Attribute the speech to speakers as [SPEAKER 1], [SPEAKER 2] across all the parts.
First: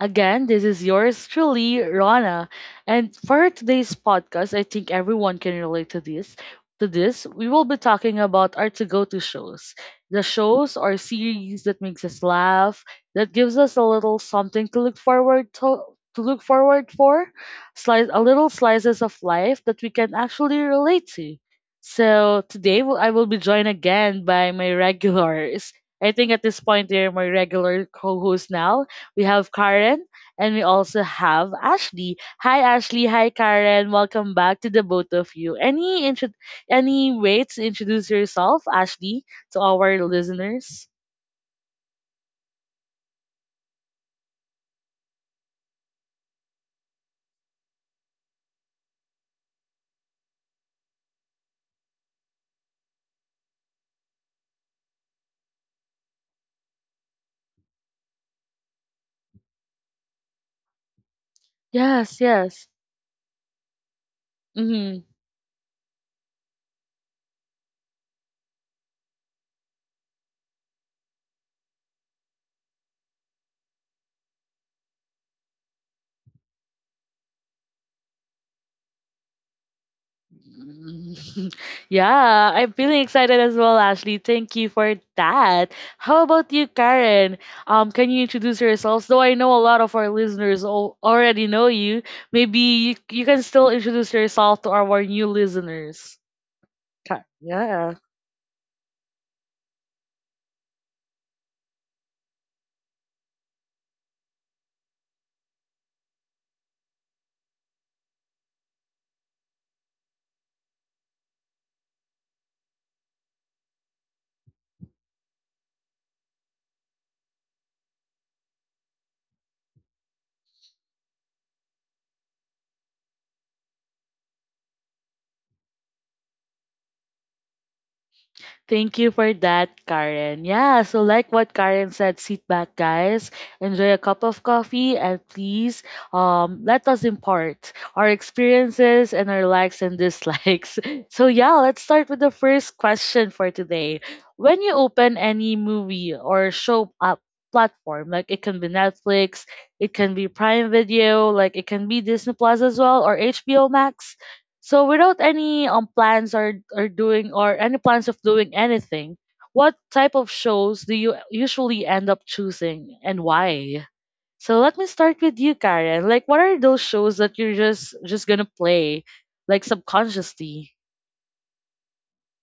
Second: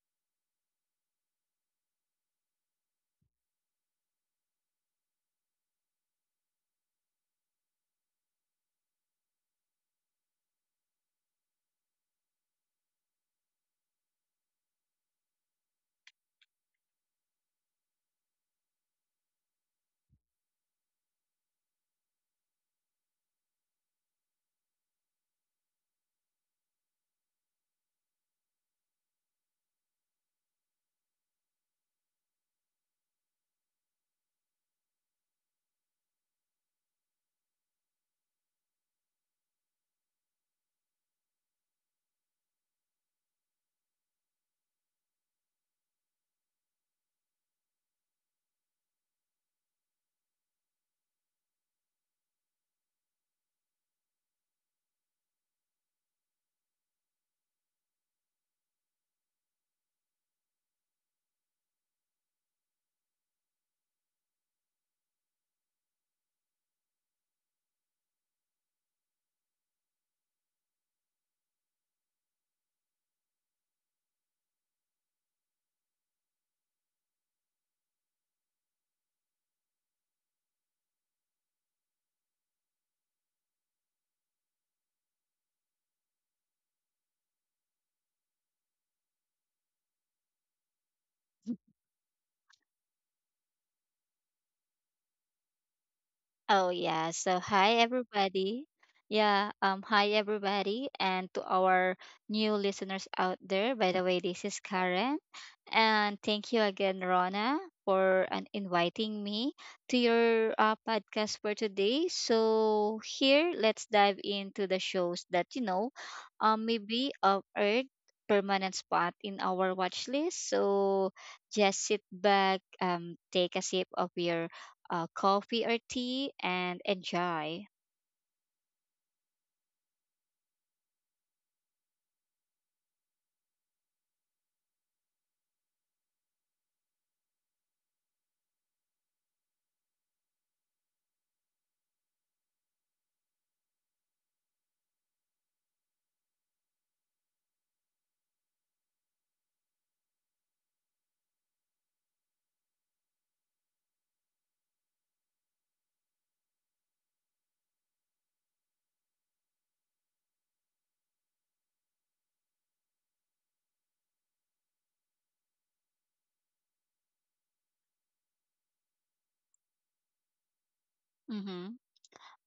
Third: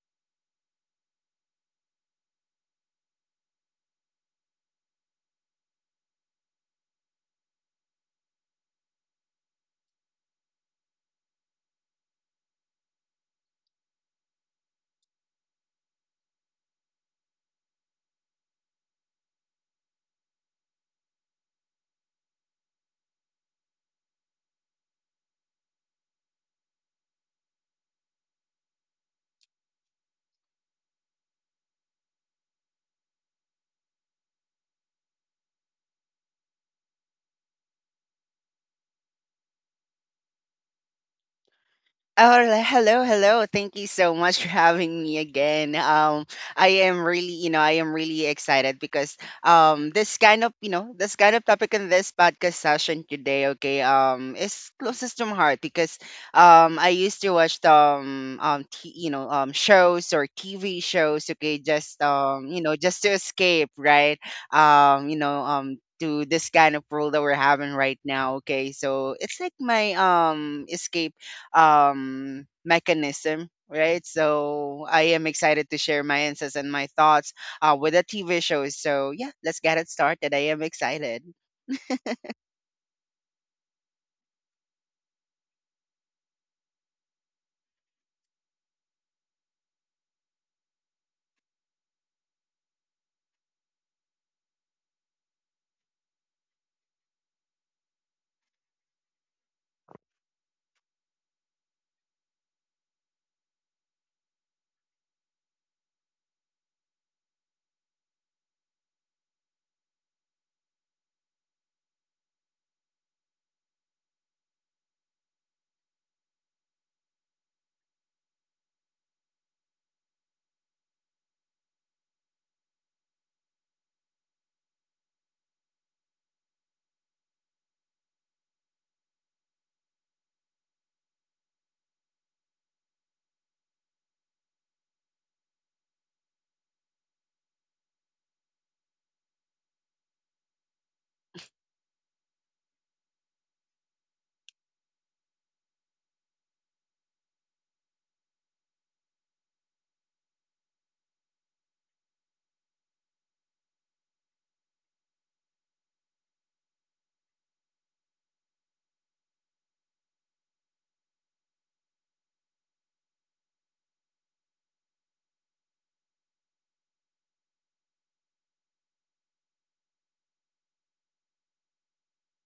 [SPEAKER 1] Again, this is yours truly, Rana. And for today's podcast, I think everyone can relate to this. To this, we will be talking about our to-go-to shows. The shows or series that makes us laugh, that gives us a little something to look forward to to look forward for, slice a little slices of life that we can actually relate to. So I will be joined again by my regulars. I think at this point they're my regular co-hosts now. We have Karen and we also have Ashley. Hi Ashley, hi Karen. Welcome back to the both of you. Any way to introduce yourself, Ashley, to our listeners?
[SPEAKER 2] Hello, hello. Thank you so much for having me again. I am really, I am really excited because this kind of, this kind of topic in this podcast session today, okay, is closest to my heart because I used to watch shows or TV shows, okay, just
[SPEAKER 1] Yes, yes.
[SPEAKER 2] just to escape, right?
[SPEAKER 1] Mm-hmm.
[SPEAKER 2] To this kind of rule that we're having right now, okay, so it's like my escape mechanism, right? So I am excited to share my insights and my thoughts with the TV shows. So yeah, let's get it started. I am excited.
[SPEAKER 1] Yeah, I'm feeling excited as well, Ashley. Thank you for that. How about you, Karen? Can you introduce yourselves? Though I know a lot of our listeners already know you, maybe you can still introduce yourself to our new listeners.
[SPEAKER 3] Oh yeah. So hi
[SPEAKER 1] Yeah.
[SPEAKER 3] everybody. Yeah, hi everybody and to our new listeners out there. By the way, this is Karen and thank you again Rona for inviting me to your podcast for today. So here let's dive into the shows that maybe of earth permanent spot in our watch list. So just sit back, take a sip of your coffee or tea and enjoy.
[SPEAKER 1] Thank you for that, Karen. Yeah, so like what Karen said, sit back, guys, enjoy a cup of coffee, and please let us impart our experiences and our likes and dislikes. So, yeah, let's start with the first question for today. When you open any movie or show up, platform like it can be Netflix, it can be Prime Video, like it can be Disney Plus as well or HBO Max. So without any plans or doing or any plans of doing anything, what type of shows do you usually end up choosing and why? So let me start with you, Karen. Like what are those shows that you're just gonna play like subconsciously?
[SPEAKER 3] Mm-hmm.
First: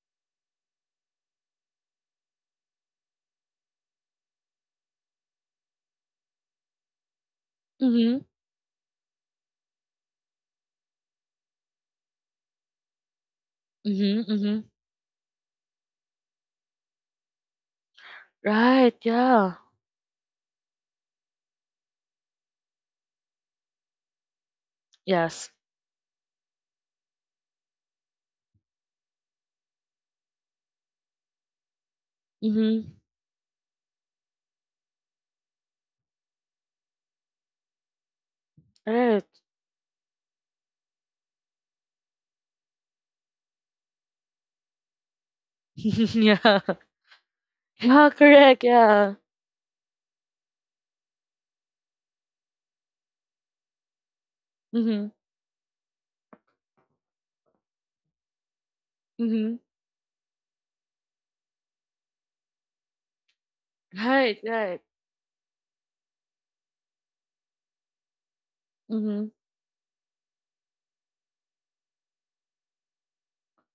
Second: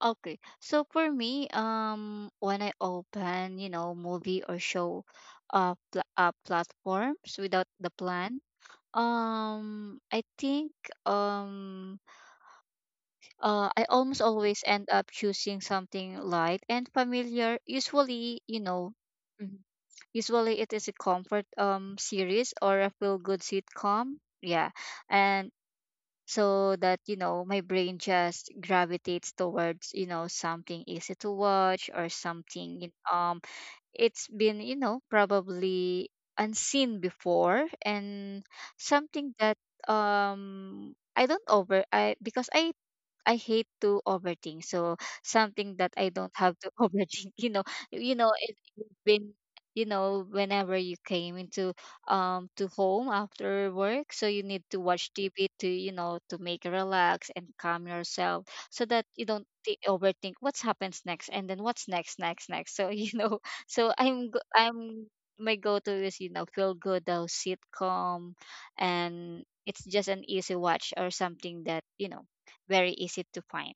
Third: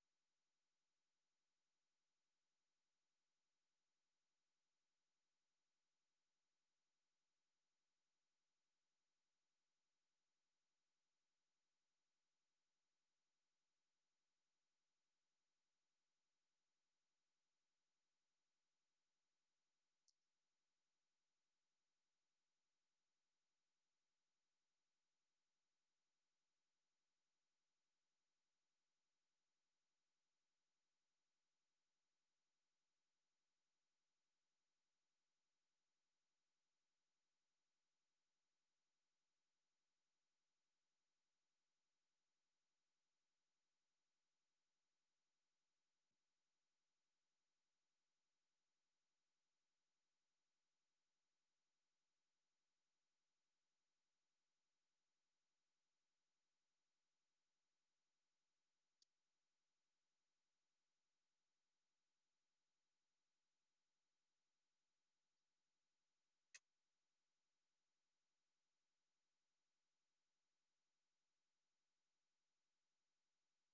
[SPEAKER 3] Okay, so for me, when I open, you know, movie or show, platforms without the
[SPEAKER 1] Mm-hmm.
[SPEAKER 3] plan, um, I think, um, I almost
[SPEAKER 1] Mm-hmm.
[SPEAKER 3] always
[SPEAKER 1] Mm-hmm.
[SPEAKER 3] end up choosing something light and familiar. Usually, you know,
[SPEAKER 1] Right, yeah.
[SPEAKER 3] mhm, usually it is a comfort series or a feel good sitcom. Yeah,
[SPEAKER 1] Yes.
[SPEAKER 3] and so that you know my brain just gravitates towards you know something easy to watch or something you-
[SPEAKER 1] Mm-hmm.
[SPEAKER 3] um It's been you know probably unseen before and
[SPEAKER 1] Right.
[SPEAKER 3] something that um I don't over I because I I hate to overthink. So something that I don't have
[SPEAKER 1] yeah.
[SPEAKER 3] to overthink. You know,
[SPEAKER 1] Yeah,
[SPEAKER 3] you know, it,
[SPEAKER 1] correct,
[SPEAKER 3] it's
[SPEAKER 1] yeah.
[SPEAKER 3] been you know whenever you came into to home after work so you need to
[SPEAKER 1] Mm-hmm.
[SPEAKER 3] watch tv to you know to make relax and calm yourself so that you don't
[SPEAKER 1] Mm-hmm.
[SPEAKER 3] thi- overthink what's happens next and then what's next so you know so I'm
[SPEAKER 1] Right,
[SPEAKER 3] go-
[SPEAKER 1] right.
[SPEAKER 3] I'm my go-to is you know feel good though sitcom
[SPEAKER 1] Mm-hmm.
[SPEAKER 3] and it's just an easy watch or something that you know very easy to find.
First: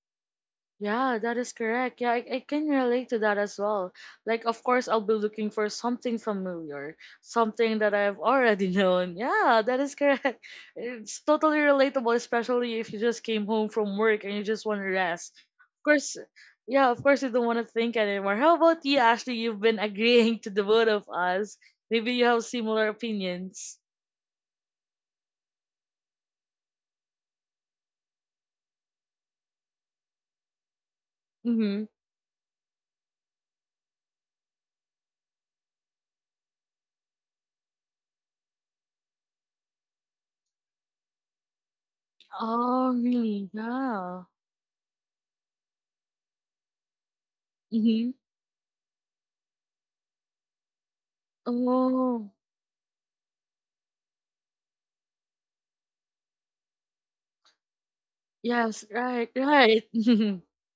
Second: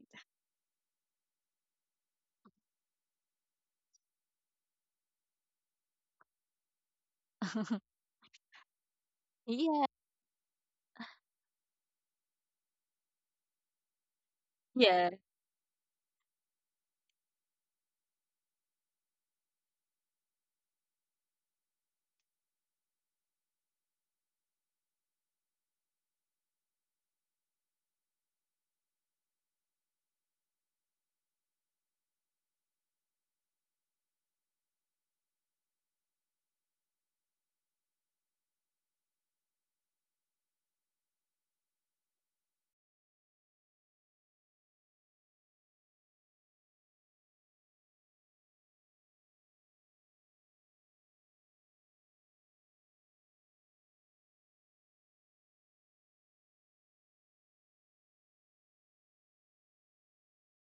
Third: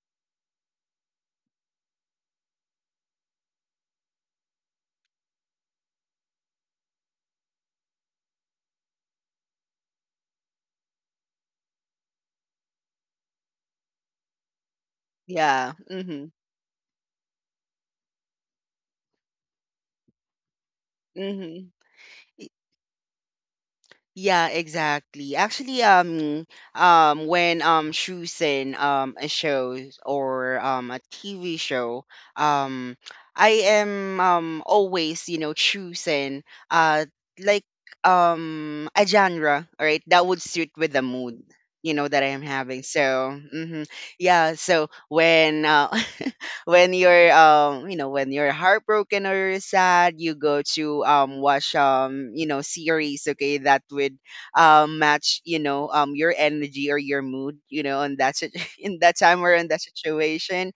[SPEAKER 1] Yeah, that is correct. Yeah, I can relate to that as well. Like, of course, I'll be looking for something familiar, something that I've already known. Yeah, that
[SPEAKER 3] Yeah.
[SPEAKER 1] is correct. It's totally relatable, especially if you just came home from work and you just want to
[SPEAKER 3] Yeah.
[SPEAKER 1] rest.
[SPEAKER 2] Yeah.
[SPEAKER 1] Of course,
[SPEAKER 2] Mm-hmm.
[SPEAKER 1] yeah, of course, you don't want to think anymore. How about you, Ashley? You've been agreeing to the both of us.
[SPEAKER 2] Mm-hmm.
[SPEAKER 1] Maybe you have similar opinions.
[SPEAKER 2] Yeah, exactly. Actually, when choosing a show or a TV
[SPEAKER 1] Mm-hmm.
[SPEAKER 2] show, um, I am always you know choosing uh like a genre, right? That would suit with the mood you know that I am having.
[SPEAKER 1] Oh,
[SPEAKER 2] So,
[SPEAKER 1] really?
[SPEAKER 2] hmm,
[SPEAKER 1] Yeah.
[SPEAKER 2] yeah. So when when you're you know
[SPEAKER 1] Mm-hmm.
[SPEAKER 2] when you're heartbroken or you're sad, you go to watch
[SPEAKER 1] Oh,
[SPEAKER 2] you know series, okay, that would match you know your energy or your mood, you know, and that's it
[SPEAKER 1] yes,
[SPEAKER 2] in that
[SPEAKER 1] right,
[SPEAKER 2] time or in that
[SPEAKER 1] right.
[SPEAKER 2] situation,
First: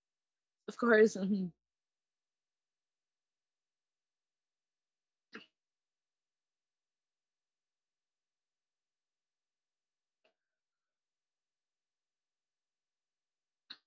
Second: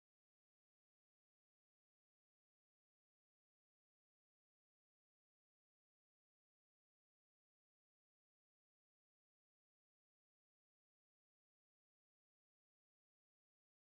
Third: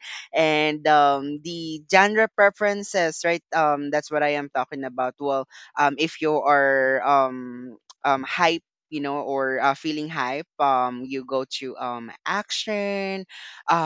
[SPEAKER 1] Of
[SPEAKER 2] and
[SPEAKER 1] course. Hmm
[SPEAKER 2] the genre preferences, right? That's what I am talking about. Well, if you are hype, you know, or feeling hype, you go to action,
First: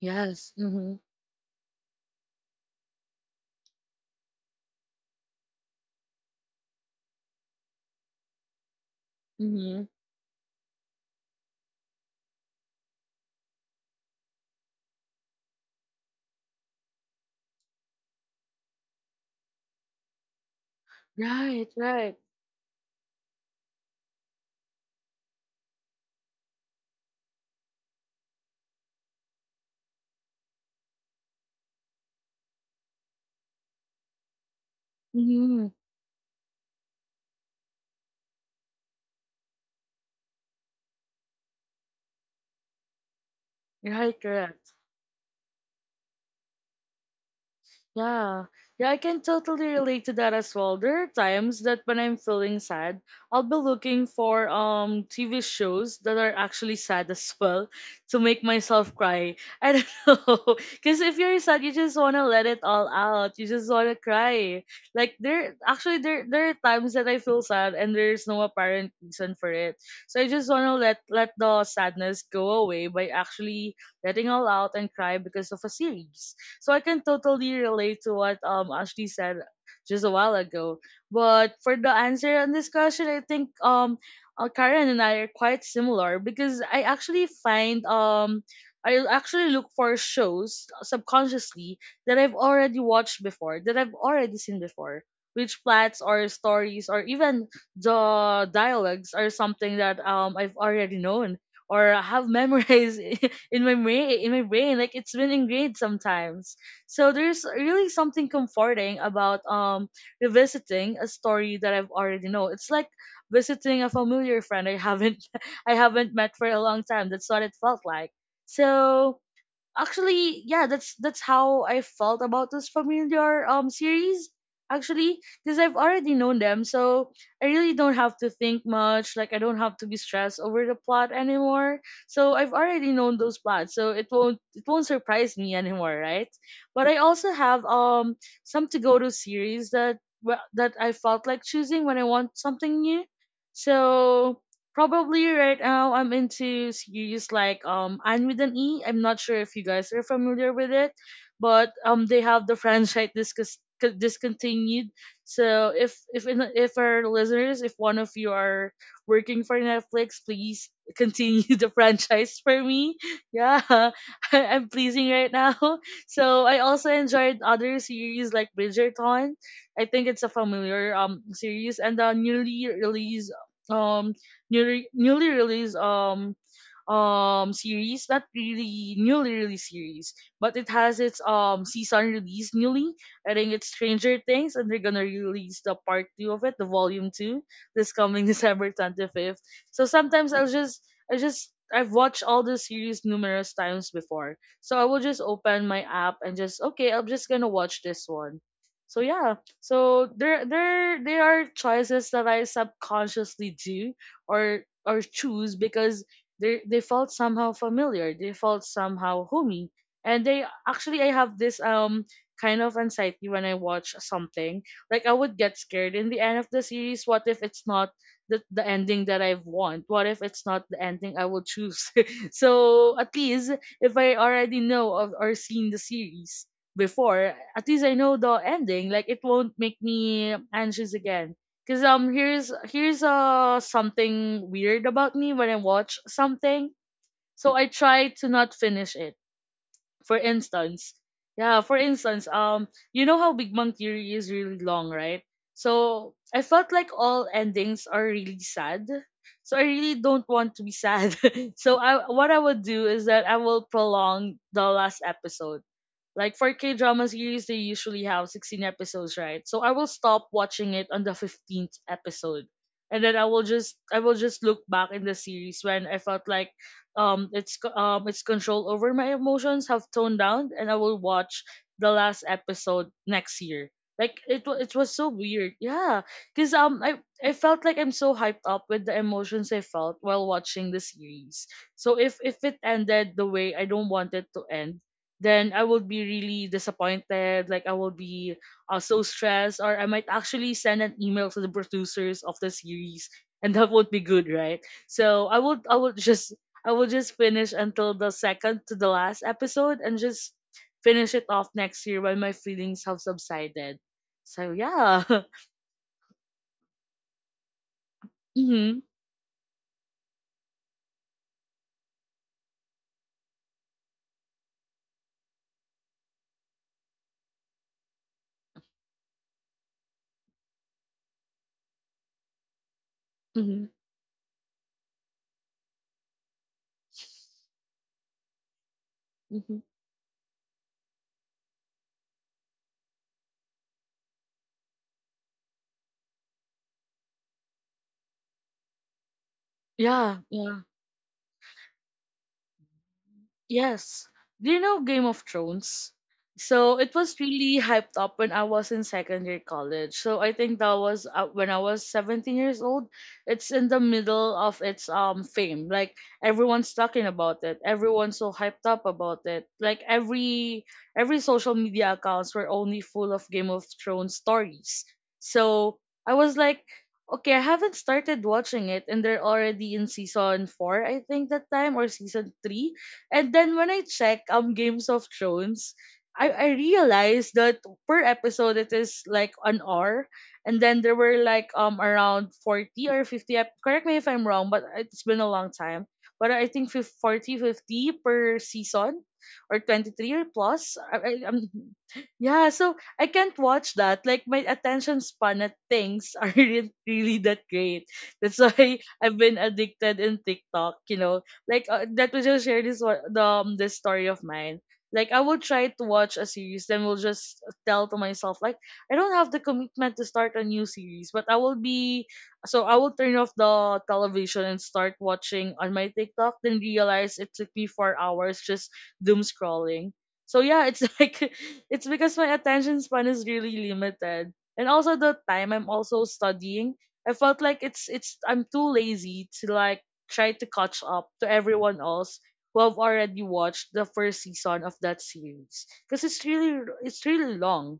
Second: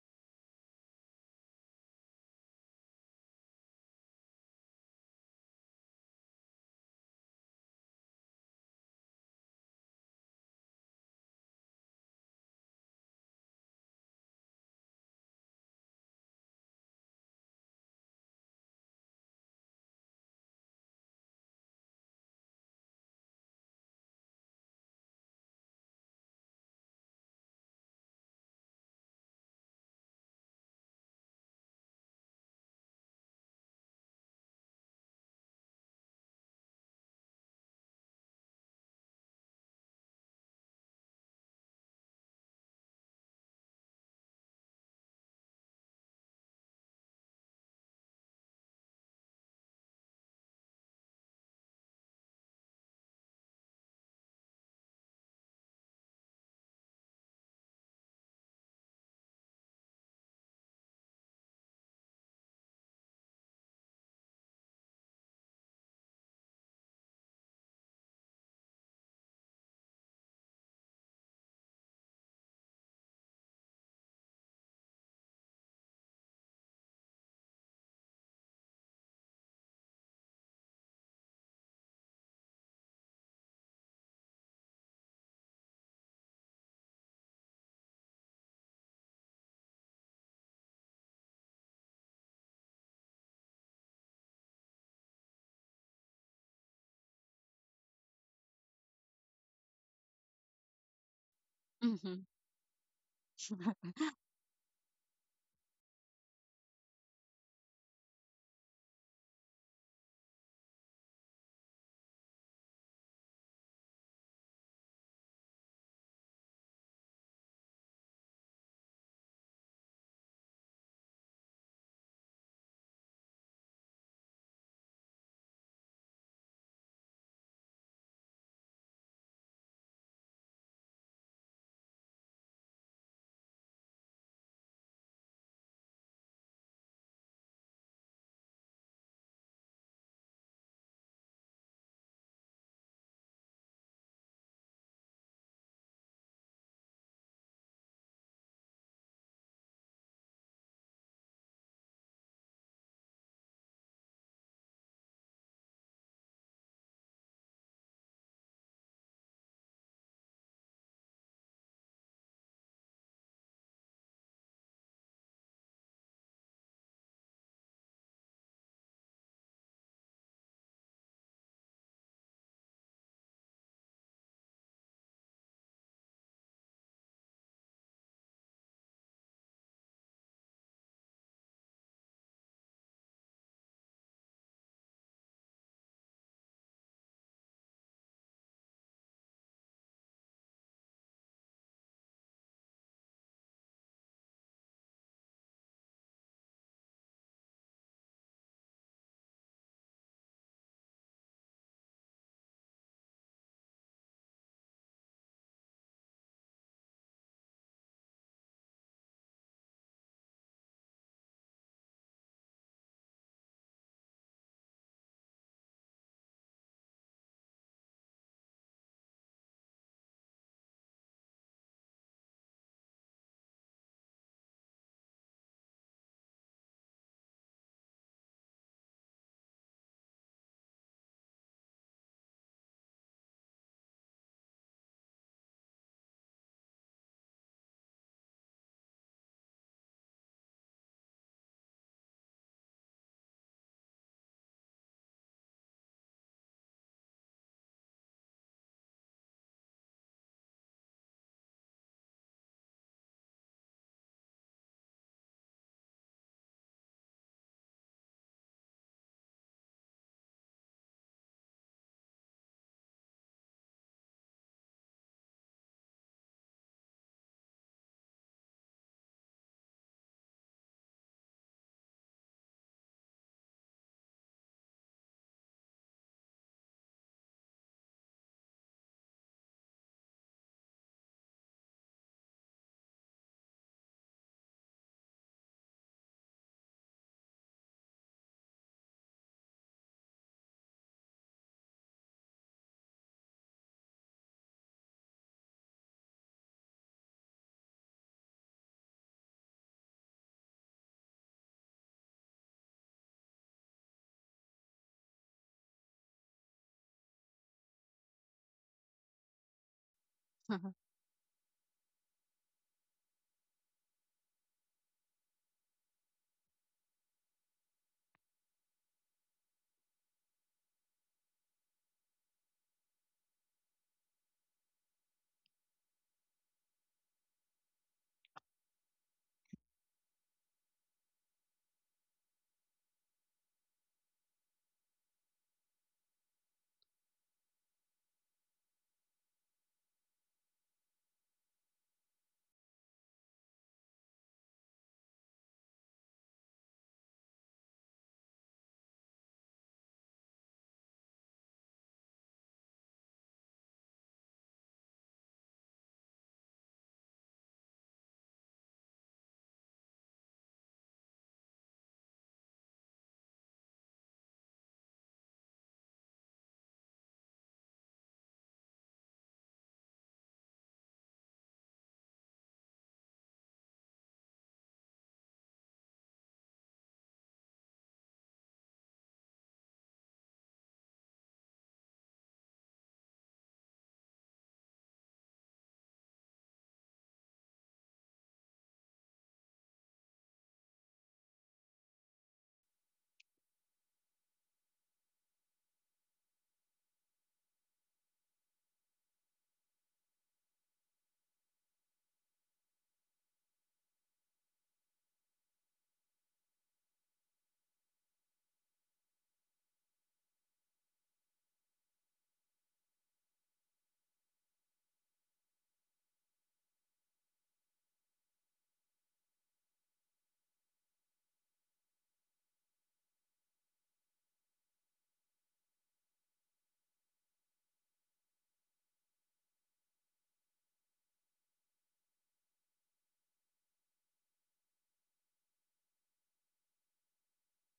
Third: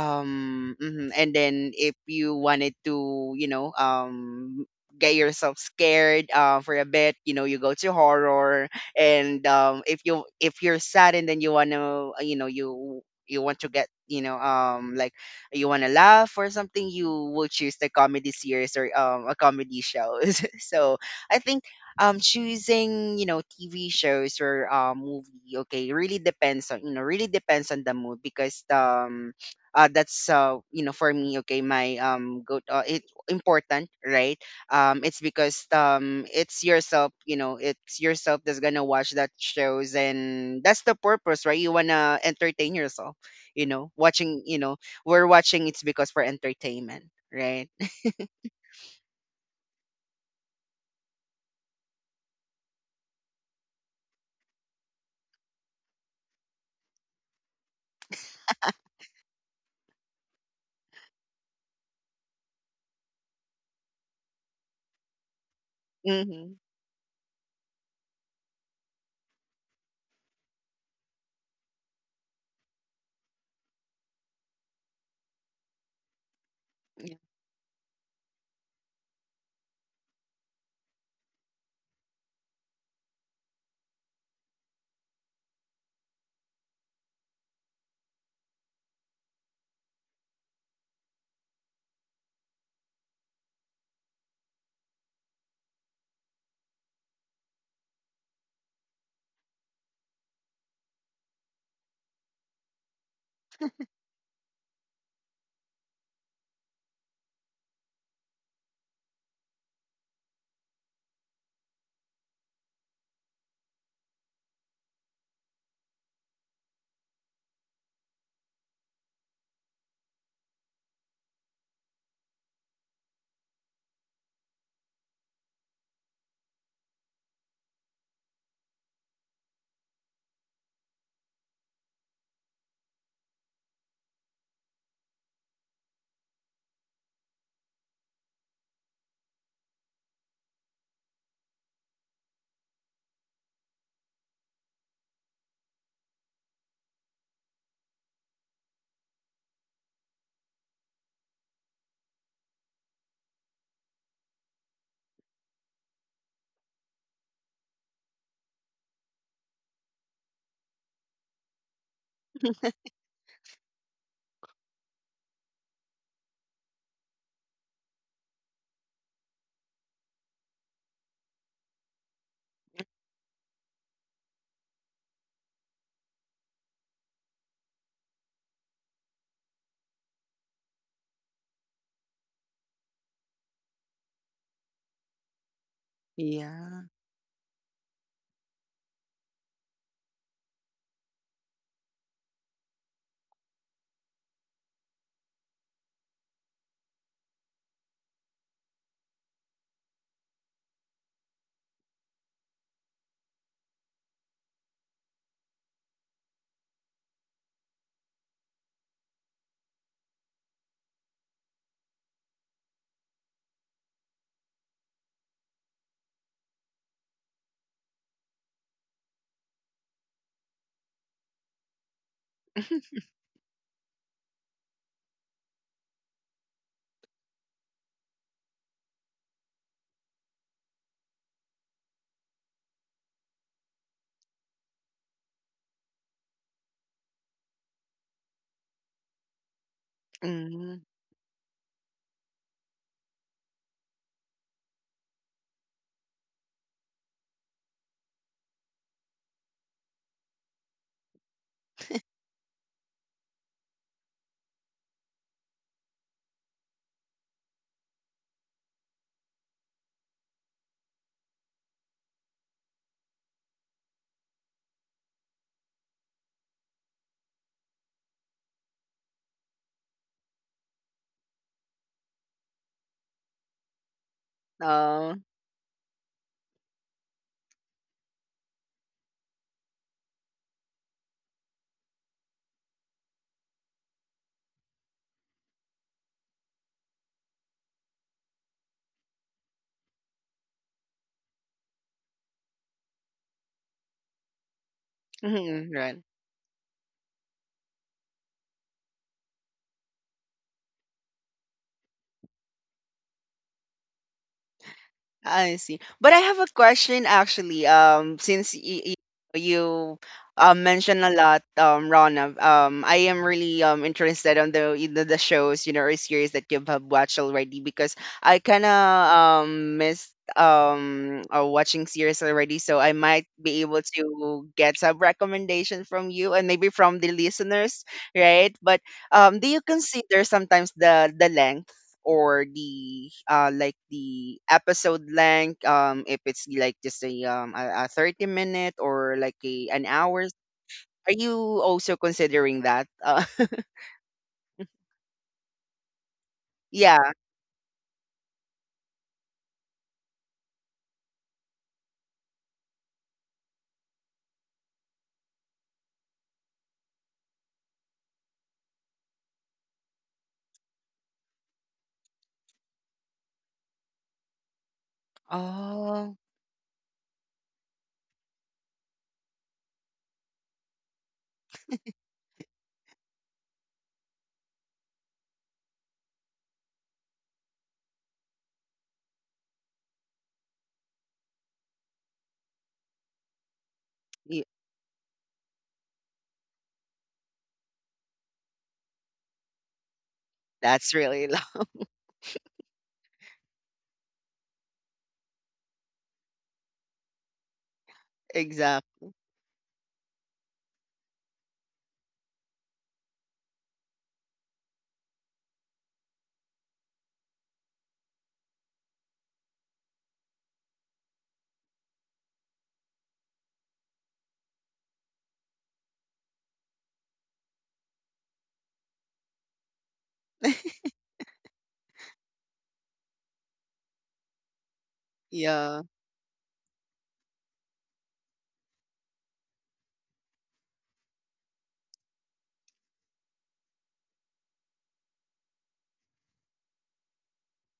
[SPEAKER 1] Yes. hmm
[SPEAKER 2] mhm. And then if you wanted to you know get yourself scared for a bit, you know, you go to horror. And
[SPEAKER 1] hmm
[SPEAKER 2] if you if you're sad and then you want to you know you want to get you know like you want to laugh or something, you will choose the comedy series or a comedy show. so I think
[SPEAKER 1] Right. Right.
[SPEAKER 2] choosing you know TV shows or movie okay really depends on you know really depends on the mood because that's you know for me, okay, my go it important, right? It's because
[SPEAKER 1] hmm
[SPEAKER 2] it's yourself, you know, it's yourself that's gonna watch that shows, and that's the purpose, right? You wanna entertain yourself, you know,
[SPEAKER 1] Right.
[SPEAKER 2] watching, you
[SPEAKER 1] Correct.
[SPEAKER 2] know, we're watching, it's because for entertainment, right?
[SPEAKER 1] Yeah. Yeah, I can totally relate to that as well. There are times that when I'm feeling sad, I'll be looking for TV shows that are actually sad as well to make myself cry. I don't know. Cause if you're sad, you just wanna let it all out. You just wanna cry. Like there actually there there
[SPEAKER 2] mm-hmm.
[SPEAKER 1] are times that I feel sad and there's no apparent reason for it. So I just wanna let the sadness go away by actually letting all out and cry because of a series, so I can
[SPEAKER 2] Yeah.
[SPEAKER 1] totally relate to what Ashley said just a while ago. But for the answer and discussion, I think Karen and I are quite similar because I actually look for shows subconsciously that I've already watched before, that I've already seen before. Which plots or stories or even the dialogues are something that I've already known or
[SPEAKER 3] Hmm.
[SPEAKER 1] have memorized in my brain, like it's been ingrained sometimes. So there's really something comforting about revisiting a story that I've already know. It's like visiting a familiar friend I haven't I haven't met for a long time. That's what it felt like. So actually, yeah, that's how I felt about this familiar series actually, because I've already known them. So I really don't have to think much. Like I don't have to be stressed over the plot anymore, so I've already known those plots. So it won't surprise me anymore, right? But I also have some to go to series that, well, that I felt like choosing when I want something new. So probably right now I'm into series like Anne with an E. I'm not sure if you guys are familiar with it, but they have the franchise discontinued. So if our listeners, if one of you are working for Netflix, please continue the franchise for me. Yeah, I'm pleasing right now. So I also enjoyed other series like Bridgerton. I think it's a familiar series. And the um newly released series, not really newly released series, but it has its season released newly. I think it's Stranger Things, and they're gonna release the part two of it, the
[SPEAKER 2] Yeah.
[SPEAKER 1] volume two this coming december 25th. So sometimes I'll just I just I've watched all the series numerous times before, so I will just open my app and just, okay, I'm just gonna watch this one. So yeah, so there are choices that I subconsciously do or choose because they felt somehow familiar, they felt somehow homey. And they actually, I have this kind of anxiety when I watch something. Like I would get scared in the end of the series, what if it's not the ending that I want, what if it's not the ending I will choose? So at least if I already know of, or seen the series before, at least I know the ending. Like it won't make me anxious again. Cause here's here's something weird about me when I watch something. So I try to not finish it. For
[SPEAKER 2] Mm-hmm.
[SPEAKER 1] instance, yeah, for instance, you know how Big Bang Theory is really long, right? So I felt like all endings are really sad. So I really don't want to be sad. So I what I would do is that I will prolong the last episode. Like for K drama series, they usually have 16 episodes, right? So I will stop watching it on the 15th episode. And then I will just look back in the series when I felt like its control over my emotions have toned down, and I will watch the last episode next year. Like it was so
[SPEAKER 2] Oh.
[SPEAKER 1] weird. Yeah. Cause I felt like I'm so hyped up with the emotions I felt while watching the series. So if it ended the way I don't want it to end, then I will be really disappointed. Like I will be so stressed, or I might actually send an email to the producers of the series, and that would be good, right? So
[SPEAKER 2] right.
[SPEAKER 1] I would just finish until the second to the last episode and just finish it off next year when my feelings have subsided. So yeah,
[SPEAKER 2] I see. But I have a question actually. Um, since
[SPEAKER 1] mm-hmm,
[SPEAKER 2] y- y- you mentioned a lot, Rana. I am really interested on the the shows, you know, or series that you have watched already, because I kinda missed watching series already, so I might be
[SPEAKER 1] mm-hmm,
[SPEAKER 2] able to get some recommendation from you and maybe from the listeners, right? But do
[SPEAKER 1] mm-hmm.
[SPEAKER 2] you consider sometimes the length? Or the like the episode length, if it's like just a a 30 minute or like a an
[SPEAKER 1] Yeah,
[SPEAKER 2] hour,
[SPEAKER 1] yeah.
[SPEAKER 2] are you also considering that
[SPEAKER 1] Yes. Do you know Game of Thrones? So it
[SPEAKER 2] yeah?
[SPEAKER 1] was really hyped up when I was in secondary college. So I think that was when I was 17 years old. It's in the middle of its fame. Like everyone's talking about it. Everyone's so hyped up about it. Like every social media accounts were only full of Game of Thrones stories. So I
[SPEAKER 2] oh
[SPEAKER 1] was like, okay, I haven't started watching it and they're already in season 4, I think that time, or season 3. And then when I check Games of Thrones, I realized that per episode it is like an hour. And then there were like around 40 or 50 correct me if I'm
[SPEAKER 2] y-
[SPEAKER 1] wrong, but it's been a long time. But I think 40, 50 per season, or 23 or plus.
[SPEAKER 2] that's
[SPEAKER 1] I,
[SPEAKER 2] really
[SPEAKER 1] I'm
[SPEAKER 2] long.
[SPEAKER 1] yeah, so I can't watch that. Like my attention span at things aren't really that great. That's why
[SPEAKER 2] exact,
[SPEAKER 1] I've been addicted in TikTok, you know, like that we just share this one- the this story of mine. Like I will try to watch a series, then will just tell to myself like I don't have the commitment to start a new series, but I will be so I will turn off the television and start watching on my TikTok. Then realize it took me 4 hours just doom scrolling. So yeah, it's like it's because my attention span is really limited, and also the time I'm
[SPEAKER 2] yeah,
[SPEAKER 1] also studying. I felt like it's I'm too lazy to like try to catch up to everyone else who have already watched the first season of that series because it's really long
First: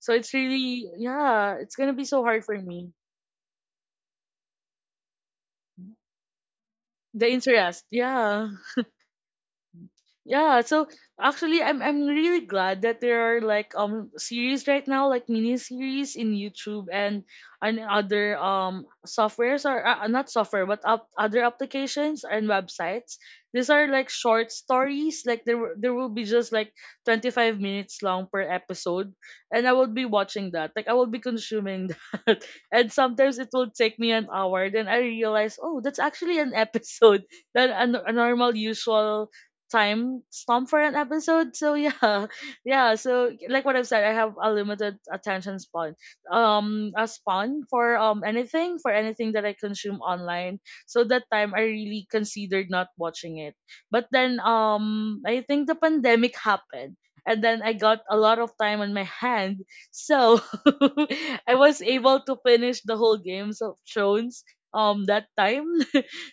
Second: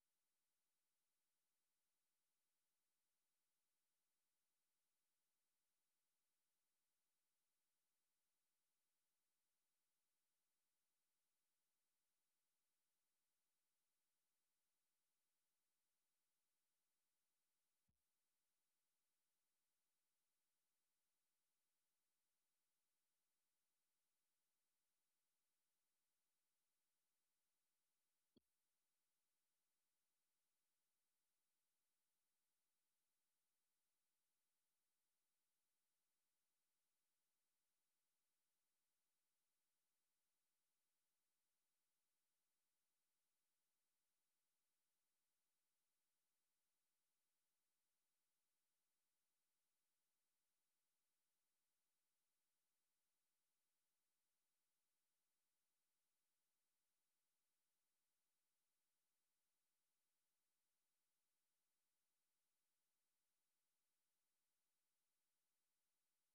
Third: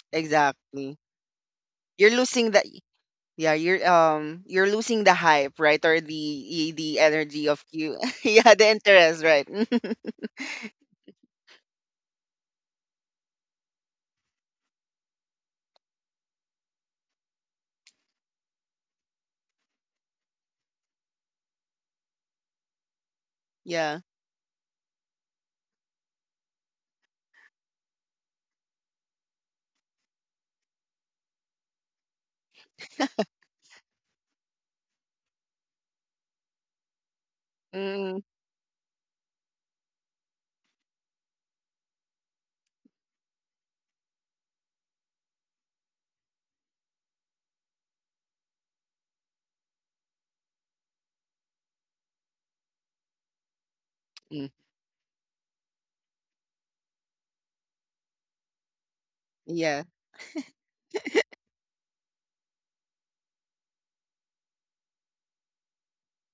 [SPEAKER 1] so it's really
[SPEAKER 2] exactly.
[SPEAKER 1] yeah it's gonna be
[SPEAKER 2] You're
[SPEAKER 1] so hard
[SPEAKER 2] losing
[SPEAKER 1] for
[SPEAKER 2] the,
[SPEAKER 1] me
[SPEAKER 2] yeah, you're losing the hype, right, or the the
[SPEAKER 1] the
[SPEAKER 2] energy of
[SPEAKER 1] interest
[SPEAKER 2] you,
[SPEAKER 1] yeah.
[SPEAKER 2] yeah, the interest, right?
[SPEAKER 1] Yeah, so actually I'm really glad that there are like series right now, like mini series in YouTube and other softwares or not software but up, other applications and websites. These are
[SPEAKER 2] yeah.
[SPEAKER 1] like short stories, like there will be just like 25 minutes long per episode and I would be watching that. Like I would be consuming that. And sometimes it will take me an hour then I realize, "Oh, that's actually an episode than a
[SPEAKER 2] Mm,
[SPEAKER 1] normal usual time stamp for an episode." So yeah, yeah. So like what I've said, I have a limited attention span. A span for anything that I consume online. So that time I really considered not watching it. But then
[SPEAKER 2] mm.
[SPEAKER 1] I think the pandemic happened. And then I got a lot of time on my hand,
[SPEAKER 2] Yeah,
[SPEAKER 1] so I was able to finish the whole Games of Thrones that time.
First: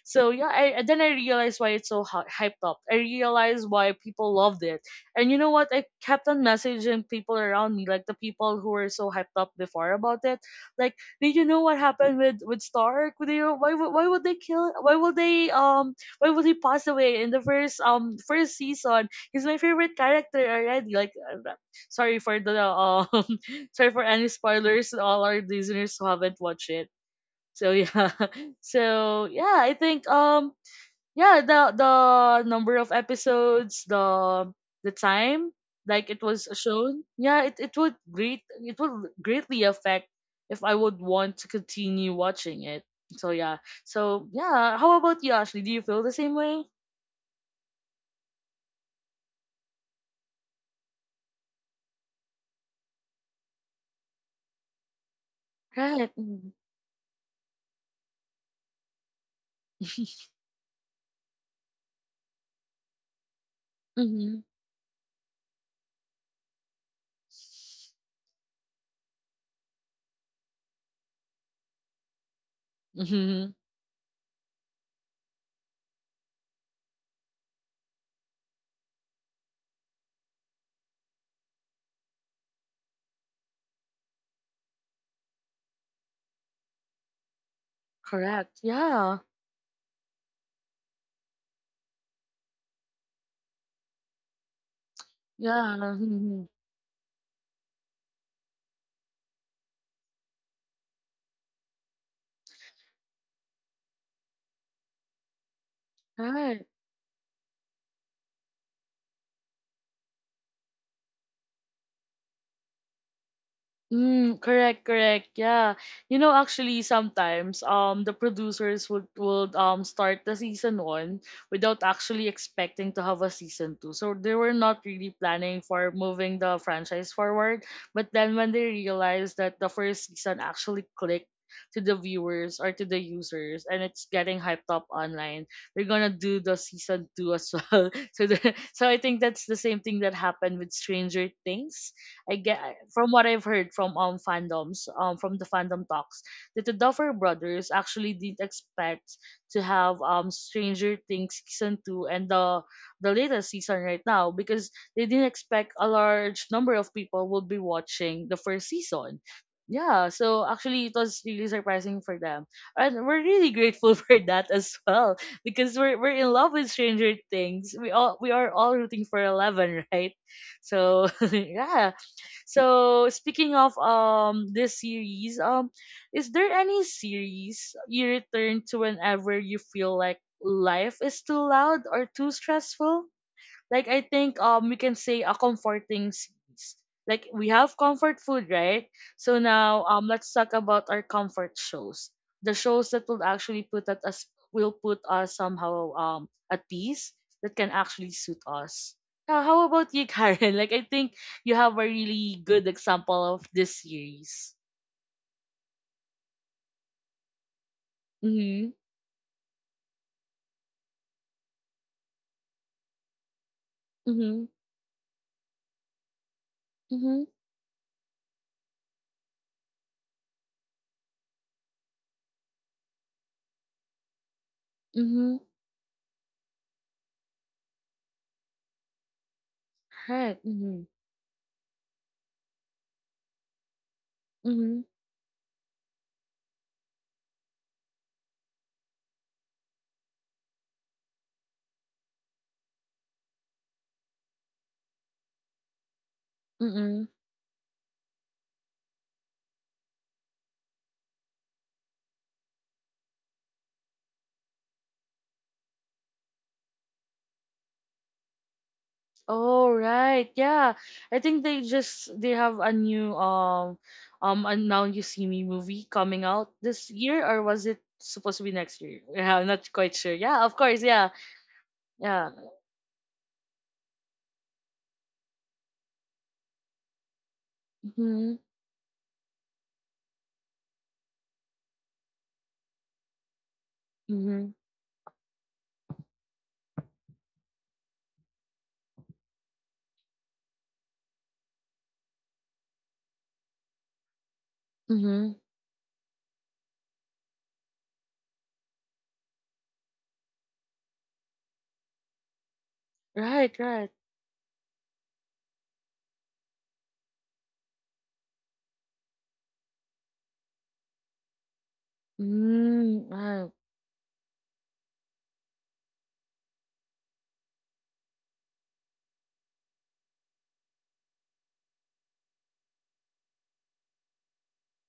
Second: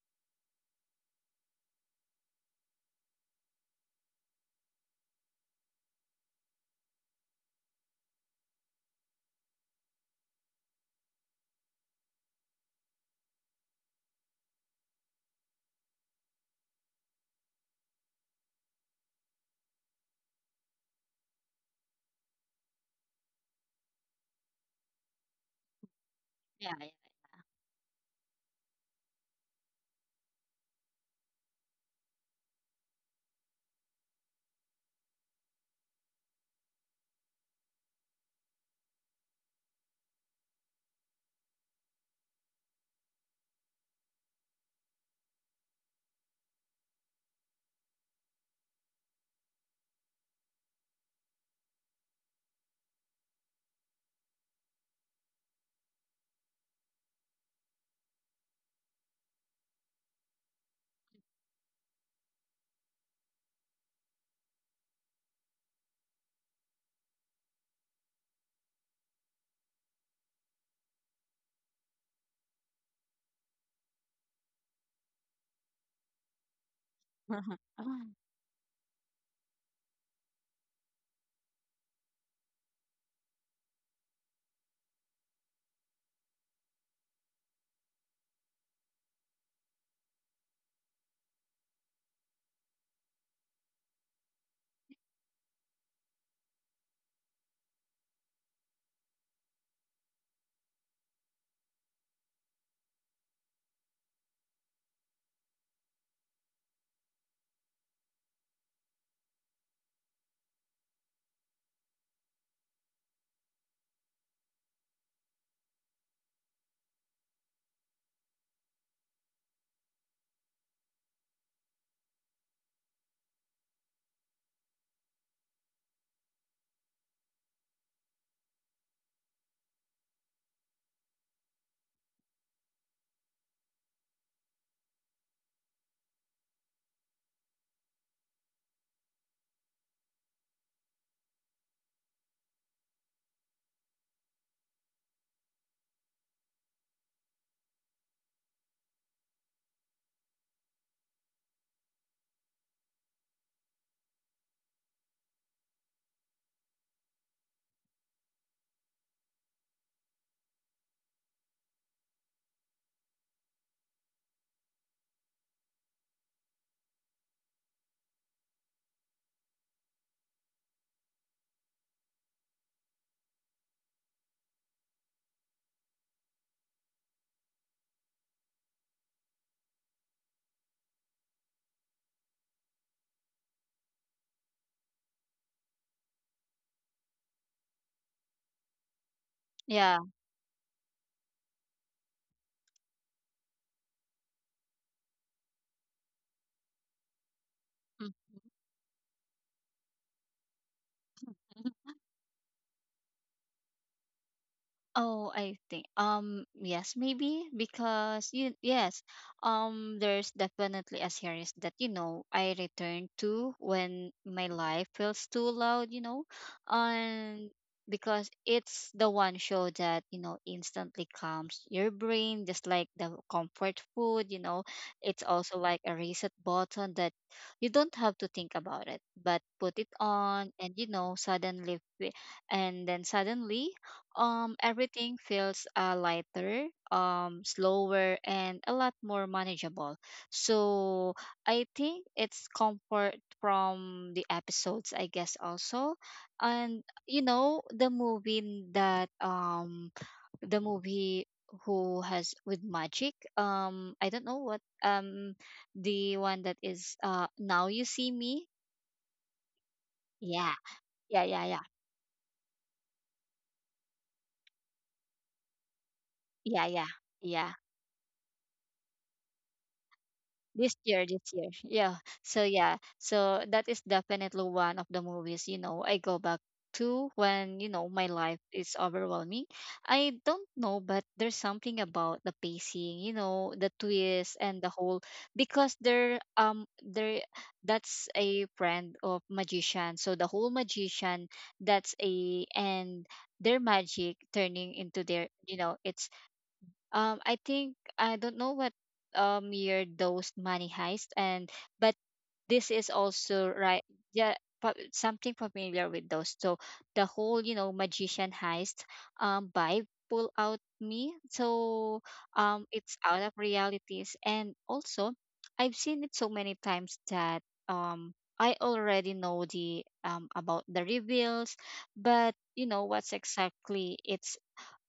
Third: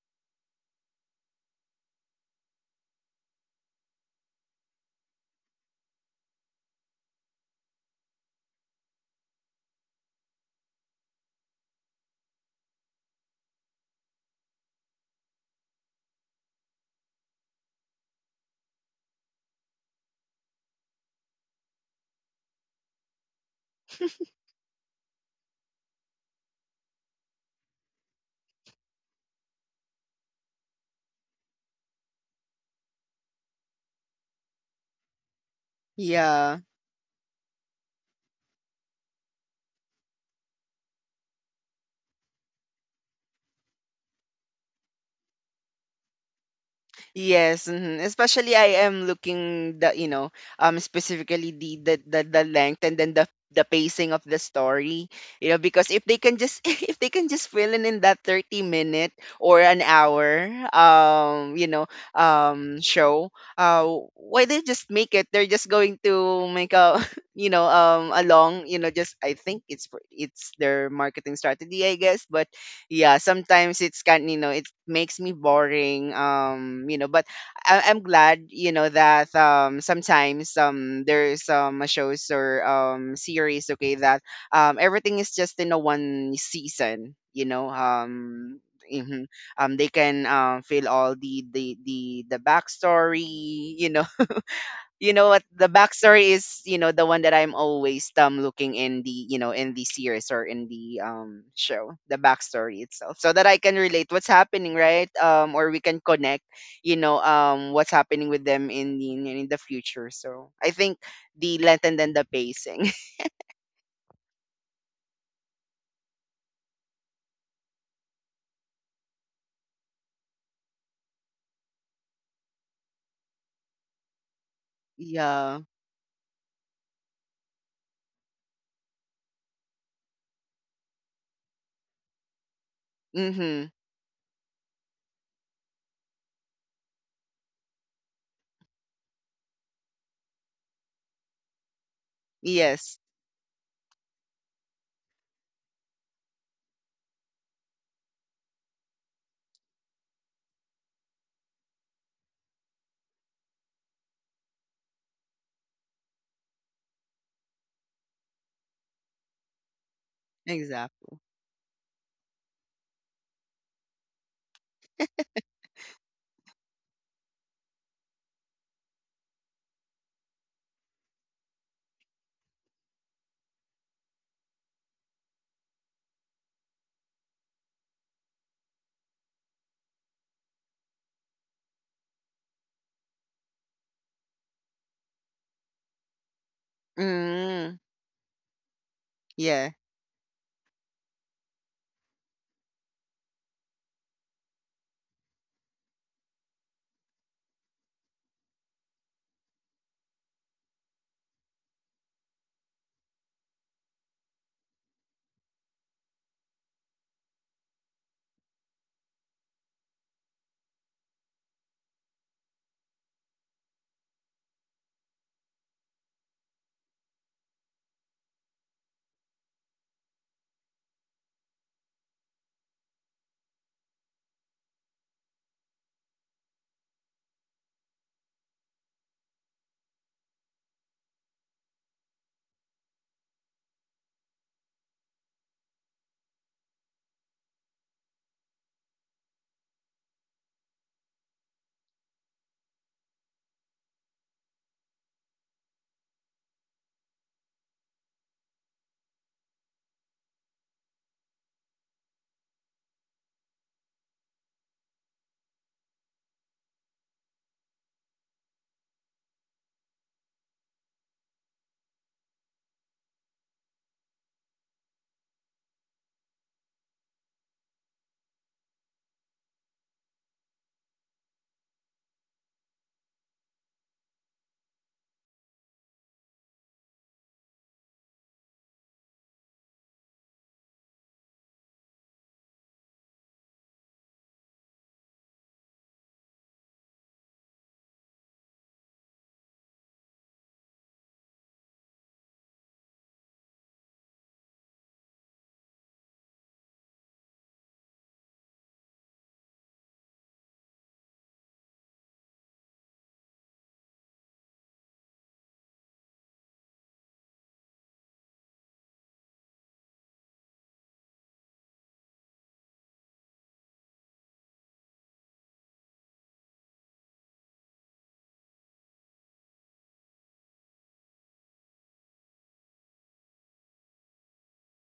[SPEAKER 1] So yeah, I then I realized why it's so hyped up. I realized why people loved it. And you know what? I kept on messaging people around me, like the people who were so hyped up before about it. Like, did you know what happened with Stark? Would they, why would they kill? Why would they Why would he pass away in the first first season? He's my favorite character already. Like, sorry for the sorry for any spoilers to all our listeners who haven't watched
[SPEAKER 3] Yeah, yeah.
[SPEAKER 1] it. So yeah. So yeah, I think yeah, the number of episodes, the time like it was
[SPEAKER 2] yeah.
[SPEAKER 1] shown, yeah, it would greatly affect if I would want to continue watching it. So yeah. So yeah, how about you, Ashley? Do you feel the same way?
[SPEAKER 2] Yes, mhm. Especially I am looking the you know specifically the length and then the pacing of the story, you know, because if
[SPEAKER 1] Right.
[SPEAKER 2] they can
[SPEAKER 1] Mm-hmm.
[SPEAKER 2] just, if they can just fill in that 30 minute or an hour you know show, uh why they just make it, they're just going to make a, you know, a long, you know, just I think it's their marketing strategy, I guess. But yeah,
[SPEAKER 1] Mm-hmm.
[SPEAKER 2] sometimes it's kind, you know, it makes me boring, you know. But I- I'm glad you know that sometimes there's shows or series, okay, that everything is just in a one season, you know,
[SPEAKER 1] Correct. Yeah.
[SPEAKER 2] mhm. They can fill all the backstory, you know, you know what the
[SPEAKER 1] Yeah.
[SPEAKER 2] backstory
[SPEAKER 1] Mm-hmm.
[SPEAKER 2] is, you know, the one that I'm always looking in the you know in the series or in the show, the backstory itself, so that I can relate what's happening, right? Or we can connect
[SPEAKER 1] Right.
[SPEAKER 2] you know what's happening with them in the future. So I think the length and then the pacing.
[SPEAKER 1] Mm, correct, correct. Yeah. You know, actually sometimes the producers would start the season one without actually expecting to have a season two. So they were not really planning
[SPEAKER 2] yeah.
[SPEAKER 1] for moving the franchise forward. But then when they realized that the first season actually clicked to the viewers or to the users
[SPEAKER 2] Mm-hmm.
[SPEAKER 1] and it's getting hyped up online, they're gonna do the season two as well. So I think that's the same thing that happened with Stranger Things I get
[SPEAKER 2] Yes,
[SPEAKER 1] from what I've heard from fandoms from the fandom talks that the Duffer Brothers actually didn't expect to have Stranger Things season two and the latest season right now because they didn't expect a large number of people would be watching the first season. Yeah, so actually it
[SPEAKER 2] exactly.
[SPEAKER 1] was really surprising for them. And we're really grateful for that as well because we're in love with Stranger Things. We are all rooting for Eleven, right? So yeah, so speaking of this series, is there any series you return to whenever you feel like life is too loud or too stressful? Like I think we can say a comforting seeds. Like we have
[SPEAKER 2] Mm,
[SPEAKER 1] comfort food, right? So
[SPEAKER 2] yeah.
[SPEAKER 1] now
[SPEAKER 3] Yeah.
[SPEAKER 1] let's talk about our comfort shows. The shows that will actually put at us will put us somehow at peace that can actually
[SPEAKER 3] Mm.
[SPEAKER 1] suit us. Now, how about you, Karen? Like I think you have a really good example of this series.
[SPEAKER 3] Oh, I think yes, maybe because you
[SPEAKER 1] Mhm.
[SPEAKER 3] yes, there's definitely a series that you know I return to when
[SPEAKER 1] Mhm.
[SPEAKER 3] my life feels too loud, you know,
[SPEAKER 1] Mhm.
[SPEAKER 3] and because it's the one show that you know instantly calms your brain, just like the comfort food, you know, it's
[SPEAKER 1] Mhm.
[SPEAKER 3] also like a reset button that you don't have to think about it, but put it
[SPEAKER 1] Right.
[SPEAKER 3] on and
[SPEAKER 1] Mhm.
[SPEAKER 3] you know suddenly
[SPEAKER 1] Mhm.
[SPEAKER 3] everything feels lighter slower and a lot more manageable so I think it's comfort from the episodes I guess also and
[SPEAKER 1] Mhm.
[SPEAKER 3] you know the movie who has with magic I don't know what, the one that is now you see me
[SPEAKER 1] Oh right,
[SPEAKER 3] yeah
[SPEAKER 1] yeah. I
[SPEAKER 3] yeah
[SPEAKER 1] think
[SPEAKER 3] yeah yeah
[SPEAKER 1] they have a new and Now You See Me movie coming out
[SPEAKER 3] yeah
[SPEAKER 1] this
[SPEAKER 3] yeah
[SPEAKER 1] year or
[SPEAKER 3] yeah
[SPEAKER 1] was it supposed to be next year? Yeah, I'm not quite sure. Yeah, of course. Yeah,
[SPEAKER 3] this year yeah
[SPEAKER 1] yeah.
[SPEAKER 3] so yeah so that is definitely one of the movies you know I go back to when you know my
[SPEAKER 1] Mhm,
[SPEAKER 3] life is overwhelming I don't know but there's something about the pacing you know the twist
[SPEAKER 1] mhm,
[SPEAKER 3] and the whole because they're that's a friend of magician so the whole magician that's a and their magic turning into their
[SPEAKER 1] mhm.
[SPEAKER 3] you know it's I think I don't know what year those money heist and but this is also
[SPEAKER 1] Right,
[SPEAKER 3] right
[SPEAKER 1] right.
[SPEAKER 3] yeah something familiar with those. So the whole you know magician heist vibe pull out me. So it's
[SPEAKER 1] Mm,
[SPEAKER 3] out of
[SPEAKER 1] right.
[SPEAKER 3] realities and also I've seen it so many times that um I already know the about the reveals, but you know what's exactly it's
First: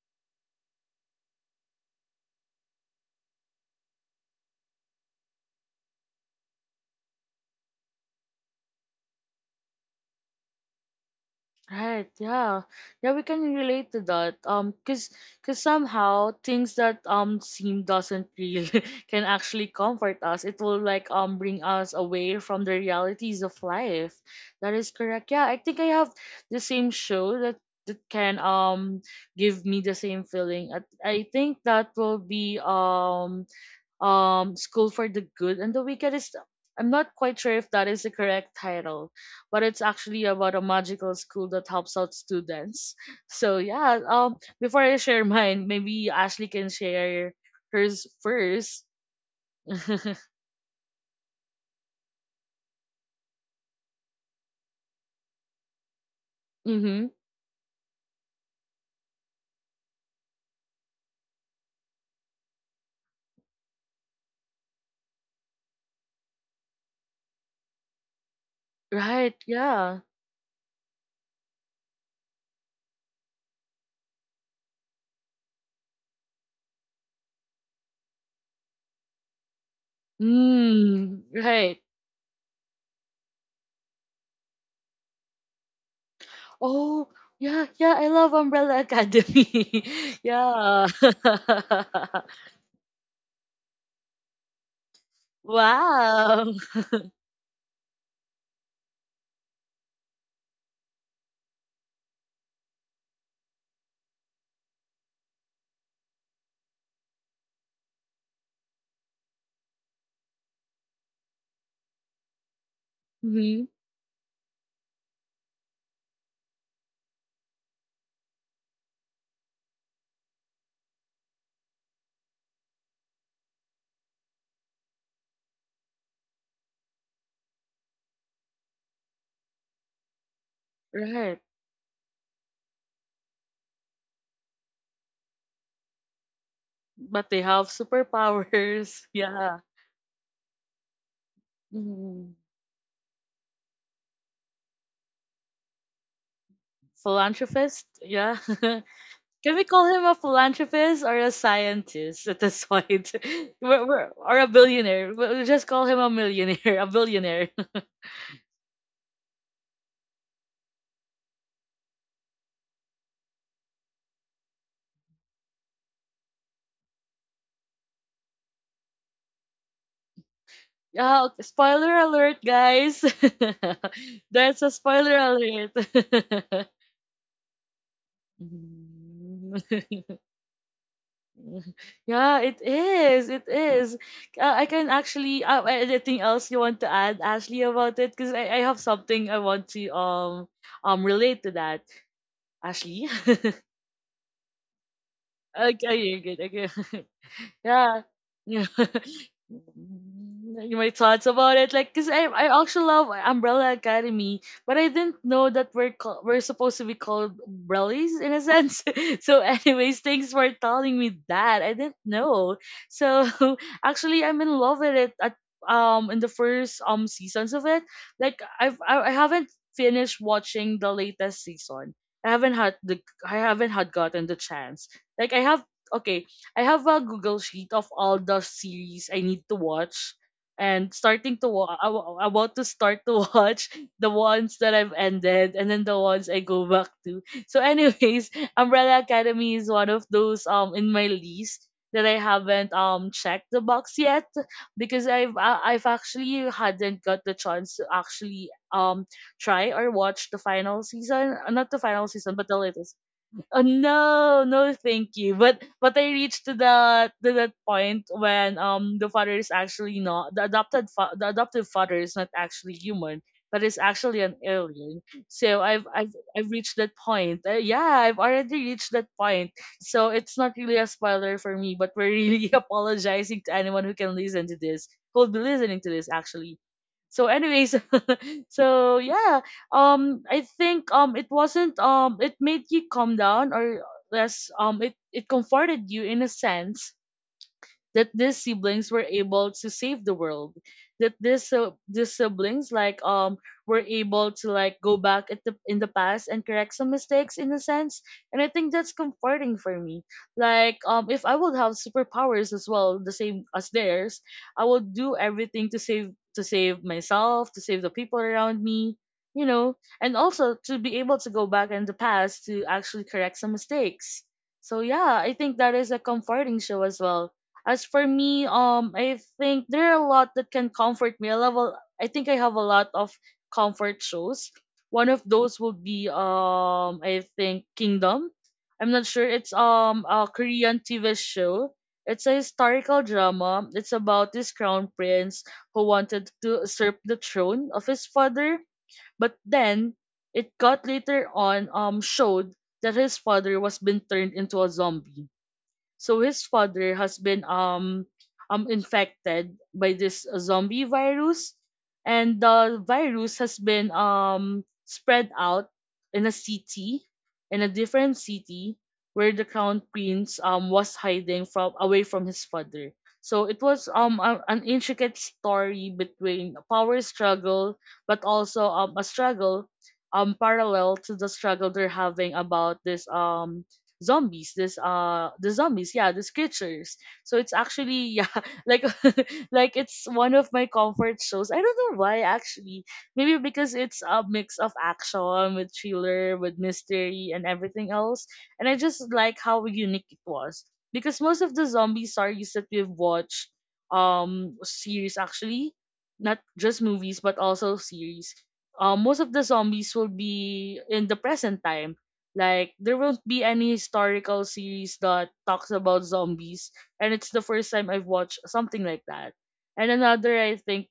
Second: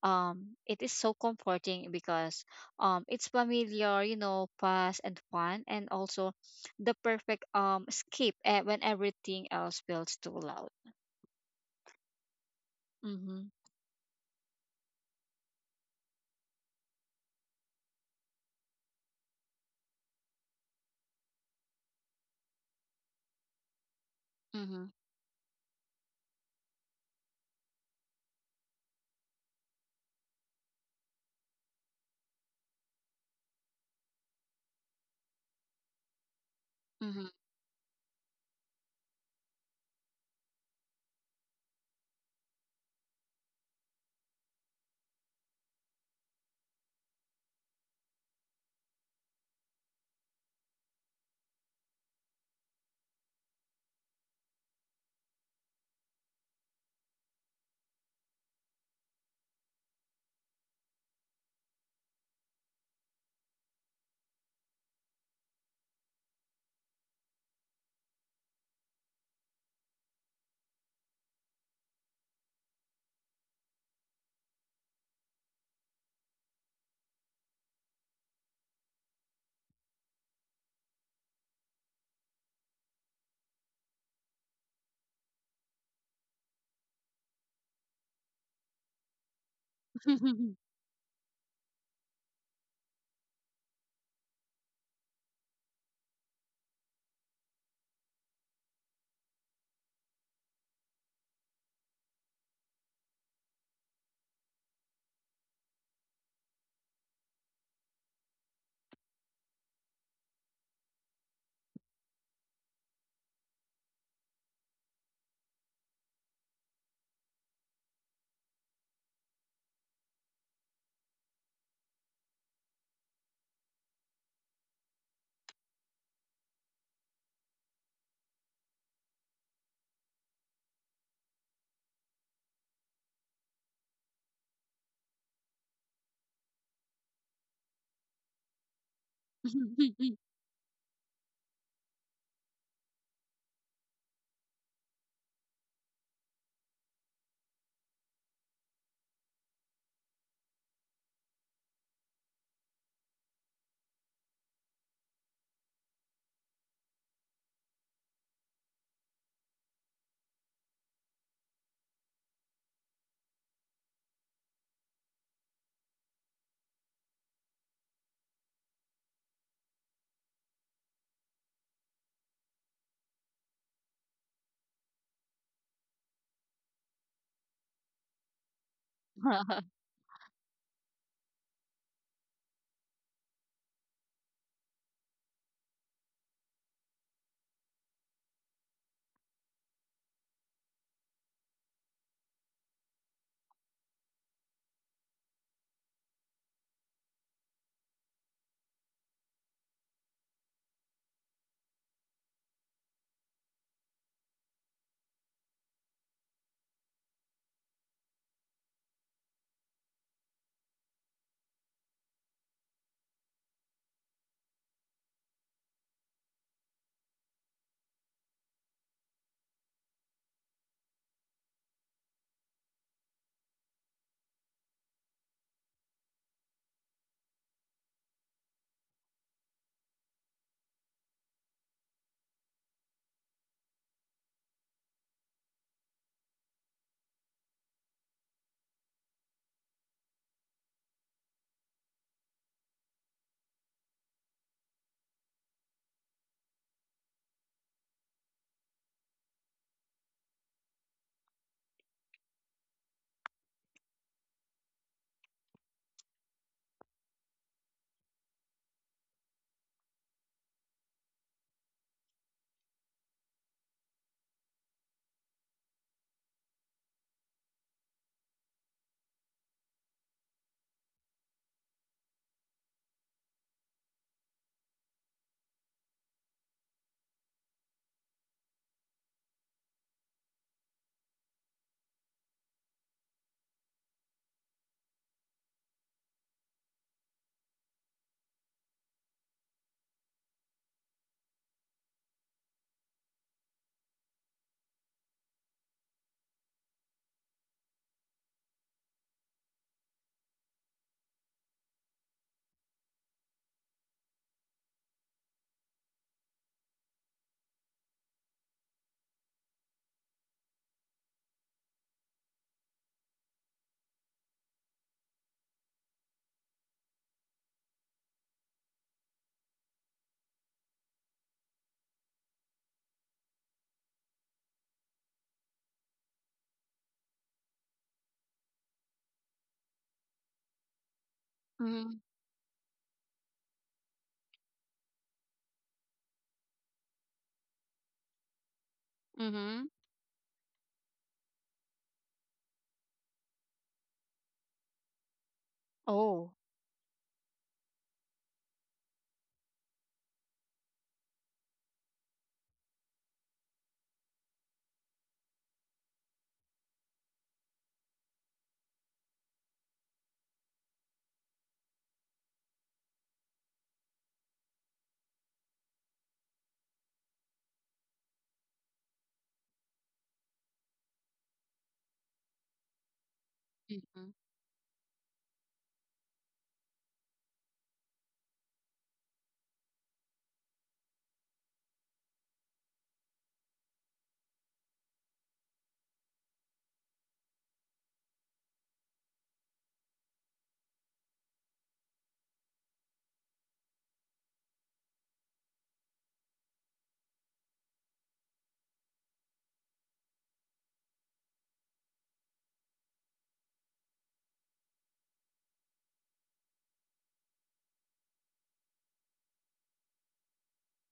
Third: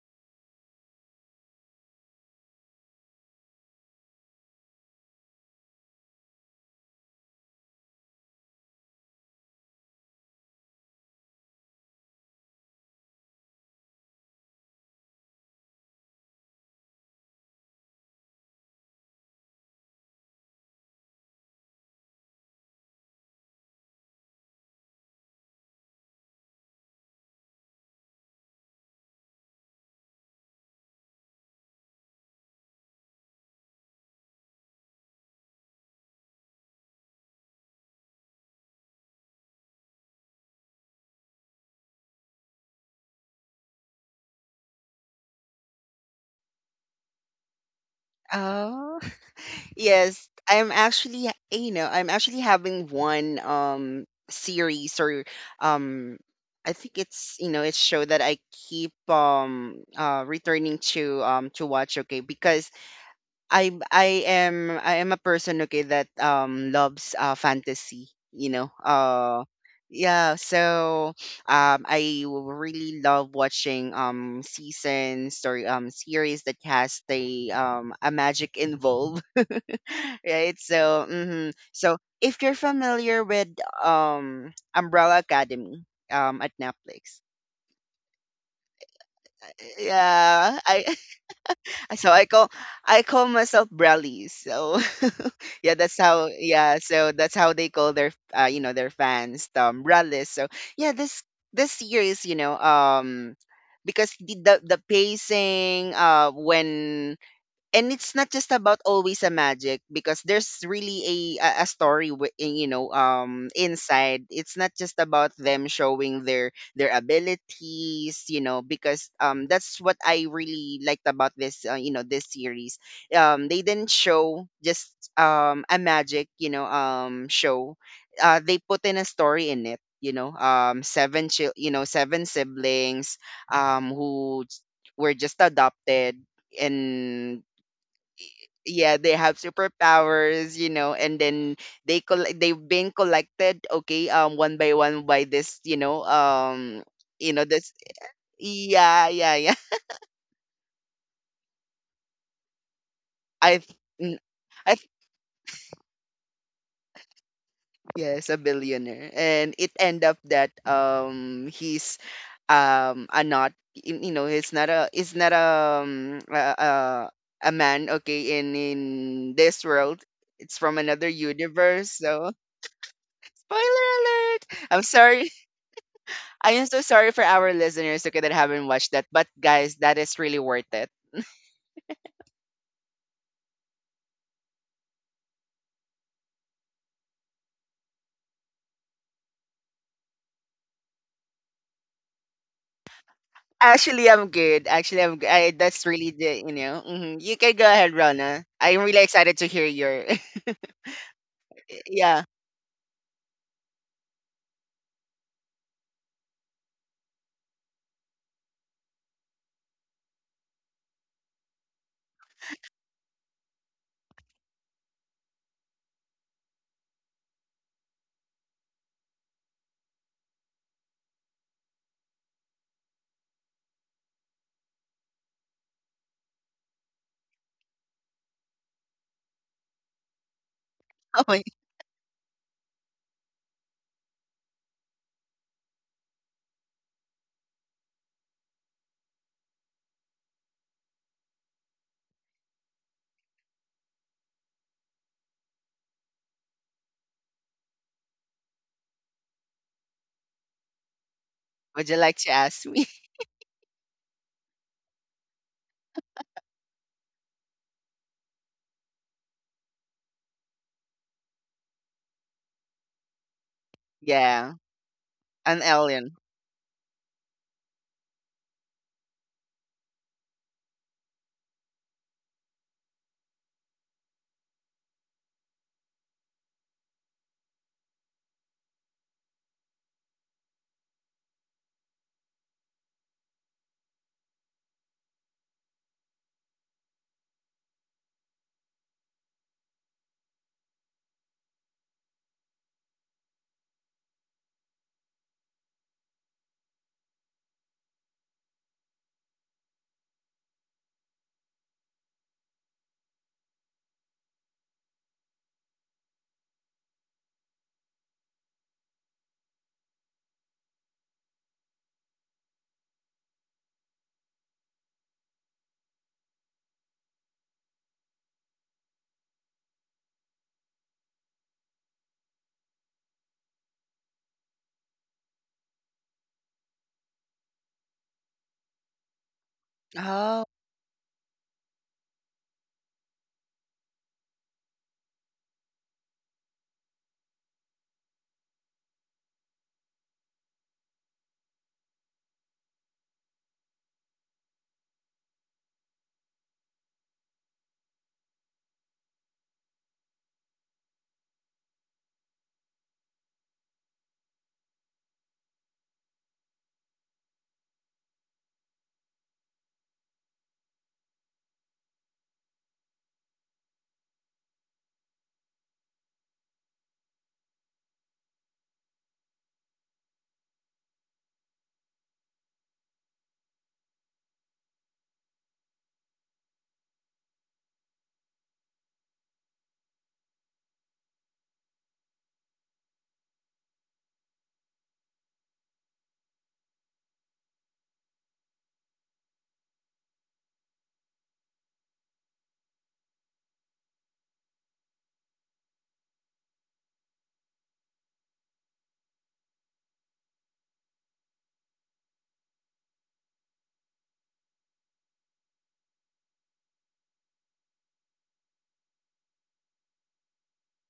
[SPEAKER 3] it is so comforting because it's familiar you know fast and fun and also the perfect escape eh, when everything else feels too loud.
[SPEAKER 1] Right, yeah. Yeah, we
[SPEAKER 3] Mm-hmm.
[SPEAKER 1] can relate to that. 'Cause somehow things that seem doesn't real can actually comfort us. It will like bring us away from the realities of life. That is
[SPEAKER 3] Mm-hmm.
[SPEAKER 1] correct. Yeah, I think I have the same show that can give me the same feeling. I think that will be School for the Good and the Wicked is, I'm not
[SPEAKER 3] Mm-hmm.
[SPEAKER 1] quite sure if that is the correct title, but it's actually about a magical school that helps out students. So yeah, before I share mine, maybe Ashley can share hers first.
[SPEAKER 2] Oh. Yes, I'm actually, you know, I'm actually having one series or um I think
[SPEAKER 1] Mm-hmm.
[SPEAKER 2] it's, you know, it's show that I keep returning to watch, okay, because I am a person, okay, that loves fantasy, you know.
[SPEAKER 1] Right, yeah.
[SPEAKER 2] Yeah, so I really love watching seasons or series that has the a magic involved, right? So,
[SPEAKER 1] Mm,
[SPEAKER 2] mhm,
[SPEAKER 1] right.
[SPEAKER 2] so if you're familiar with Umbrella Academy at
[SPEAKER 1] Oh,
[SPEAKER 2] Netflix,
[SPEAKER 1] yeah, yeah, I love Umbrella Academy.
[SPEAKER 2] yeah,
[SPEAKER 1] Yeah.
[SPEAKER 2] I, so I call, I call myself Brellies. So yeah, that's how,
[SPEAKER 1] Wow.
[SPEAKER 2] yeah, so that's how they call their you know their fans, Brellies. So yeah, this series, you know, because the pacing when, and it's not just about always a magic, because there's really a story you know
[SPEAKER 1] Hmm.
[SPEAKER 2] inside. It's not just about them showing their abilities, you know, because that's what I really liked about this you know this series. They didn't show just a magic you know show. They put in a story in it, you know,
[SPEAKER 1] Right.
[SPEAKER 2] you know, seven siblings who were just adopted.
[SPEAKER 1] But they
[SPEAKER 2] And
[SPEAKER 1] have
[SPEAKER 2] yeah,
[SPEAKER 1] superpowers.
[SPEAKER 2] they have
[SPEAKER 1] Yeah.
[SPEAKER 2] superpowers, you know. And then
[SPEAKER 1] Mhm.
[SPEAKER 2] they've been collected, okay, one by one by this you know this,
[SPEAKER 1] Philanthropist? Yeah.
[SPEAKER 2] yeah, yeah,
[SPEAKER 1] Can
[SPEAKER 2] yeah.
[SPEAKER 1] we call him a philanthropist or a scientist at this point?
[SPEAKER 2] I th- n-
[SPEAKER 1] Or a
[SPEAKER 2] I th-
[SPEAKER 1] billionaire? We'll just call him a millionaire, A billionaire.
[SPEAKER 2] Yes, a billionaire, and it end up that he's a, not y- you know, he's not a, he's not a um a, a, a man, okay, in this world. It's from another
[SPEAKER 1] Yeah, okay,
[SPEAKER 2] universe.
[SPEAKER 1] spoiler
[SPEAKER 2] So
[SPEAKER 1] alert, guys.
[SPEAKER 2] spoiler alert,
[SPEAKER 1] That's a
[SPEAKER 2] I'm
[SPEAKER 1] spoiler
[SPEAKER 2] sorry.
[SPEAKER 1] alert.
[SPEAKER 2] I am so sorry for our listeners, okay, that haven't watched that, but
[SPEAKER 1] Mhm.
[SPEAKER 2] guys, that is really worth it.
[SPEAKER 1] Yeah, it is. It is. I can actually. Anything else you want to add, Ashley, about it? Because I have something I want to relate to that, Ashley.
[SPEAKER 2] Actually, I'm good. Actually, I, that's
[SPEAKER 1] Okay,
[SPEAKER 2] really
[SPEAKER 1] you're good.
[SPEAKER 2] the you
[SPEAKER 1] Okay.
[SPEAKER 2] know. Hmm. You can go ahead,
[SPEAKER 1] Yeah.
[SPEAKER 2] Rana.
[SPEAKER 1] Yeah.
[SPEAKER 2] I'm really excited to hear your.
[SPEAKER 1] Mm, my thoughts about it, like, cause
[SPEAKER 2] yeah.
[SPEAKER 1] I I also love Umbrella Academy, but I didn't know that we're supposed to be called umbrellies in a sense. So, anyways, thanks for telling me that. I didn't know. So, actually, I'm in love with it. At in the first seasons of it, I haven't finished watching the latest season. I haven't had gotten the chance. Like I have, okay, I have a Google sheet of all the series I need to watch and
[SPEAKER 2] Oh my.
[SPEAKER 1] I want to start to watch the ones that I've ended and then the ones I go back to. So anyways, Umbrella Academy is one of those in my list that I haven't checked the box yet because I've actually hadn't got the chance to actually try or watch the final season, not the
[SPEAKER 2] Would you
[SPEAKER 1] final
[SPEAKER 2] like to
[SPEAKER 1] season but the
[SPEAKER 2] ask me?
[SPEAKER 1] latest. Oh no, no, thank you. But I reached to that point when the adoptive father is not actually human, but is actually an
[SPEAKER 2] yeah.
[SPEAKER 1] alien. So
[SPEAKER 2] An alien.
[SPEAKER 1] I've reached that point. Yeah, I've already reached that point. So it's not really a spoiler for me, but we're really apologizing to anyone who can listen to this, who'll be listening to this actually. So anyways, so yeah, I think it wasn't, it made you calm down or less, it comforted you in a sense that these siblings were able to save the world, that this these siblings like were able to like go back at the in the past and correct some mistakes in a sense. And I think that's comforting for me. Like if I would have superpowers as well, the same as theirs, I would do everything to save myself, to save the people around me, you know, and also to be able to go back in the past to actually correct some mistakes. So yeah, I think that is a comforting show as well. As for me, I think there are a lot that can comfort me. I think I have a lot of comfort shows. One of those would be I think Kingdom. I'm not sure. It's a
[SPEAKER 2] Oh,
[SPEAKER 1] Korean TV show.
[SPEAKER 3] Mm-hmm.
[SPEAKER 1] It's a historical drama. It's about this crown prince who wanted to usurp the throne of his father, but
[SPEAKER 3] Mm-hmm.
[SPEAKER 1] then it got later on showed that his father was been turned into a zombie. So
[SPEAKER 3] Oh.
[SPEAKER 1] his father has been infected by this zombie virus, and the virus has been spread out in a city, in a different city where the crown prince was hiding from away from his father. So it was an intricate story between a power struggle, but also a struggle parallel to the struggle they're having about this
[SPEAKER 3] Mm-hmm.
[SPEAKER 1] zombies this the zombies, yeah, these creatures. So it's actually yeah like like it's one of my comfort shows. I don't know why actually. Maybe because it's a mix of action with thriller with mystery and everything else, and I just like how unique it was. Because most of the zombie series that we've watched, series actually, not just movies but also series, most of the zombies will be in the present time. Like there won't be any historical series that talks about zombies, and it's the first time I've watched something like that. And another, I think,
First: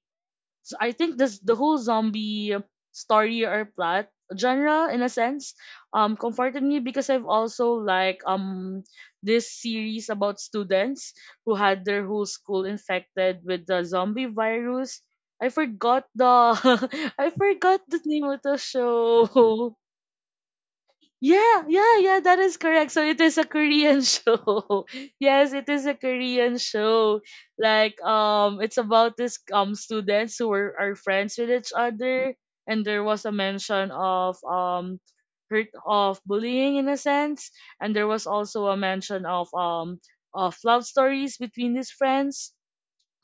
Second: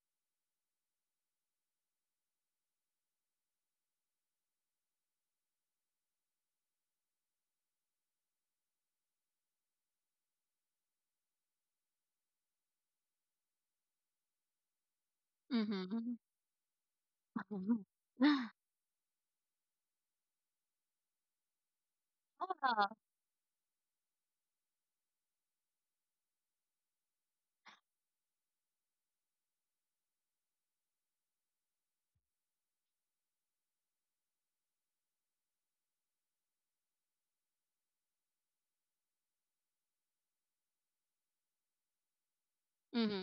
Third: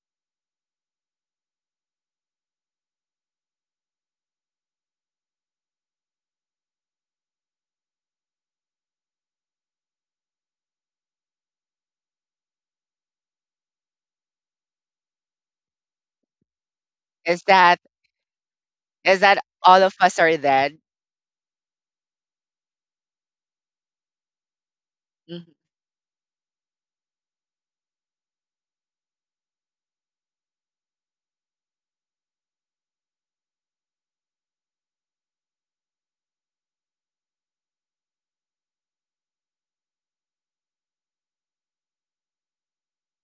[SPEAKER 1] so I think this the whole zombie story or plot genre in a sense comforted me because I've also like this series about students who had their whole school infected with the zombie virus. I forgot
[SPEAKER 3] Mm-hmm.
[SPEAKER 1] the I
[SPEAKER 2] is that,
[SPEAKER 1] forgot the name of the
[SPEAKER 2] is that
[SPEAKER 1] show.
[SPEAKER 2] all of us are dead?
[SPEAKER 1] Yeah, yeah, yeah, that is
[SPEAKER 3] Ah,
[SPEAKER 1] correct. So it is a Korean show. Yes,
[SPEAKER 2] Mhm.
[SPEAKER 1] it is a Korean show. Like it's about this students who were are friends with each other, and there was a mention of hurt of bullying in a sense, and there was also a mention of love stories between these friends.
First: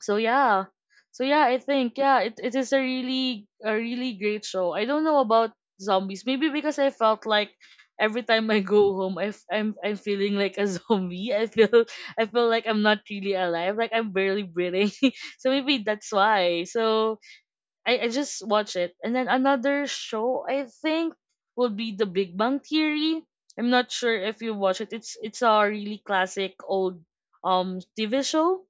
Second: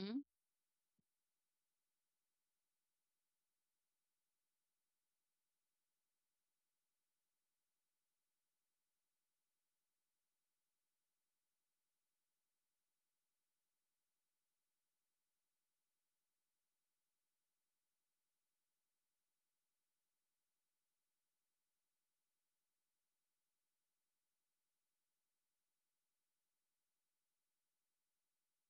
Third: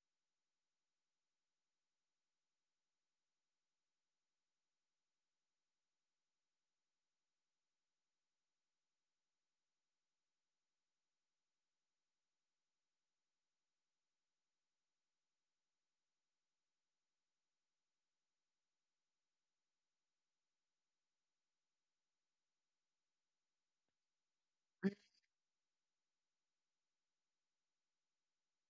[SPEAKER 1] so yeah so yeah i think it is a really great show. I don't know about zombies, maybe because I felt like every time I go home, I, f- I'm feeling like a zombie. I feel like I'm not really alive, like I'm barely breathing. So maybe that's why. So I just watch it. And then another show, I think, would be The Big Bang Theory. I'm not sure if you watch it. It's a really classic old TV show.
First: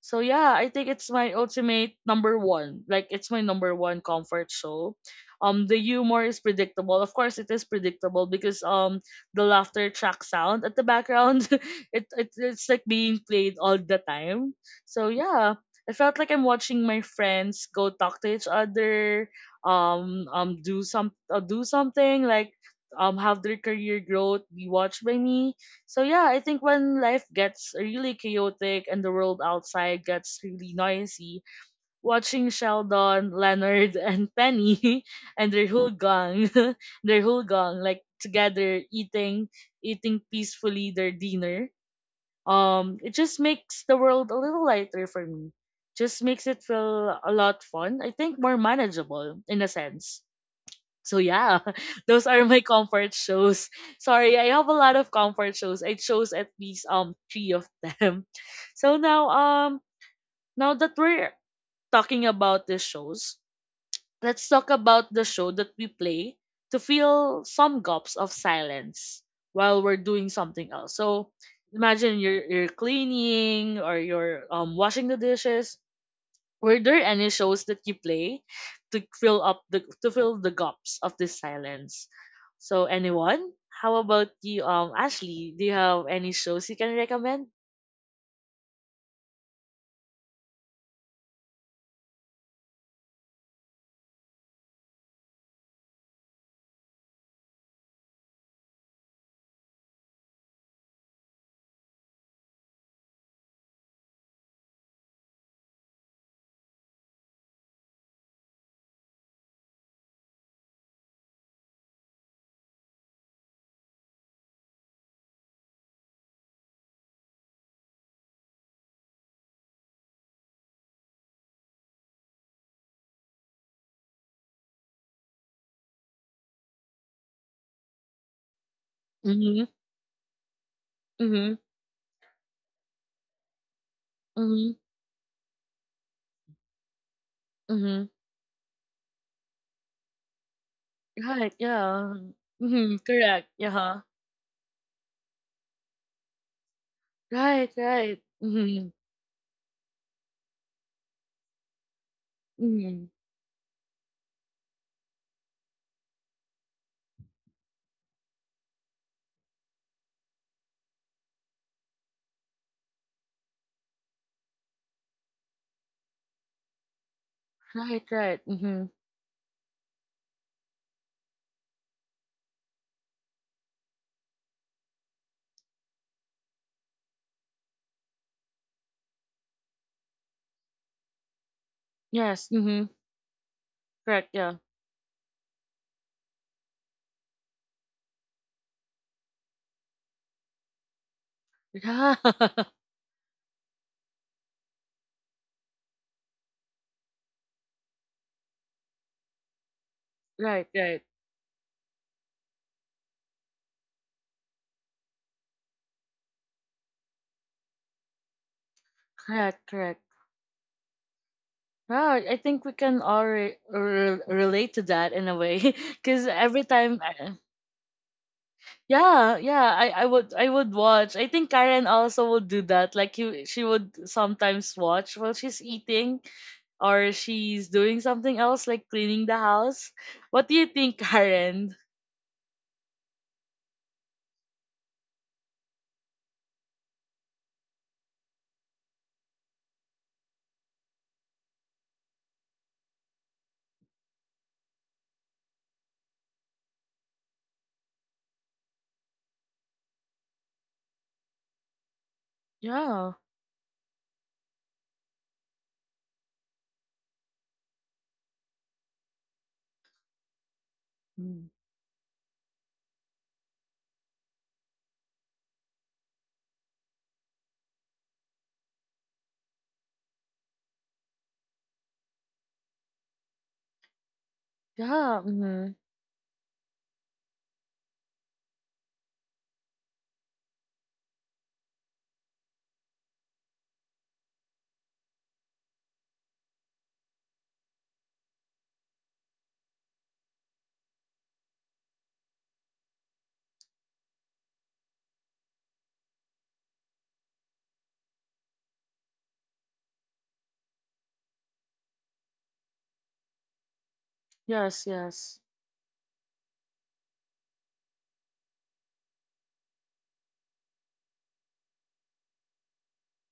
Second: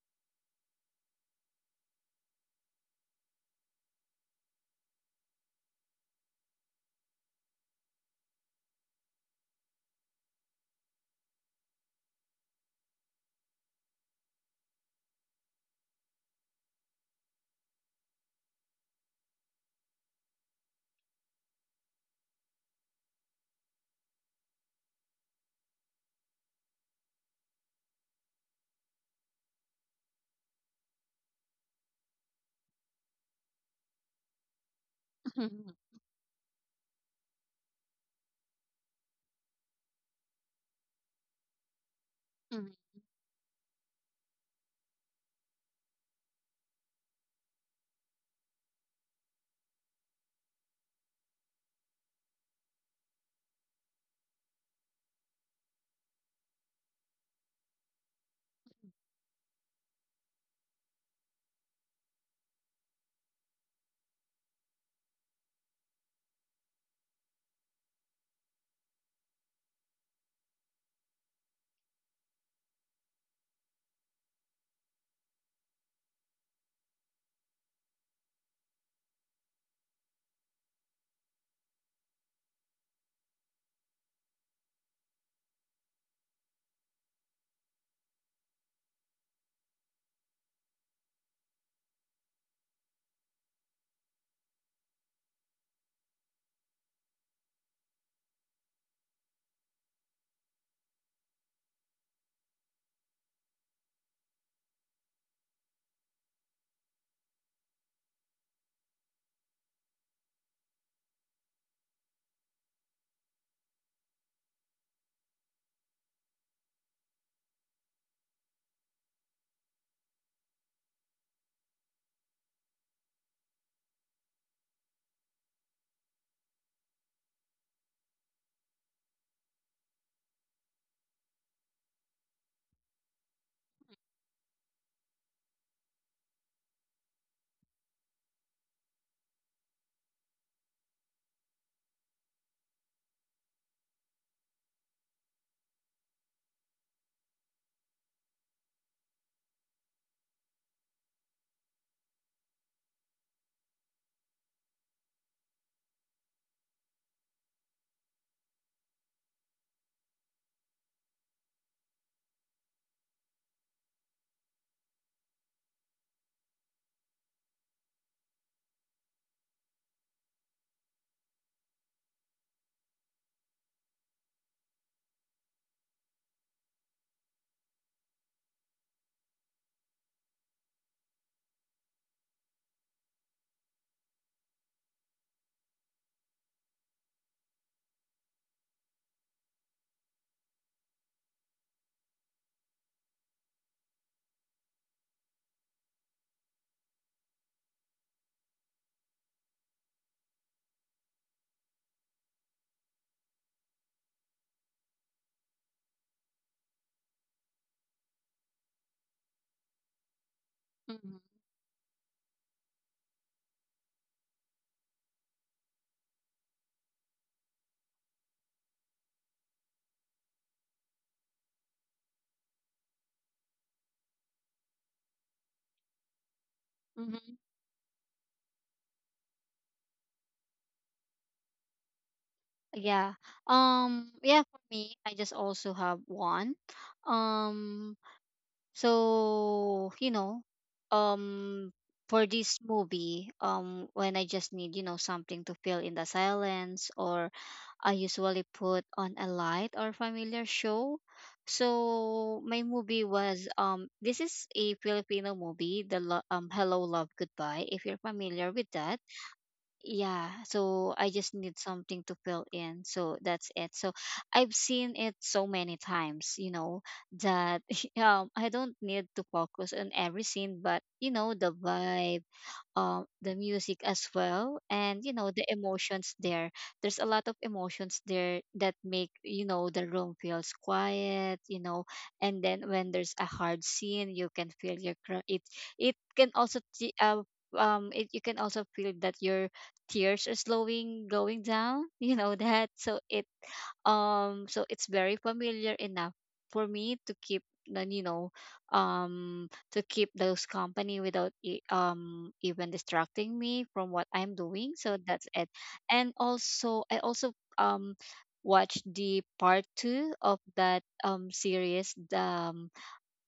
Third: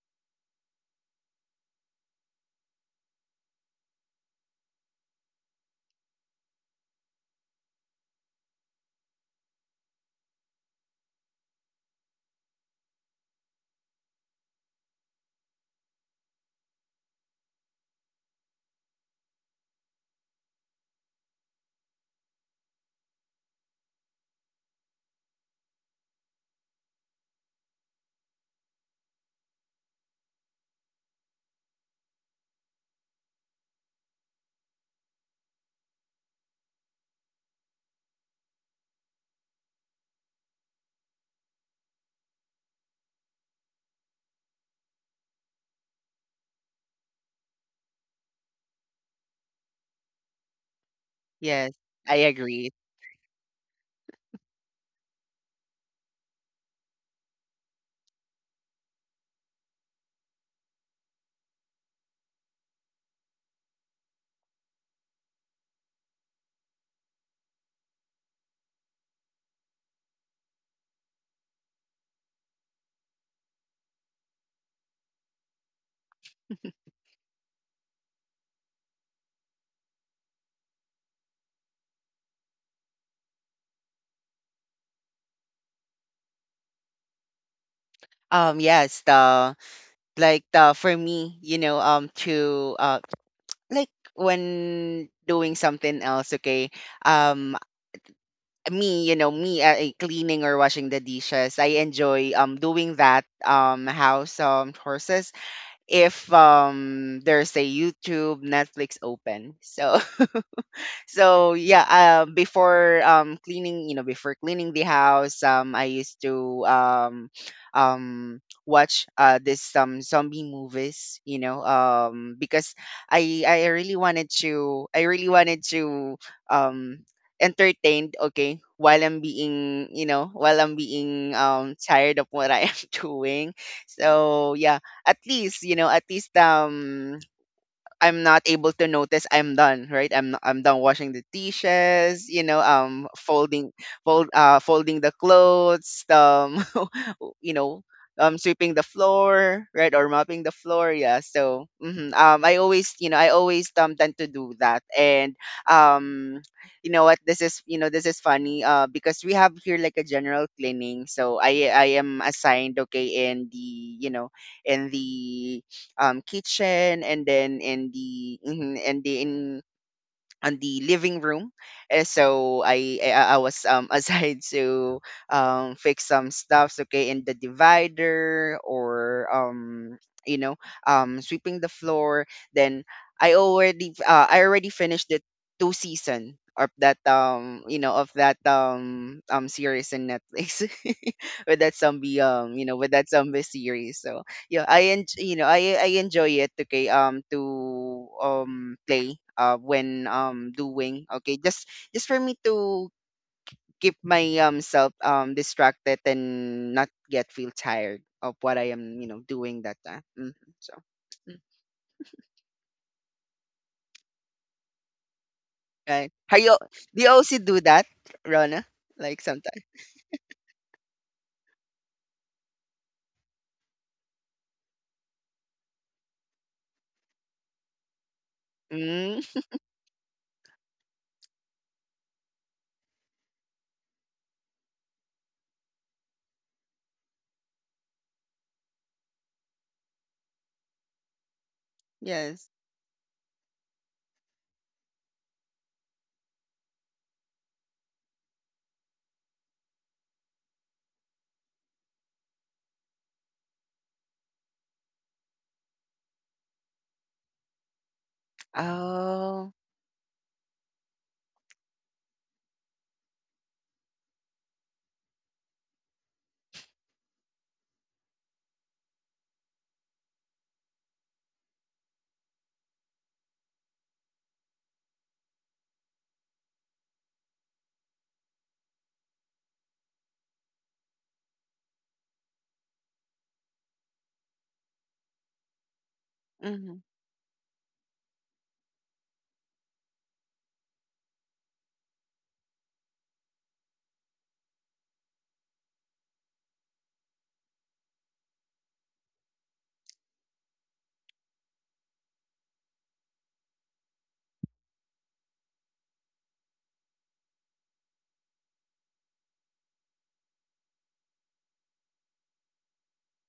[SPEAKER 1] So yeah, I think it's my ultimate number one. Like it's my number one comfort show. The humor is predictable. Of course, it is predictable because the laughter track sound at the background, it's like being played all the time. So yeah, I felt like I'm watching my friends go talk to each other, do some do something like have their career growth be watched by me. So yeah, I think when life gets really chaotic and the world outside gets really noisy, watching Sheldon, Leonard, and Penny and their
[SPEAKER 3] Mm-hmm.
[SPEAKER 1] whole gang, their whole gang, like together eating, eating peacefully their dinner, it just makes the world a little lighter for me. Just makes it feel a lot fun. I think more manageable in a sense. So yeah,
[SPEAKER 2] Yes, I
[SPEAKER 1] those are my
[SPEAKER 2] agree.
[SPEAKER 1] comfort shows. Sorry, I have a lot of comfort shows. I chose at least three of them. So now now that we're talking about the shows, let's talk about the show that we play to fill some gaps of silence while we're doing something else. So imagine you're cleaning or you're washing the dishes. Were there any shows that you play to fill up the to fill the gaps of this silence? So anyone? How about you, Ashley? Do you have any shows you can recommend?
[SPEAKER 2] Yes. The like the for me, you know, to like when doing something else. Okay. Um, Me, you know, cleaning or washing the dishes. I enjoy doing that house courses if there's a YouTube, Netflix open. So so yeah before cleaning, you know, before cleaning the house, I used to um watch this some zombie movies, you know, because I really wanted to, I really wanted to um entertained, okay, while I'm
[SPEAKER 1] Mm-hmm.
[SPEAKER 2] being, you know, while I'm being
[SPEAKER 1] Mm-hmm.
[SPEAKER 2] tired of what I am doing. So
[SPEAKER 1] Mm-hmm.
[SPEAKER 2] yeah, at least you know, at least
[SPEAKER 1] Mm-hmm.
[SPEAKER 2] I'm not able to notice I'm done, right? I'm done washing the
[SPEAKER 1] Right, yeah.
[SPEAKER 2] dishes, you know,
[SPEAKER 1] Mm-hmm. Correct. Yeah.
[SPEAKER 2] fold, folding the clothes, to you
[SPEAKER 1] Right,
[SPEAKER 2] know
[SPEAKER 1] right.
[SPEAKER 2] sweeping the
[SPEAKER 1] Mm-hmm.
[SPEAKER 2] floor, right, or mopping the floor, yeah, so mhm, I always,
[SPEAKER 1] Mm-hmm.
[SPEAKER 2] you know, I always tend to do that. And um you know what, this is, you know, this is funny, because we have here like a general cleaning, so I am assigned, okay, in the you know in the kitchen, and then in
[SPEAKER 1] Right,
[SPEAKER 2] the
[SPEAKER 1] right.
[SPEAKER 2] mhm,
[SPEAKER 1] Mm-hmm.
[SPEAKER 2] in the in on the living room. Eh, so I was assigned to fix some stuffs, okay, in the divider or you know sweeping the floor.
[SPEAKER 1] Yes.
[SPEAKER 2] Then
[SPEAKER 1] Mm-hmm. Correct,
[SPEAKER 2] I
[SPEAKER 1] yeah.
[SPEAKER 2] already finished the 2 season of that you know of that series in Netflix with that zombie you know with that zombie series. So yeah, you know, I enjoy it. Okay, to play when
[SPEAKER 1] Right, right.
[SPEAKER 2] doing, okay, just for me to keep my self distracted and not get feel tired of what I am you know doing
[SPEAKER 1] Correct,
[SPEAKER 2] that time.
[SPEAKER 1] correct.
[SPEAKER 2] Hmm. So, mm,
[SPEAKER 1] Right, I think we can all relate to that in a way,
[SPEAKER 2] right?
[SPEAKER 1] because
[SPEAKER 2] Are you,
[SPEAKER 1] every
[SPEAKER 2] do
[SPEAKER 1] time,
[SPEAKER 2] you also
[SPEAKER 1] I-
[SPEAKER 2] do that, Rona? Like
[SPEAKER 1] yeah,
[SPEAKER 2] sometimes?
[SPEAKER 1] yeah, I would I would watch. I think Karen also would do that. Like you, she would sometimes watch while she's eating or
[SPEAKER 3] Mm-hmm.
[SPEAKER 1] she's doing something else, like cleaning
[SPEAKER 2] Mm,
[SPEAKER 1] the house. What do you think, Karen?
[SPEAKER 3] Yeah um yeah for me I just also have one um So, you know, um for
[SPEAKER 2] yes.
[SPEAKER 3] this movie, when I just need, you know, something to fill in the silence or I usually put on a light or familiar show. So, my movie
[SPEAKER 1] Yeah.
[SPEAKER 3] was this is a Filipino movie, Hello Love Goodbye if you're familiar with that
[SPEAKER 2] Oh.
[SPEAKER 3] yeah so I just
[SPEAKER 1] Mm.
[SPEAKER 3] need something to fill in so that's it so I've seen it so many times you know that I don't need to focus on every scene but you know the vibe the music as well and you
[SPEAKER 1] Yeah,
[SPEAKER 3] know the
[SPEAKER 1] mm-hmm.
[SPEAKER 3] emotions there there's a lot of emotions there that make you know the room feels quiet you know and then when there's a hard scene you can feel your cr- it can also
[SPEAKER 2] Hmm.
[SPEAKER 3] you can also feel that your tears are slowing going down you know that so it so it's very familiar enough for me to keep then you know um to keep those company without even distracting me from what I'm doing.
[SPEAKER 1] Yes,
[SPEAKER 3] So that's
[SPEAKER 1] yes.
[SPEAKER 3] it. And also I also um watched the part two of that series,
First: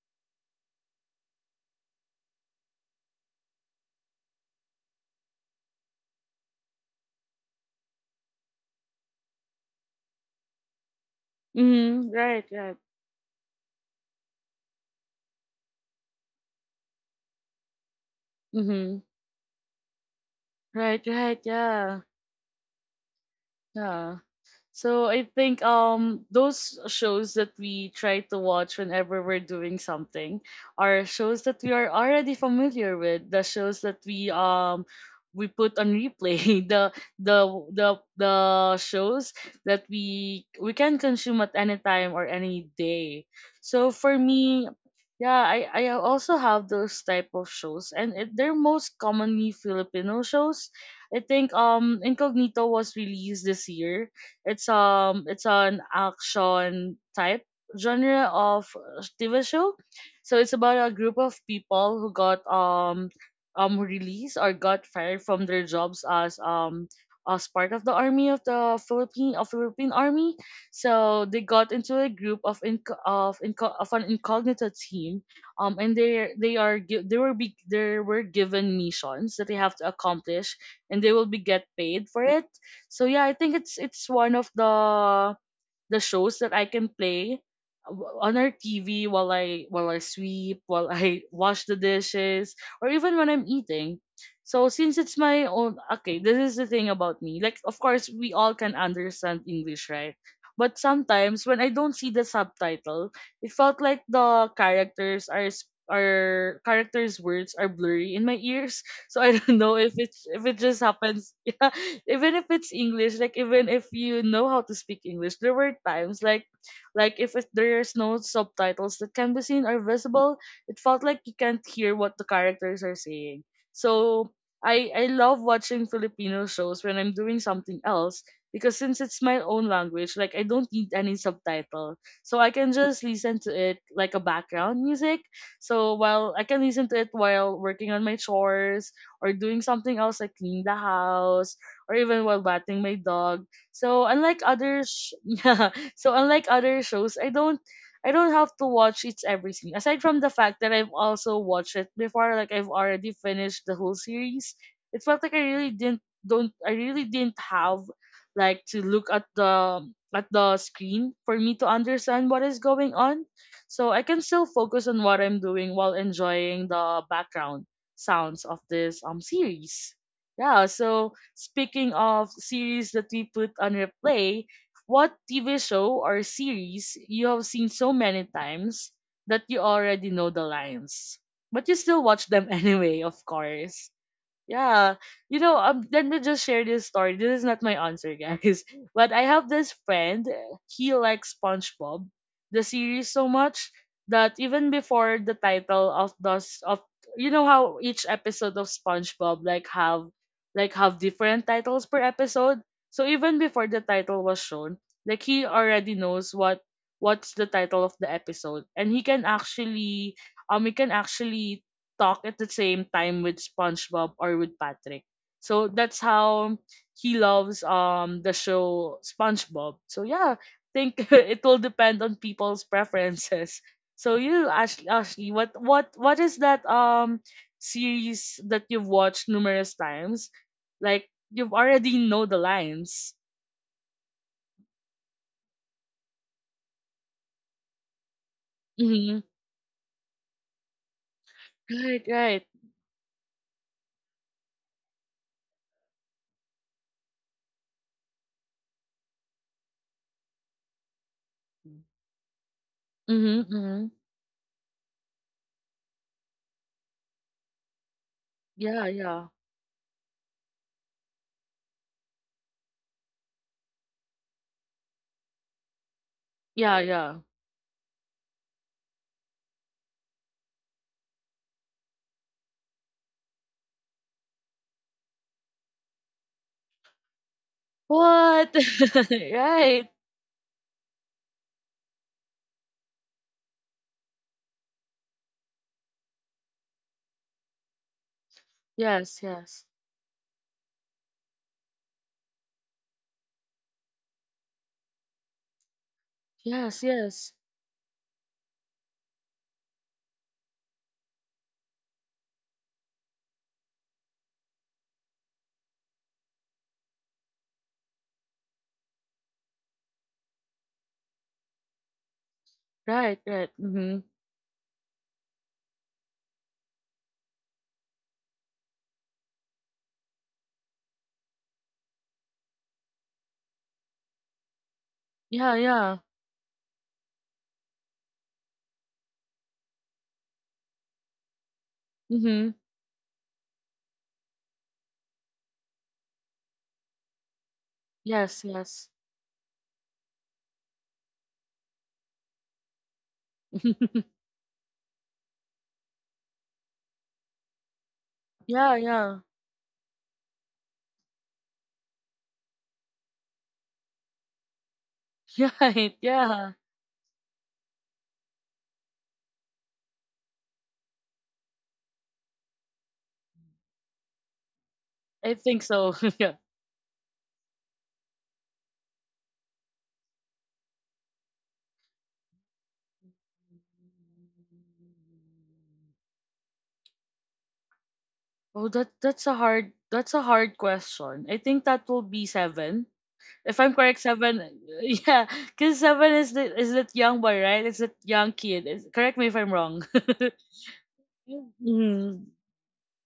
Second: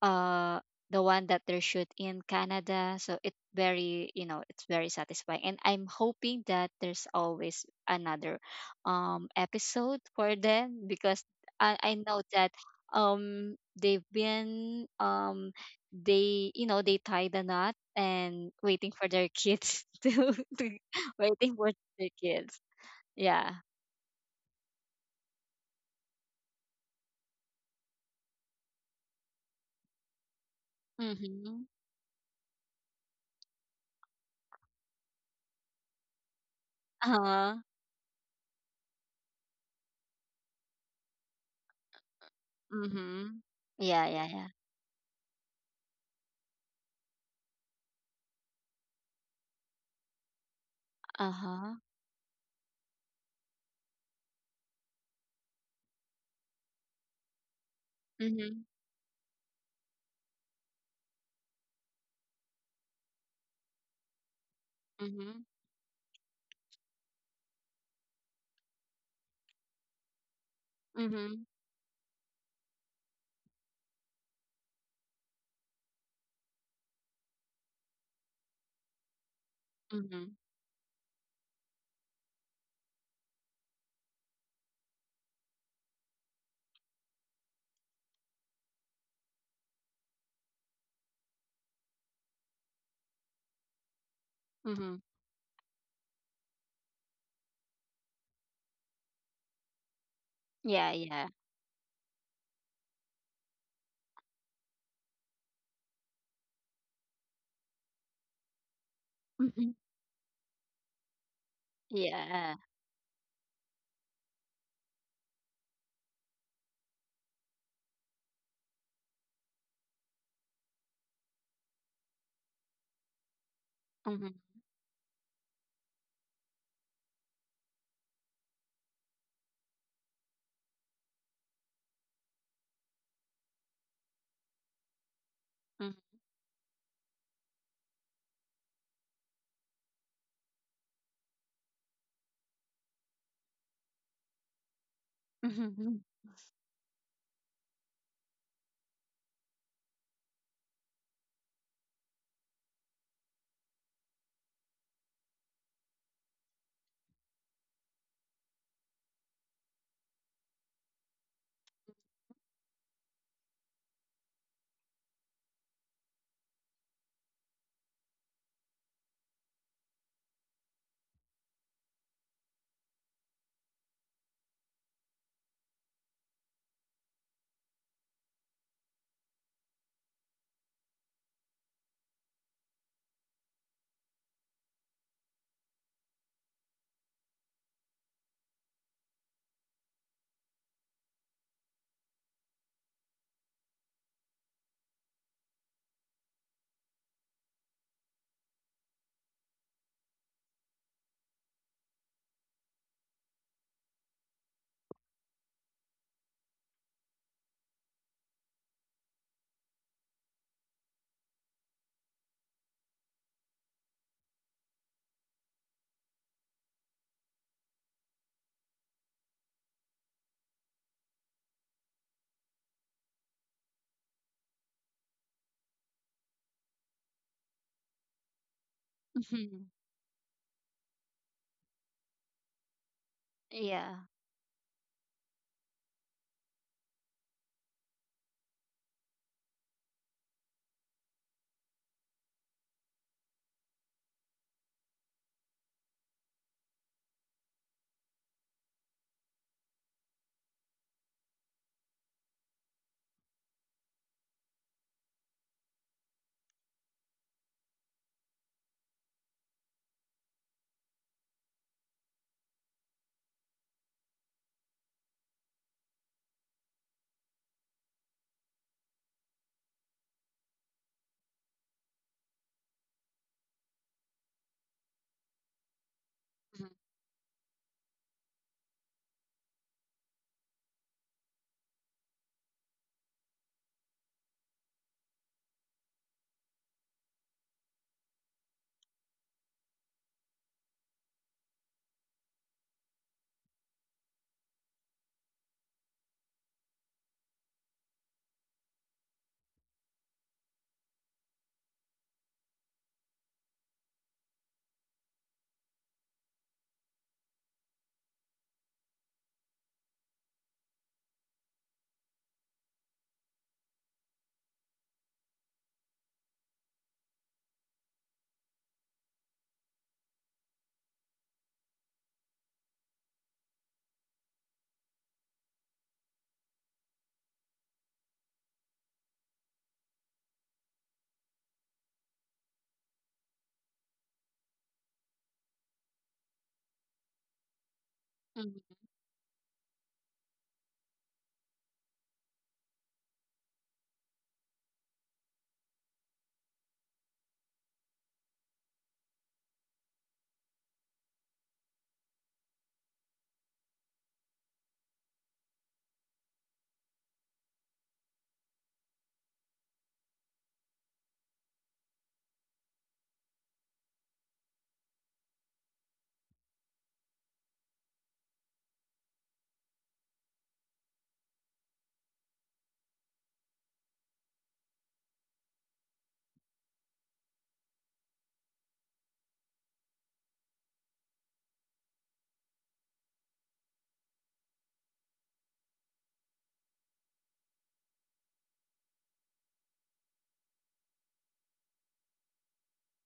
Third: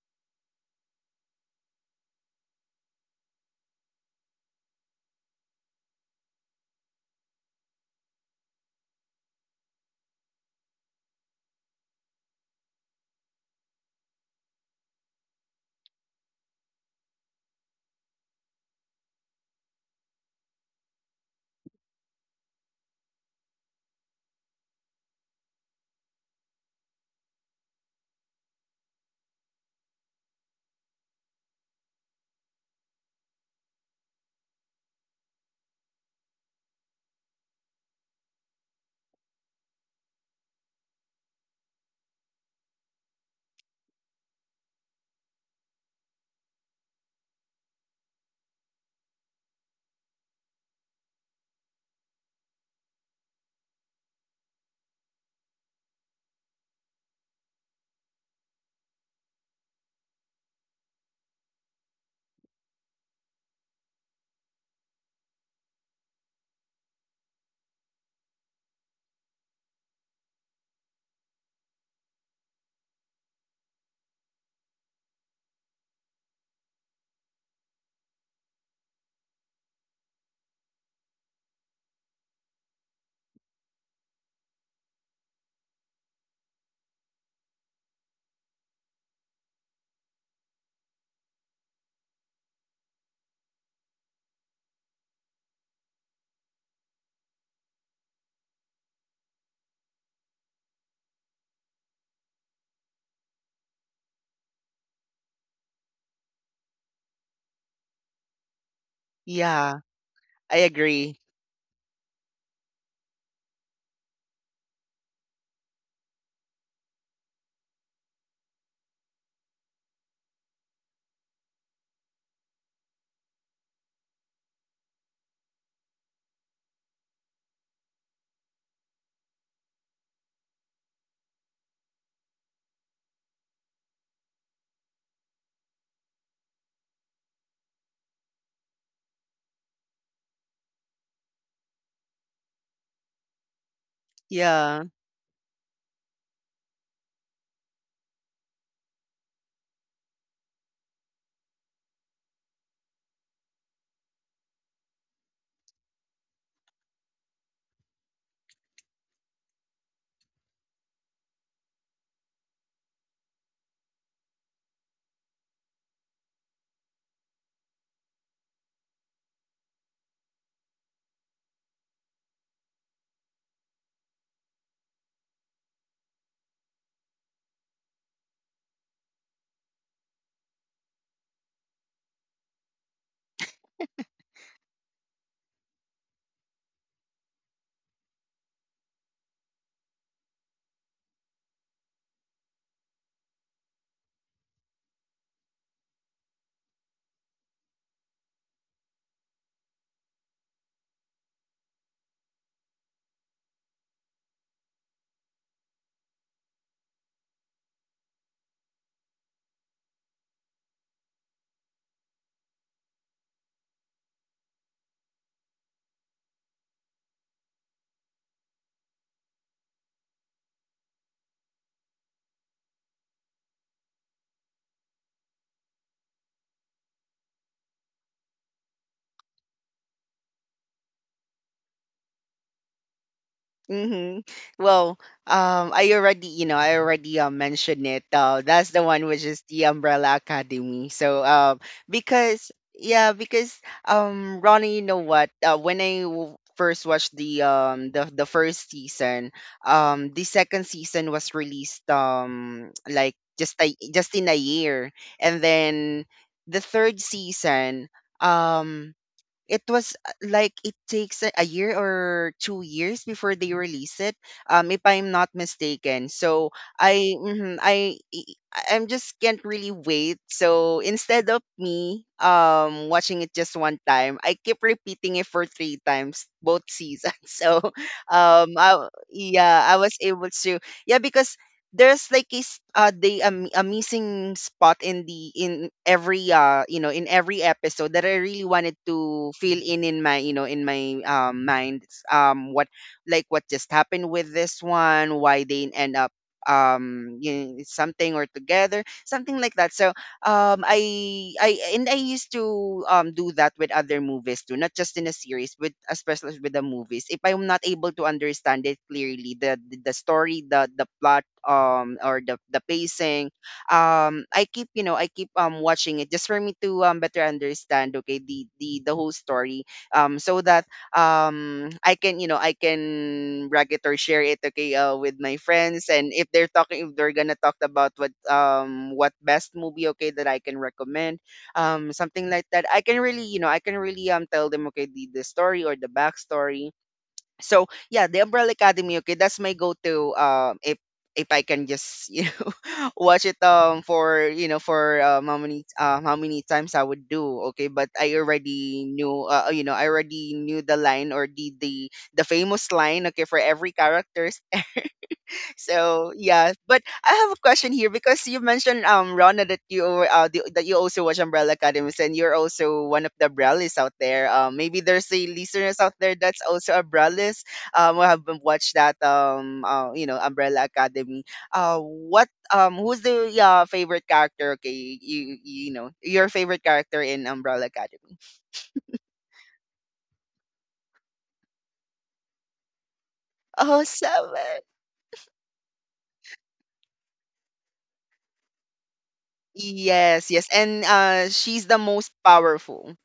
[SPEAKER 3] uh the one that they shoot in Canada. So it's very, you know, it's very satisfying. And I'm hoping that there's always another episode for them because I
[SPEAKER 1] Mm-hmm.
[SPEAKER 3] know
[SPEAKER 1] Right,
[SPEAKER 3] that
[SPEAKER 1] right.
[SPEAKER 3] they've been they you know they tie the knot and waiting
[SPEAKER 1] Mm-hmm.
[SPEAKER 3] for their kids to
[SPEAKER 1] Right, right,
[SPEAKER 3] waiting for
[SPEAKER 1] yeah,
[SPEAKER 3] their kids. Yeah.
[SPEAKER 1] yeah. So I think those shows that we try to watch whenever we're doing something are shows that
[SPEAKER 3] Mm-hmm.
[SPEAKER 1] we are already familiar with, the shows that we put on replay, the the
[SPEAKER 3] Uh-huh.
[SPEAKER 1] the the shows that we can consume at any time or any day.
[SPEAKER 3] Mm-hmm.
[SPEAKER 1] So
[SPEAKER 3] Yeah,
[SPEAKER 1] for
[SPEAKER 3] yeah, yeah.
[SPEAKER 1] me, yeah, I also have those type of shows and it, they're most commonly Filipino shows. I think
[SPEAKER 3] Uh-huh.
[SPEAKER 1] Incognito was released this year. It's it's an action type genre
[SPEAKER 3] Mm-hmm.
[SPEAKER 1] of TV show. So it's about a group of people who got released or got fired
[SPEAKER 3] Mm-hmm.
[SPEAKER 1] from their jobs as part of the army of the Philippine army. So they
[SPEAKER 3] Mm-hmm.
[SPEAKER 1] got into a group of an incognito team and they are they were given missions that they have to
[SPEAKER 3] Mhm.
[SPEAKER 1] accomplish, and they will be get paid for it. So yeah, I think it's one of the shows that I can play on our TV while I sweep, while I wash the dishes, or even when I'm eating. So since
[SPEAKER 3] Mhm.
[SPEAKER 1] it's my own, okay, this is the thing about me. Like of course we all can understand English, right? But
[SPEAKER 3] Yeah, yeah.
[SPEAKER 1] sometimes when I don't see the subtitle, it felt like the characters' words are blurry in my ears. So I don't
[SPEAKER 3] Mhm.
[SPEAKER 1] know
[SPEAKER 2] Yeah,
[SPEAKER 1] if it's if it
[SPEAKER 2] I
[SPEAKER 1] just
[SPEAKER 2] agree.
[SPEAKER 1] happens. Yeah, even if
[SPEAKER 3] Yeah.
[SPEAKER 1] it's English, like even if you know how to speak English, there were times like if there's no subtitles that can be seen or visible, it felt like you can't hear what the characters are saying. So
[SPEAKER 3] Mhm.
[SPEAKER 1] I love watching Filipino shows when I'm doing something else because since it's my own language, like I don't need any subtitle. So I can just listen to it like a background music.
[SPEAKER 3] Mhm.
[SPEAKER 1] So while I can listen to it while working on my chores, or doing something else like clean the house or even while batting my dog. So
[SPEAKER 2] Yeah.
[SPEAKER 1] yeah,
[SPEAKER 3] Mhm.
[SPEAKER 1] so unlike other shows, I don't have to watch It's Everything. Aside from the fact that I've also watched it before, like I've already finished the whole series. It felt like I really didn't don't I really didn't have like to look at the screen for me to understand what is going on. So I can still focus on what I'm doing while enjoying the background sounds of this series. Yeah, so speaking of series that we put on replay, what TV show or series you have seen so many times that you already know the lines, but you still watch them anyway, of course. Yeah, you know, let me just share this story. This is not my answer, guys. But I have this friend. He likes SpongeBob, the series, so much that even before the title of those of you know how each episode of SpongeBob like have different titles per episode. So even before the title was shown, like he already knows what what's the title of the episode, and he can actually talk at the same time with SpongeBob or with Patrick. So that's how he loves the show SpongeBob. So yeah, I think it will depend on people's preferences. So you Ashley, Ashley, what is that series that you've watched
[SPEAKER 3] Mhm.
[SPEAKER 1] numerous times? Like you've already know the lines.
[SPEAKER 3] Yeah.
[SPEAKER 2] Mm-hmm. Well, I already, you know, I already mentioned it. That's the one
[SPEAKER 1] Mm-hmm.
[SPEAKER 2] which is the Umbrella Academy. So,
[SPEAKER 1] Right, right.
[SPEAKER 2] because yeah, because Ronnie, you know what? When I first watched the the first season. The second season was released like,
[SPEAKER 1] Mm-hmm, mm-hmm.
[SPEAKER 2] just in a year, and then the third season,
[SPEAKER 1] Yeah,
[SPEAKER 2] um
[SPEAKER 1] yeah.
[SPEAKER 2] it was, like it takes a year or 2 years before they release it, if I'm not mistaken, so
[SPEAKER 1] Yeah,
[SPEAKER 2] I
[SPEAKER 1] yeah.
[SPEAKER 2] mhm, I e, I I'm just can't really wait, so instead of me watching it just one time, I keep repeating it for three times, both
[SPEAKER 3] Mhm.
[SPEAKER 2] seasons. So
[SPEAKER 1] What?
[SPEAKER 2] yeah, I
[SPEAKER 1] Right.
[SPEAKER 2] was able to, yeah, because there's like a missing spot in the in every, in every episode that I really wanted
[SPEAKER 1] Yes,
[SPEAKER 2] to fill
[SPEAKER 1] yes.
[SPEAKER 2] in my, in my mind. It's, what, like what just happened with this one, why they end up,
[SPEAKER 1] Yes, yes.
[SPEAKER 2] something, or together, something like that. So I used to do that with other movies too, not just in a series, but especially with the movies. If I'm not able to understand it clearly, the story, the plot, or the
[SPEAKER 1] Right,
[SPEAKER 2] pacing,
[SPEAKER 1] right. Mm-hmm.
[SPEAKER 2] I keep, I keep watching it, just for me to better understand, okay, the whole story, so that I can, I can brag it or share it, okay, with my
[SPEAKER 1] Yeah,
[SPEAKER 2] friends.
[SPEAKER 1] yeah.
[SPEAKER 2] And if they're gonna talk about, what best movie, okay, that I can recommend, something like
[SPEAKER 1] Mm-hmm.
[SPEAKER 2] that I can really, I can really tell them, okay, the story or the backstory. So yeah, the
[SPEAKER 1] Yes,
[SPEAKER 2] Umbrella
[SPEAKER 3] Mhm.
[SPEAKER 1] yes.
[SPEAKER 2] Academy. Okay, that's my go-to. If I can just watch it, for you know for how many times I would do. Okay, but I
[SPEAKER 1] Yeah,
[SPEAKER 2] already
[SPEAKER 1] yeah.
[SPEAKER 2] knew, I already knew the line, or the famous line. Okay, for every characters.
[SPEAKER 1] Yeah, right,
[SPEAKER 2] So
[SPEAKER 1] yeah.
[SPEAKER 2] yeah, but I have a question here, because you mentioned, Rona, that you, that you also watch Umbrella Academies, and you're also one of the Umbrellas out there. Maybe there's a
[SPEAKER 1] I think
[SPEAKER 2] listeners
[SPEAKER 1] so.
[SPEAKER 2] out there
[SPEAKER 1] Yeah.
[SPEAKER 2] that's also a Umbrellas. Who have watched that, Umbrella Academy. What Who's the favorite character? Okay, you know your favorite character in Umbrella Academy.
[SPEAKER 1] Oh, that's a hard question. I think that will be seven. If I'm
[SPEAKER 2] Oh,
[SPEAKER 1] correct, seven.
[SPEAKER 2] seven.
[SPEAKER 1] Yeah, because seven is the is that young boy, right? It's that young kid. Is, correct me if I'm wrong.
[SPEAKER 2] Yes, yes, and she's the most
[SPEAKER 1] Mm,
[SPEAKER 2] powerful.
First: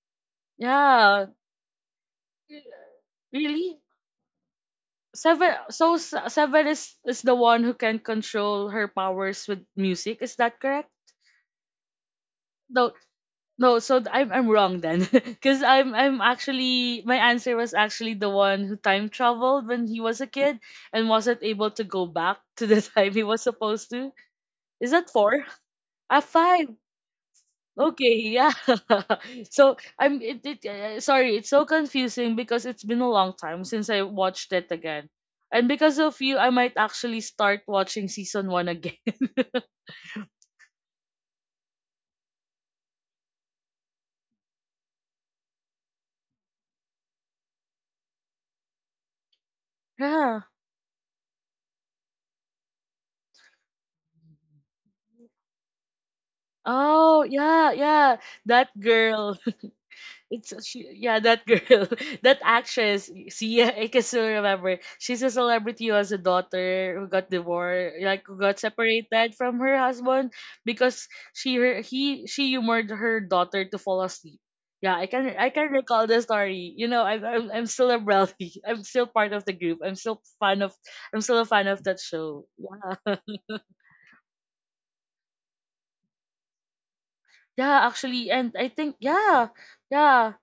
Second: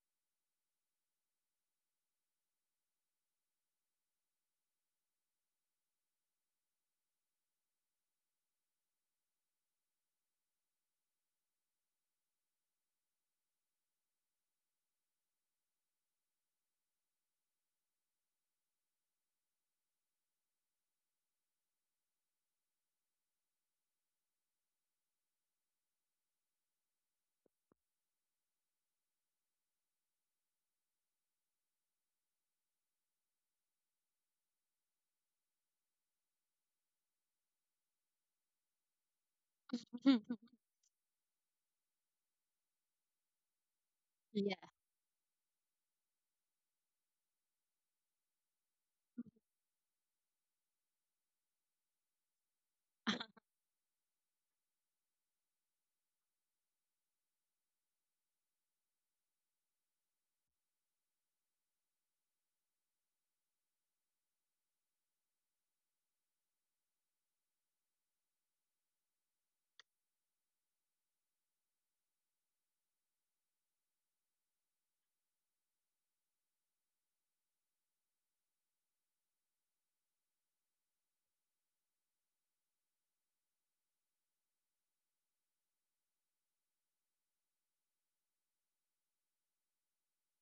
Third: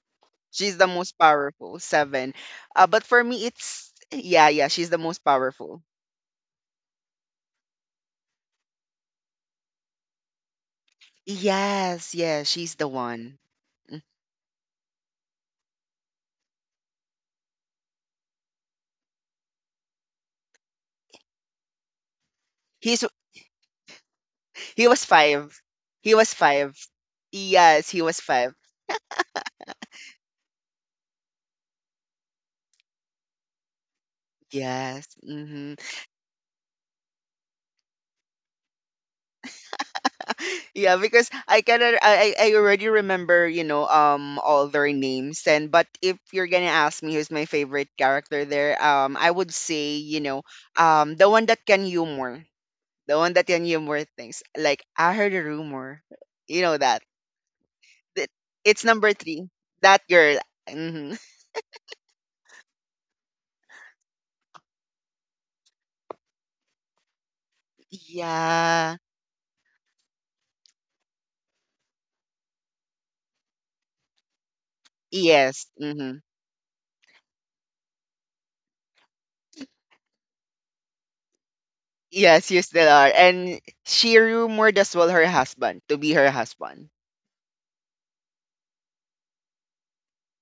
[SPEAKER 2] She's the most
[SPEAKER 1] yeah.
[SPEAKER 2] powerful, seven. But for me,
[SPEAKER 1] Really?
[SPEAKER 2] it's, yeah, yeah, she's the most powerful.
[SPEAKER 1] Sever is the one who can control her powers with music. Is that correct?
[SPEAKER 2] Yes, yes, she's the
[SPEAKER 1] No,
[SPEAKER 2] one.
[SPEAKER 1] no. So I'm wrong then, because I'm actually my answer was actually the one who time traveled when he was a kid and wasn't able to go back to the
[SPEAKER 2] He's
[SPEAKER 1] time he was supposed to.
[SPEAKER 2] he
[SPEAKER 1] Is
[SPEAKER 2] was
[SPEAKER 1] that four?
[SPEAKER 2] five. He
[SPEAKER 1] Ah,
[SPEAKER 2] was
[SPEAKER 1] five.
[SPEAKER 2] five. Yes, he was
[SPEAKER 1] Okay, yeah.
[SPEAKER 2] five.
[SPEAKER 1] So sorry, it's so confusing because it's been a long time since I watched it
[SPEAKER 2] Yes.
[SPEAKER 1] again. And
[SPEAKER 2] Mm-hmm.
[SPEAKER 1] because of you, I might actually start watching season 1 again.
[SPEAKER 2] Yeah, because I cannot. I already remember,
[SPEAKER 3] Yeah.
[SPEAKER 2] all their names, and but if you're gonna ask me who's my favorite character there, I would say,
[SPEAKER 1] Yeah.
[SPEAKER 2] the one that can humor. The one that can humor things, like I heard a rumor. You know that.
[SPEAKER 1] Oh, yeah, yeah.
[SPEAKER 2] Th-
[SPEAKER 1] That
[SPEAKER 2] It's number
[SPEAKER 1] girl.
[SPEAKER 2] three. That girl.
[SPEAKER 1] It's
[SPEAKER 2] Hmm.
[SPEAKER 1] yeah, that girl, that actress. See, I can still remember. She's a celebrity who has a daughter who got divorced, like who got
[SPEAKER 2] Yeah.
[SPEAKER 1] separated from her husband because she humored her daughter to fall asleep. Yeah, I
[SPEAKER 2] Yes.
[SPEAKER 1] can recall the
[SPEAKER 2] Hmm.
[SPEAKER 1] story. You know, I'm still a brownie. I'm still part of the group. I'm still fan of I'm still a fan of that show.
[SPEAKER 2] Yes, you still are.
[SPEAKER 1] Yeah,
[SPEAKER 2] And she rumored as well her husband to be her husband.
[SPEAKER 1] yeah, actually, and I think yeah, yeah,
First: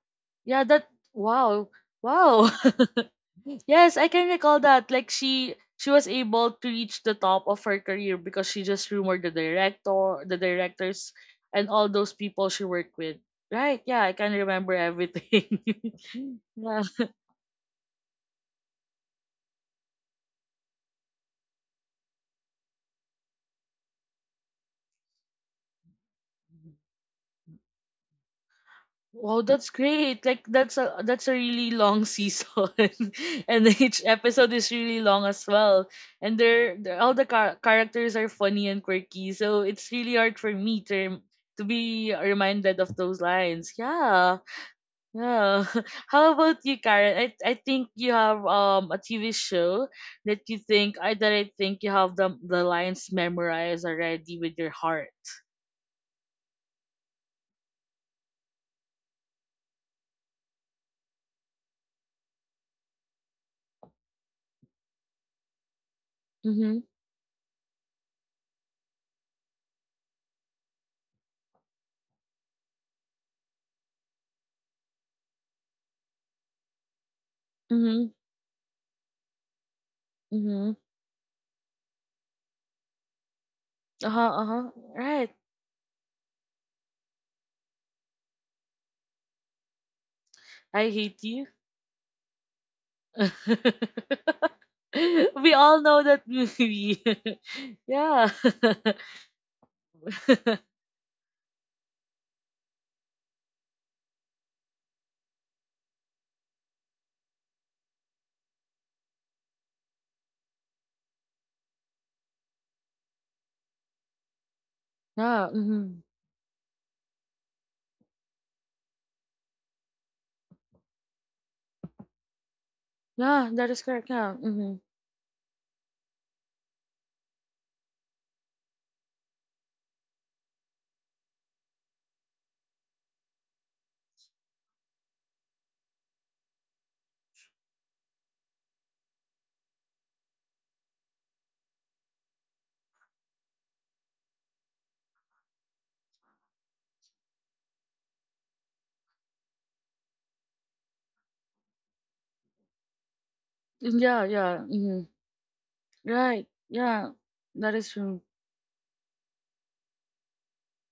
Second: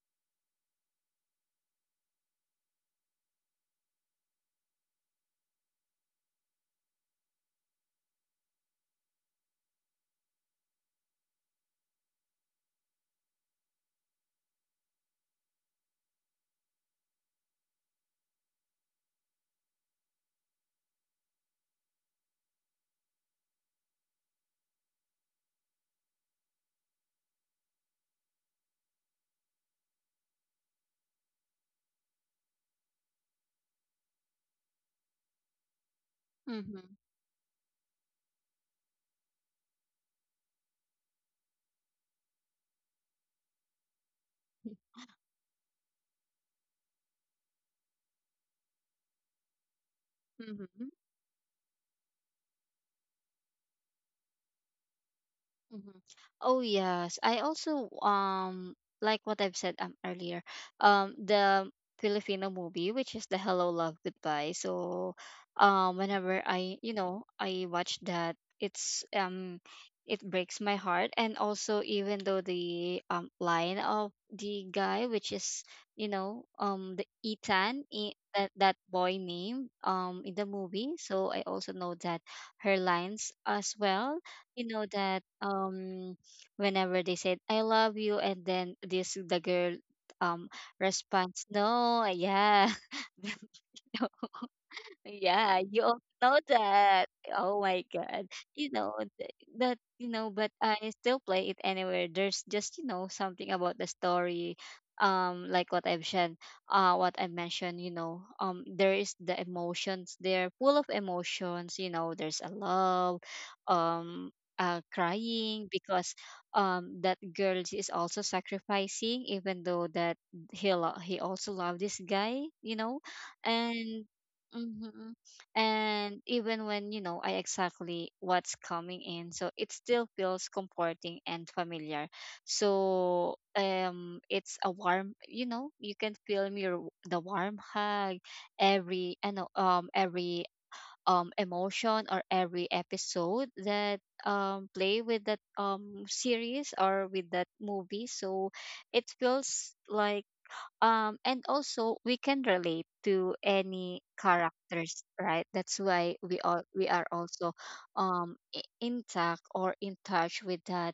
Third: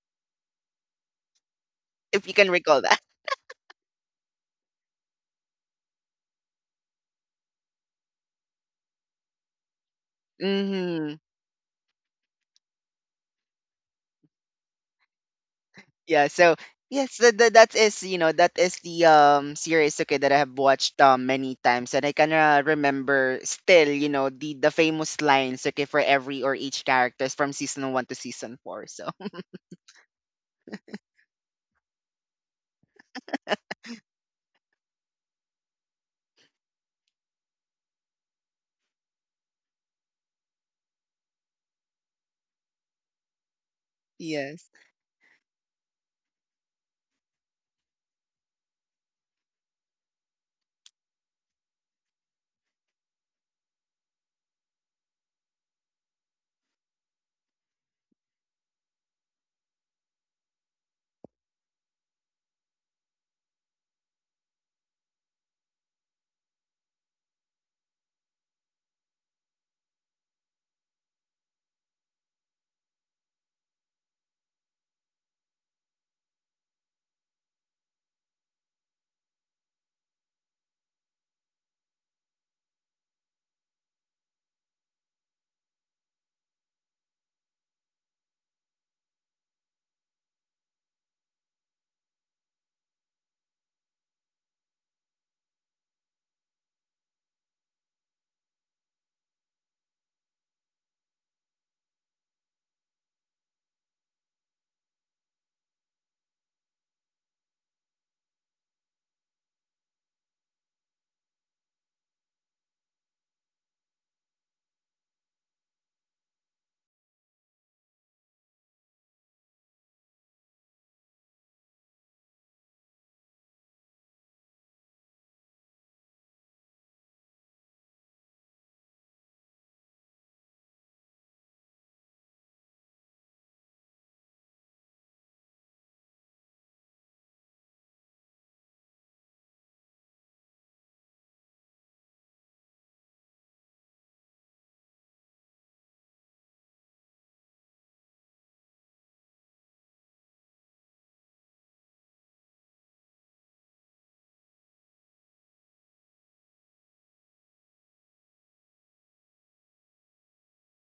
[SPEAKER 1] yeah. That wow,
[SPEAKER 2] If you
[SPEAKER 1] wow.
[SPEAKER 2] can recall that.
[SPEAKER 1] Yes, I can recall that. Like she was able to reach the top of her career because she just rumored the directors,
[SPEAKER 2] Hmm,
[SPEAKER 1] and all those people she worked with. Right? Yeah, I can remember everything.
[SPEAKER 2] yeah, so
[SPEAKER 1] Yeah.
[SPEAKER 2] yes, that is the series, okay, that I have watched many times, and I kind of remember still, the famous lines, okay, for every or each characters, from season one to season four. So
[SPEAKER 1] Wow, that's great. Like that's a really long season, and each episode is really long as well. And
[SPEAKER 3] Mhm.
[SPEAKER 1] they're all the char- characters are funny and quirky, so it's really hard for me to to be reminded of those lines. Yeah.
[SPEAKER 2] yes.
[SPEAKER 1] Yeah. How about you, Karen? I think you have a TV show that you
[SPEAKER 3] Mhm.
[SPEAKER 1] think I that I think you have the lines memorized already with your heart.
[SPEAKER 3] Mhm. Oh yes, I also like what I've said earlier. The Filipino movie, which is the Hello Love Goodbye. So, whenever I
[SPEAKER 1] Mhm.
[SPEAKER 3] you know I watch that, it's it breaks my heart, and also even though the line of the guy, which is you know the Ethan
[SPEAKER 1] Mhm.
[SPEAKER 3] that that boy name in the
[SPEAKER 1] Mhm.
[SPEAKER 3] movie. So I also know that her lines as
[SPEAKER 1] Uh
[SPEAKER 3] well
[SPEAKER 1] huh. Uh
[SPEAKER 3] you
[SPEAKER 1] huh.
[SPEAKER 3] know that
[SPEAKER 1] Right.
[SPEAKER 3] whenever they said I love you and then this the girl um
[SPEAKER 1] I hate
[SPEAKER 3] responds
[SPEAKER 1] you.
[SPEAKER 3] no yeah.
[SPEAKER 1] We
[SPEAKER 3] Yeah, you
[SPEAKER 1] all
[SPEAKER 3] all
[SPEAKER 1] know that
[SPEAKER 3] know
[SPEAKER 1] movie.
[SPEAKER 3] that. Oh my God.
[SPEAKER 1] Yeah.
[SPEAKER 3] You know th- that, you know, but I still play it anywhere. There's just, you know, something about the story. Like what I've said, what I mentioned, you know, there is the emotions there, full of emotions, you know, there's a love, um,
[SPEAKER 1] Yeah.
[SPEAKER 3] crying
[SPEAKER 1] Mhm.
[SPEAKER 3] because that girl is also sacrificing even though that he also loved this guy you know
[SPEAKER 1] Yeah. That is
[SPEAKER 3] and
[SPEAKER 1] correct. Yeah. Mhm.
[SPEAKER 3] mm-hmm. And even when, you know, I exactly what's coming in, so it still feels comforting and familiar. So, it's a warm, you know, you can feel me the warm hug, every, I know, every emotion or every episode that play with that series or with that movie. So it feels like and also we can relate to any
[SPEAKER 1] Yeah. Yeah.
[SPEAKER 3] characters
[SPEAKER 1] Mhm.
[SPEAKER 3] right that's why we
[SPEAKER 1] Right.
[SPEAKER 3] all we are
[SPEAKER 1] Yeah.
[SPEAKER 3] also
[SPEAKER 1] That is true.
[SPEAKER 3] intact or in touch with that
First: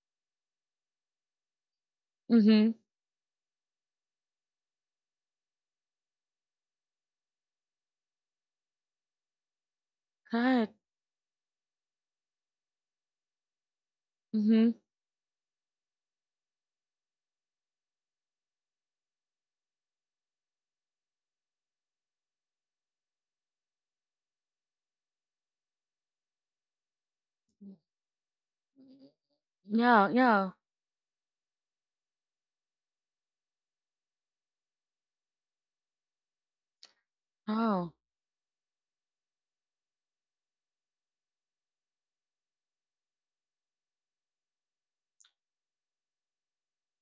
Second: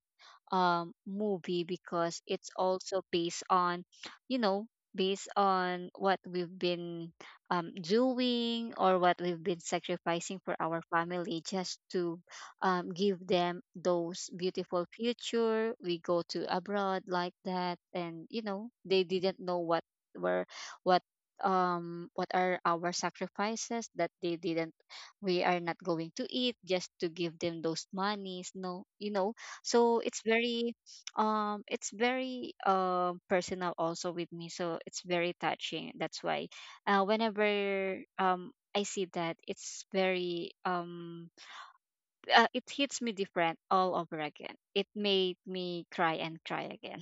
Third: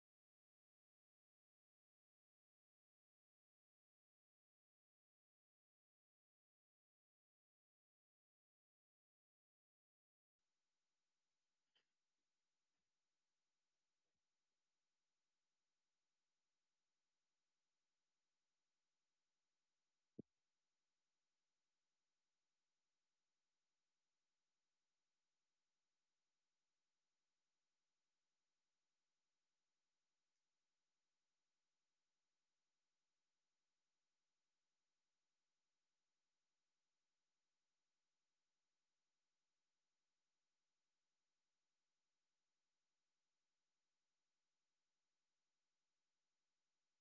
[SPEAKER 3] movie because it's
[SPEAKER 1] Mm-hmm.
[SPEAKER 3] also based on you know based on what we've been doing or what we've been sacrificing for
[SPEAKER 1] Right.
[SPEAKER 3] our family just to give them those
[SPEAKER 1] Mhm.
[SPEAKER 3] beautiful future. We go to abroad like that, and you know they didn't know what were what what are our sacrifices that they didn't we are not going to eat just to give them those monies no you know so
[SPEAKER 1] Yeah, yeah.
[SPEAKER 3] it's very personal also with me so it's very touching that's why
[SPEAKER 1] Oh.
[SPEAKER 3] whenever I see that it's very it hits me different all over again. It made me cry and cry again.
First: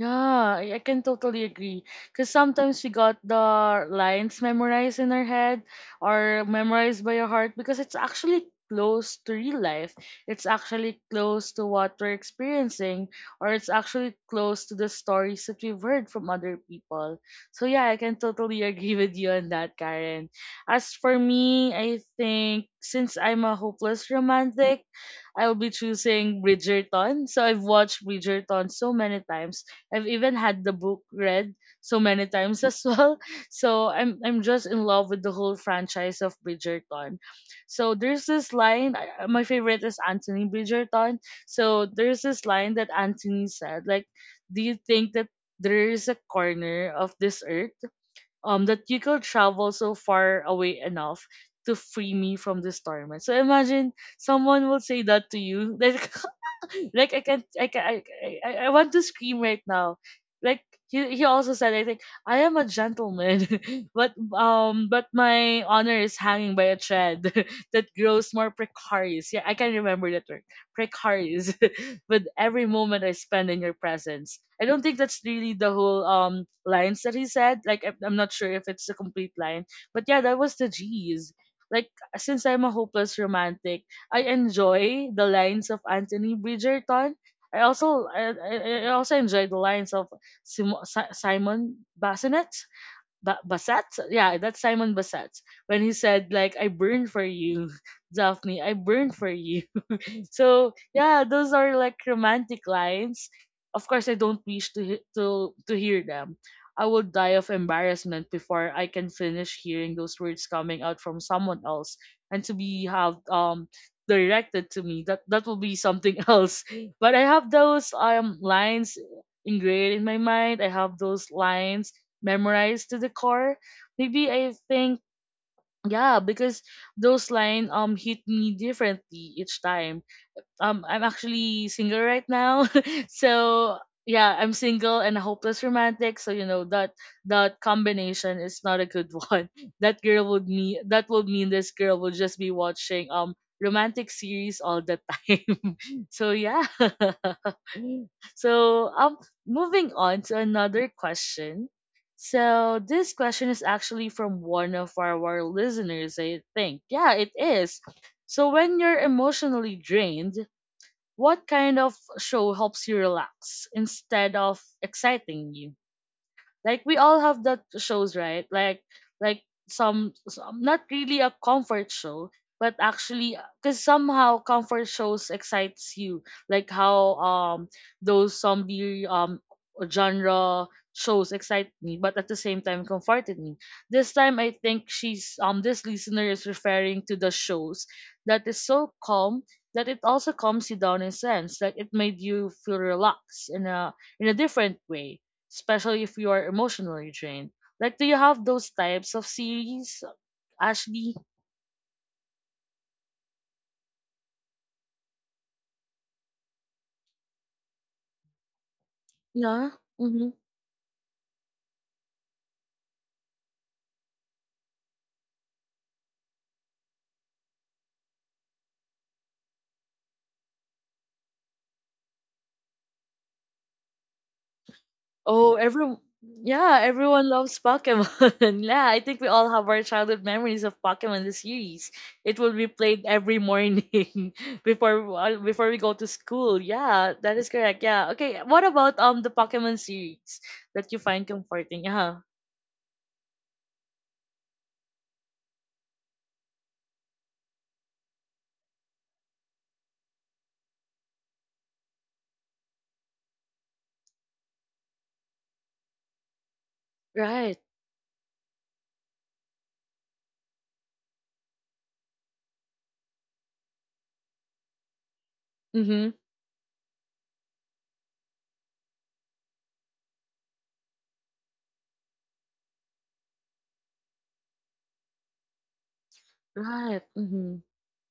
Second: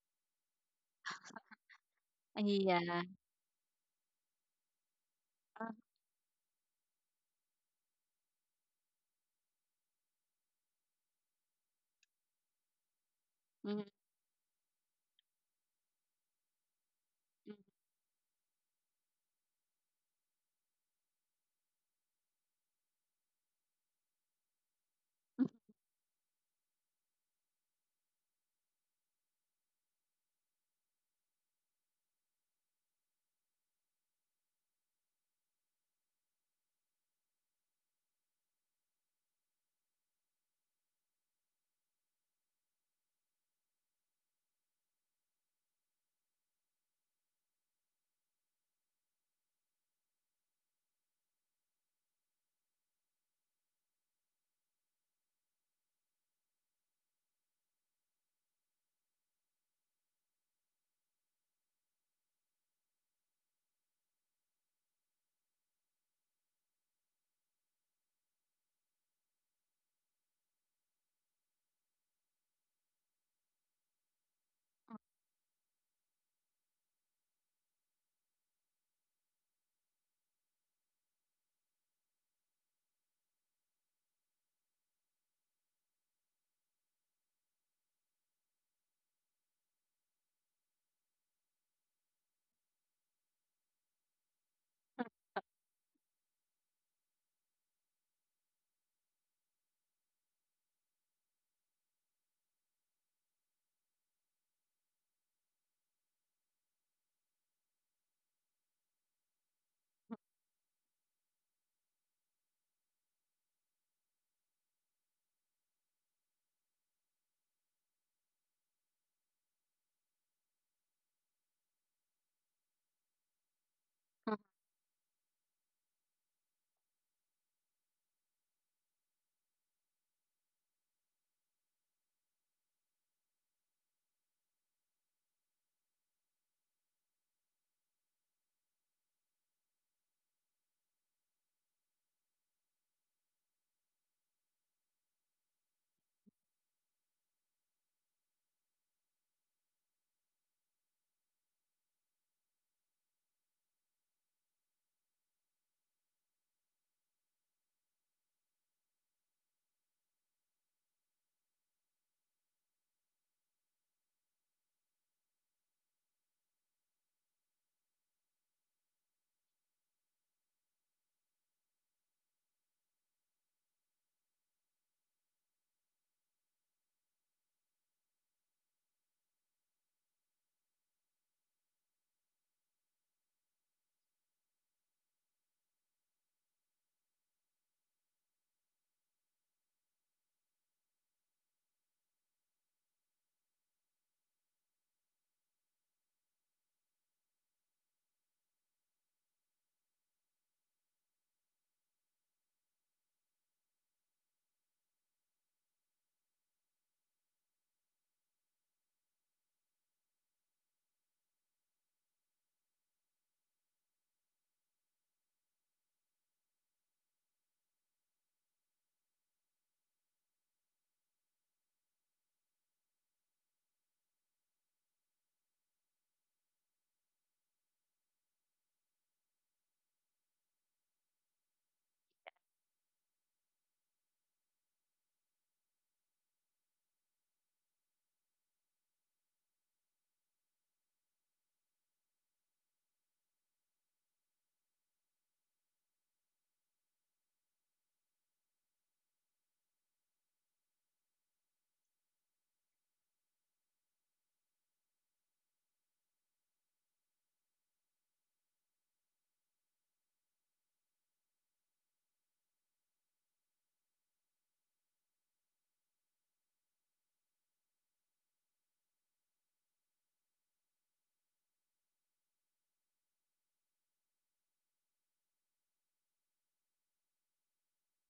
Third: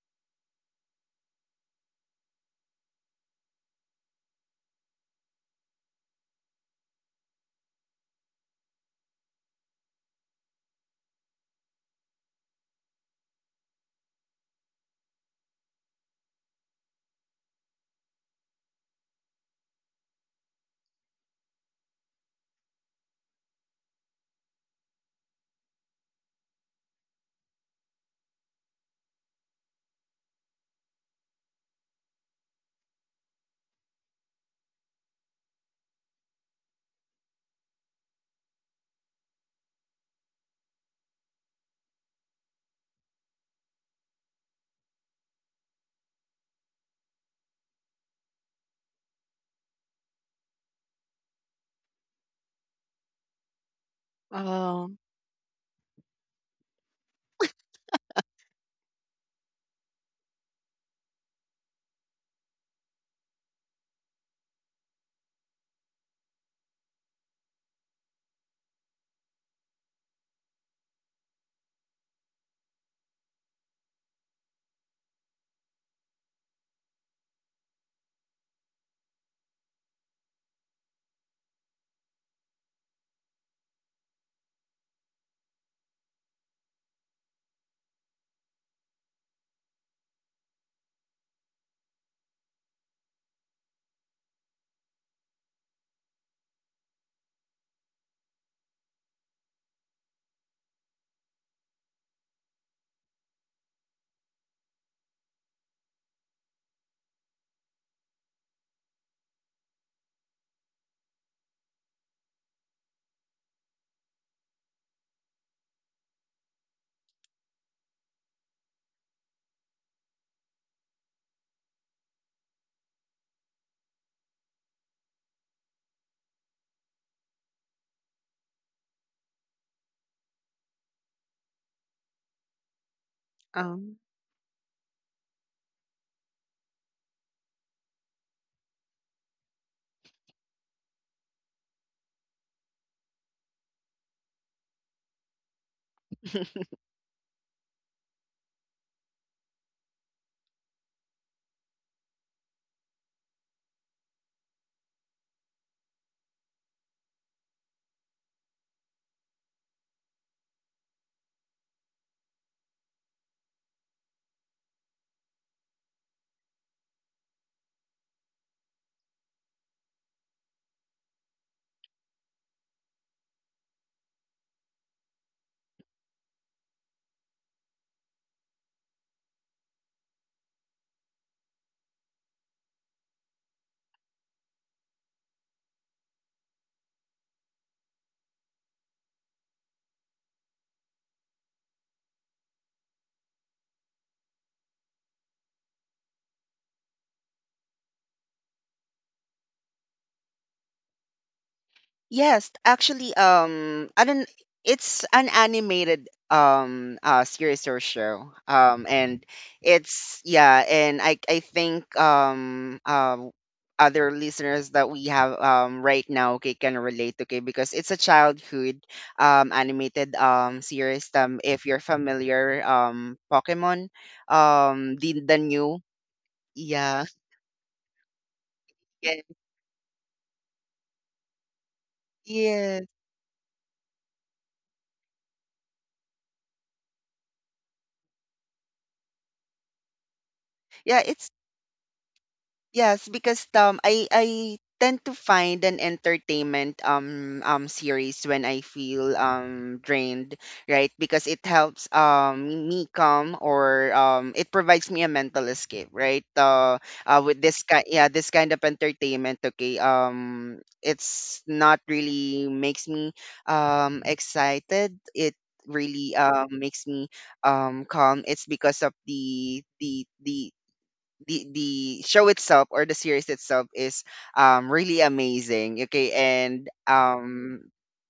[SPEAKER 1] Yeah, I can totally agree. Because sometimes we
[SPEAKER 3] Yeah.
[SPEAKER 1] got the lines memorized in our head
[SPEAKER 3] Uh,
[SPEAKER 1] or memorized by our heart because it's actually close to real life. It's actually close to what we're experiencing or it's
[SPEAKER 3] mhm,
[SPEAKER 1] actually close to the stories that we've heard from other people. So, yeah, I can totally agree with you on that, Karen. As for me, I think since I'm a hopeless romantic, I'll be choosing Bridgerton. So, I've watched Bridgerton so many times. I've even had the book read so many times as well. So I'm just in love with the whole franchise of Bridgerton. So there's this line. My favorite is Anthony Bridgerton. So there's this line that Anthony said, like, do you think that there is a corner of this earth that you could travel so far away enough to free me from this torment? So imagine someone will
[SPEAKER 2] Oh,
[SPEAKER 1] say that to you. Like, like, I can't I can I want to scream right now. Like, he also said, I think, I am a gentleman, but my honor is hanging by a thread that grows more precarious. Yeah, I can remember that word. Precarious with every moment I spend in your presence. I don't think that's really the whole lines that he said. Like, I'm not sure if it's a complete line. But yeah, that was the G's. Like, since I'm a hopeless romantic, I enjoy the lines of Anthony Bridgerton. I also I, I, I also enjoy the lines of Simon Bassinet. Bassett? Yeah, that's Simon Bassett. When he said, like, I burn for you, Daphne, I burn for you. So yeah, those are like romantic lines. Of course, I don't wish to to hear them. I would die of embarrassment before I can finish hearing those words coming out from someone else, and to be have directed to me. That will be something else. But I have those lines ingrained in my mind. I have those lines memorized to the core. Maybe
[SPEAKER 3] mhm.
[SPEAKER 1] I think yeah, because those lines hit me differently each time. I'm actually single right now. So
[SPEAKER 2] um,
[SPEAKER 1] yeah, I'm single and a hopeless romantic. So you know that that combination is not a good one. That would mean this girl would just be watching romantic series all the time. So yeah. So um, moving on to another question. So this question is actually from one of our listeners, I think. Yeah, it is. So when you're emotionally drained, what kind of show helps you relax instead of exciting you? Like, we all have that shows, right? Like some not really a comfort show, but actually because somehow comfort shows excites you. Like how those zombie genre shows excite me, but at the same time comforted me. This time I think she's this listener is referring to the shows that is so calm that it also calms you down in a sense. Like, it made you feel relaxed in a different way, especially if you are emotionally drained. Like, do you have those types of series, Ashley?
[SPEAKER 2] Yes, actually, I don't. It's an animated series or show. And
[SPEAKER 1] Yeah.
[SPEAKER 2] it's,
[SPEAKER 1] Mm-hmm.
[SPEAKER 2] yeah, and I think other listeners that we have right now, okay, can relate, okay, because it's a childhood animated series. If you're familiar, Pokemon, the
[SPEAKER 1] Oh,
[SPEAKER 2] new...
[SPEAKER 1] every yeah,
[SPEAKER 2] yeah,
[SPEAKER 1] everyone loves Pokemon. Yeah, I
[SPEAKER 2] yeah,
[SPEAKER 1] think we all have our childhood memories of Pokemon the series. It will be
[SPEAKER 2] yeah,
[SPEAKER 1] played every morning before before we go to school. Yeah, that is correct. Yeah. Okay. What about the Pokemon series that you
[SPEAKER 2] yeah,
[SPEAKER 1] find
[SPEAKER 2] it's...
[SPEAKER 1] comforting? Yeah.
[SPEAKER 2] Yes, because I tend to find an entertainment series when I feel drained, right? Because it helps me calm, or it provides me a mental escape, right? With
[SPEAKER 1] Right.
[SPEAKER 2] this kind, yeah, this kind of entertainment, okay. It's not really makes me excited. It
[SPEAKER 1] Mm-hmm.
[SPEAKER 2] really makes me calm. It's because of the show itself, or the series itself, is really amazing. Okay, and,
[SPEAKER 1] Right. Mm-hmm.
[SPEAKER 2] um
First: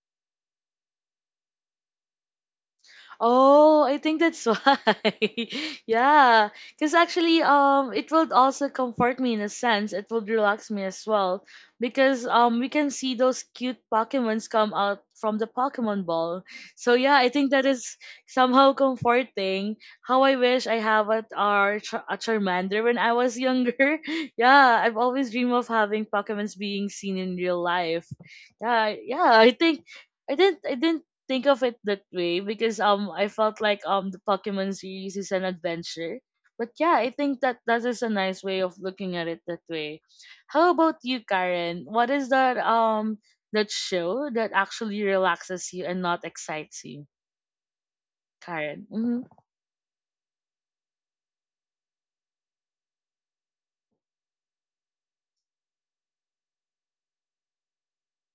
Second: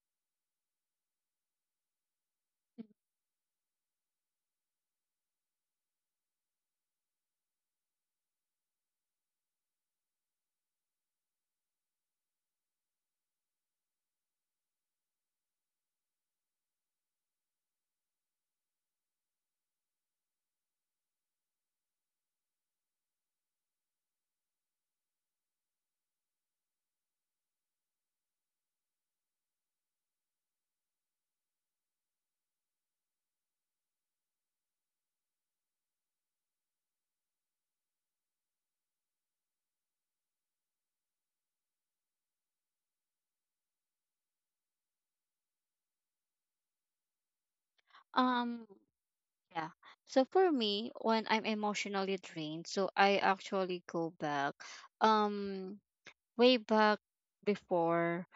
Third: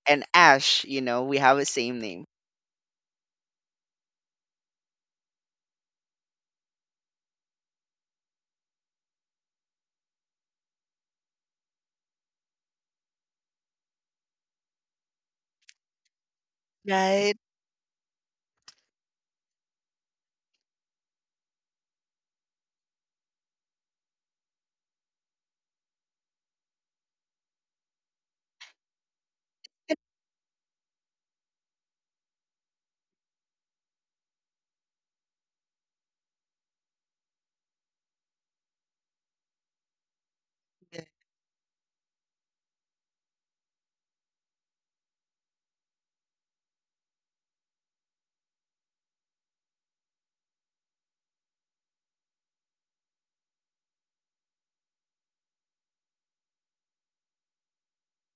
[SPEAKER 2] and Ash, you know, we have a same name.
[SPEAKER 1] Oh, I think that's why. Yeah, because actually, it will also comfort me in a sense. It will relax me as well, because we can see those cute Pokemons come out from the Pokemon ball. So yeah, I
[SPEAKER 2] Right.
[SPEAKER 1] think that is somehow comforting. How I wish I have a our a Charmander when I was younger. Yeah, I've always dreamed of having Pokemons being seen in real life. Yeah, I think. I didn't think of it that way because I felt like the Pokemon series is an adventure. But yeah, I think that that is a nice way of looking at it that way. How about you, Karen? What is that that show that actually relaxes you and not excites you,
[SPEAKER 3] Um.
[SPEAKER 1] Karen? Mm-hmm.
[SPEAKER 3] Yeah. So for me, when I'm emotionally drained, so I actually go back. Um. Way back before,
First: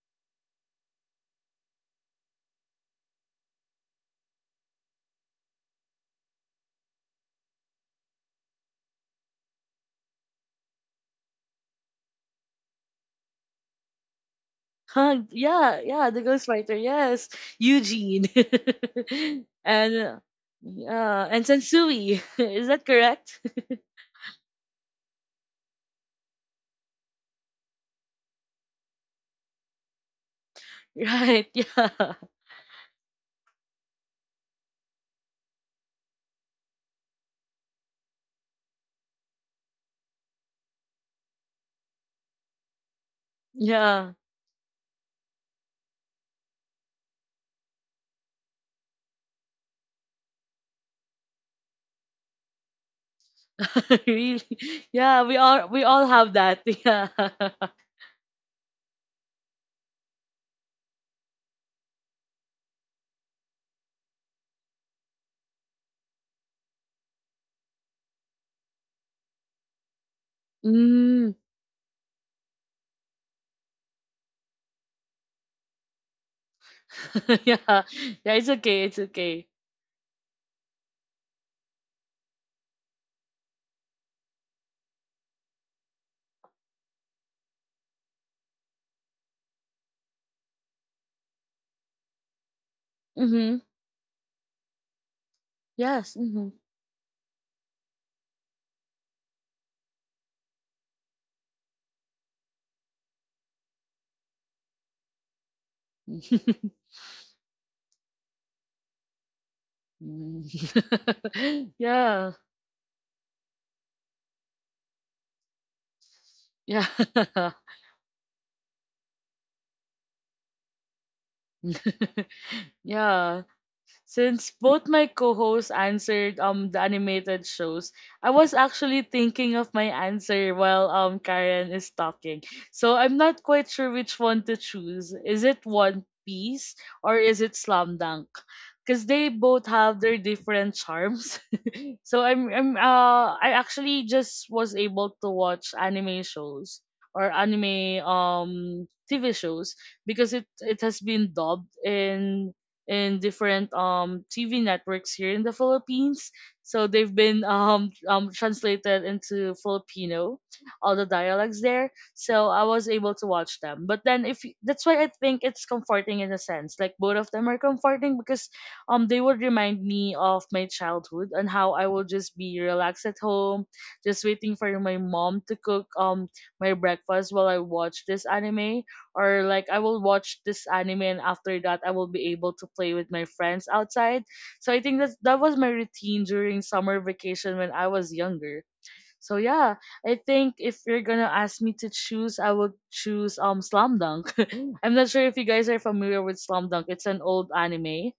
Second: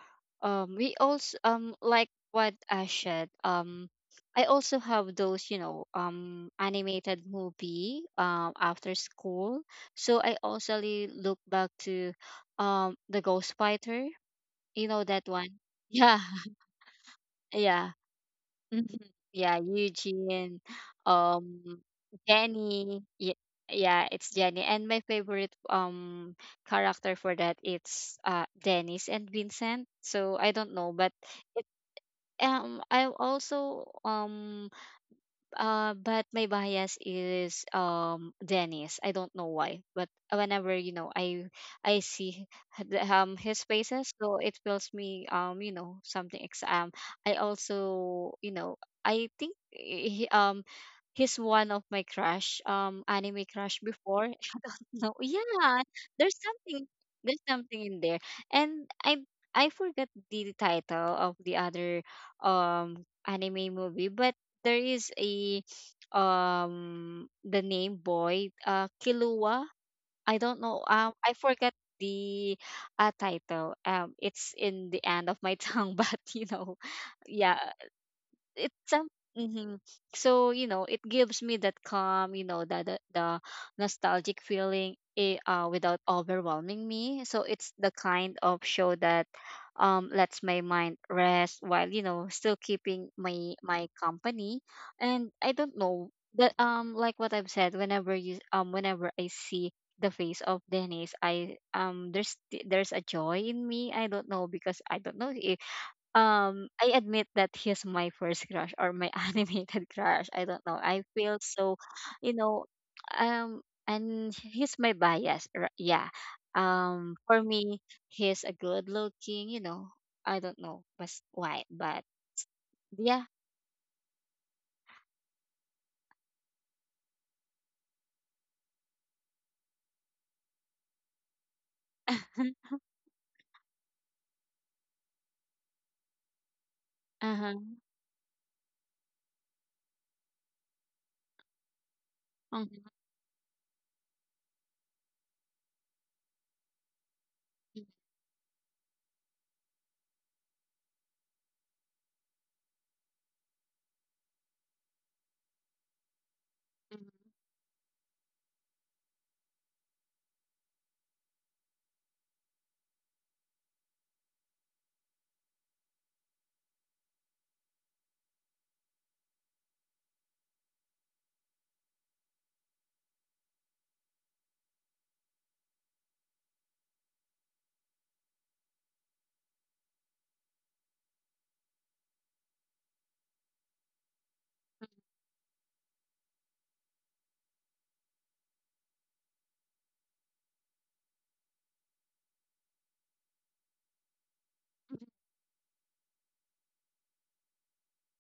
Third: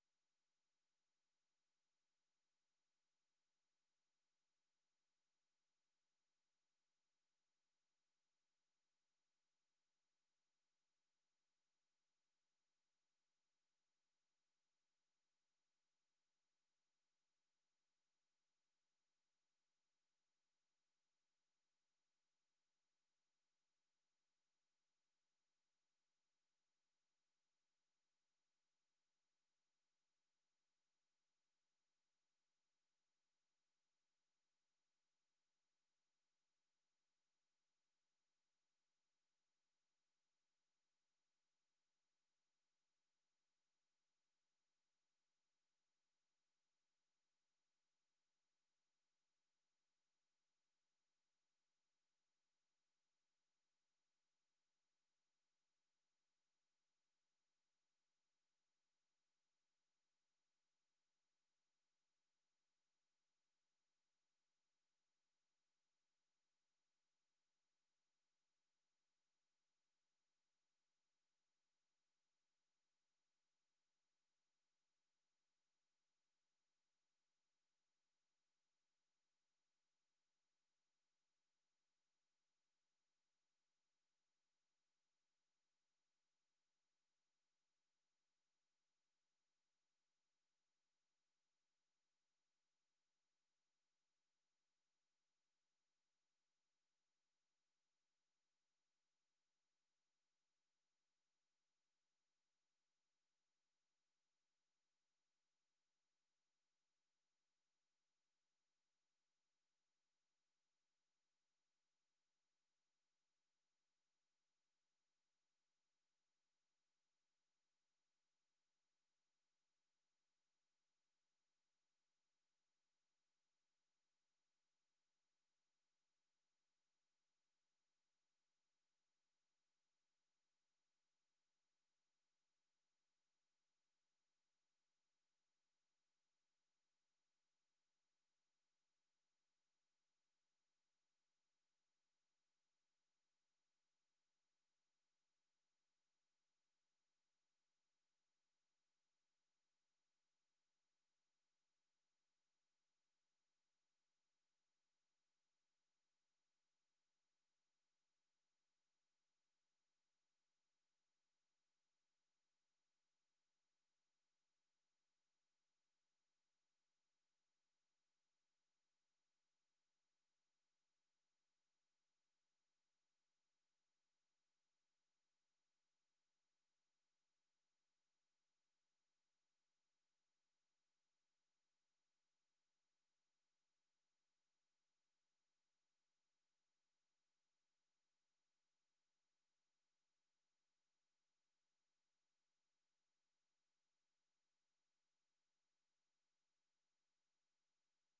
[SPEAKER 3] we also like what I said, I also have those you know animated movie after school, so I also look back to the Ghost Fighter, you know
[SPEAKER 1] Huh,
[SPEAKER 3] that one,
[SPEAKER 1] yeah, yeah,
[SPEAKER 3] yeah,
[SPEAKER 1] the Ghostwriter, yes,
[SPEAKER 3] yeah.
[SPEAKER 1] Eugene,
[SPEAKER 3] Mhm. Yeah,
[SPEAKER 1] and
[SPEAKER 3] Eugene,
[SPEAKER 1] yeah, and
[SPEAKER 3] um,
[SPEAKER 1] Sensui. Is that
[SPEAKER 3] Jenny. Yeah,
[SPEAKER 1] correct?
[SPEAKER 3] yeah, it's Jenny. And my favorite character for that it's Dennis and Vincent. So I don't know, but
[SPEAKER 1] Right,
[SPEAKER 3] it
[SPEAKER 1] yeah,
[SPEAKER 3] I also but my bias is Dennis. I don't know why, but whenever you know I see his
[SPEAKER 1] yeah.
[SPEAKER 3] faces, so it fills me you know something. I also you know I think he's one of my crush anime crush before,
[SPEAKER 1] Really?
[SPEAKER 3] no,
[SPEAKER 1] Yeah, we all
[SPEAKER 3] yeah,
[SPEAKER 1] we all have
[SPEAKER 3] there's
[SPEAKER 1] that.
[SPEAKER 3] something
[SPEAKER 1] Yeah.
[SPEAKER 3] there's something in there. And I forgot the title of the other anime movie, but there is a the name boy Kilua. I don't know. Um, I
[SPEAKER 1] Mm.
[SPEAKER 3] forgot the title. Um, it's in the end of my tongue, but you know, yeah,
[SPEAKER 1] Yeah. Yeah, it's
[SPEAKER 3] it's
[SPEAKER 1] okay. It's
[SPEAKER 3] some
[SPEAKER 1] okay.
[SPEAKER 3] hmm so you know it gives me that calm you know the nostalgic feeling eh, without overwhelming me so it's the kind of show that lets my mind rest while you know still keeping my
[SPEAKER 1] Mm-hmm.
[SPEAKER 3] my company and I don't know
[SPEAKER 1] Yes. Mm-hmm.
[SPEAKER 3] that like what I've said whenever you whenever I see the face of dennis i. There's a joy in me I don't know because I don't know I admit that he's my first crush or my animated crush.
[SPEAKER 1] Mm.
[SPEAKER 3] I don't know. I feel so, you
[SPEAKER 1] Yeah.
[SPEAKER 3] know, um, and he's my bias. Yeah.
[SPEAKER 1] Yeah.
[SPEAKER 3] For me, he's a good looking, you know, I don't know but why, but yeah.
[SPEAKER 1] Yeah. Since both my co-hosts answered the animated shows, I was actually thinking of my answer while Karen is
[SPEAKER 3] Uh-huh.
[SPEAKER 1] talking. So I'm not quite sure which one to choose. Is it One Piece or is it Slam Dunk? Because they both have their different charms. So
[SPEAKER 3] Mhm,
[SPEAKER 1] I actually just was able to watch anime shows or anime TV shows because it has been dubbed in different TV networks here in the Philippines. So
[SPEAKER 3] mhm.
[SPEAKER 1] they've been translated into Filipino, all the dialects there. So I was able to watch them. But then if y- that's why I think it's comforting in a sense. Like, both of them are comforting because they would remind me of my childhood and how I would just be relaxed at home, just waiting for my mom to cook my breakfast while I watch this anime, or like I will watch this anime and after that I will be able to play with my friends outside. So I think that that was my routine during summer vacation when I was younger. So yeah, I think if you're gonna ask me to choose, I would choose Slam Dunk. I'm not sure if you guys are familiar with Slam Dunk. It's an old anime.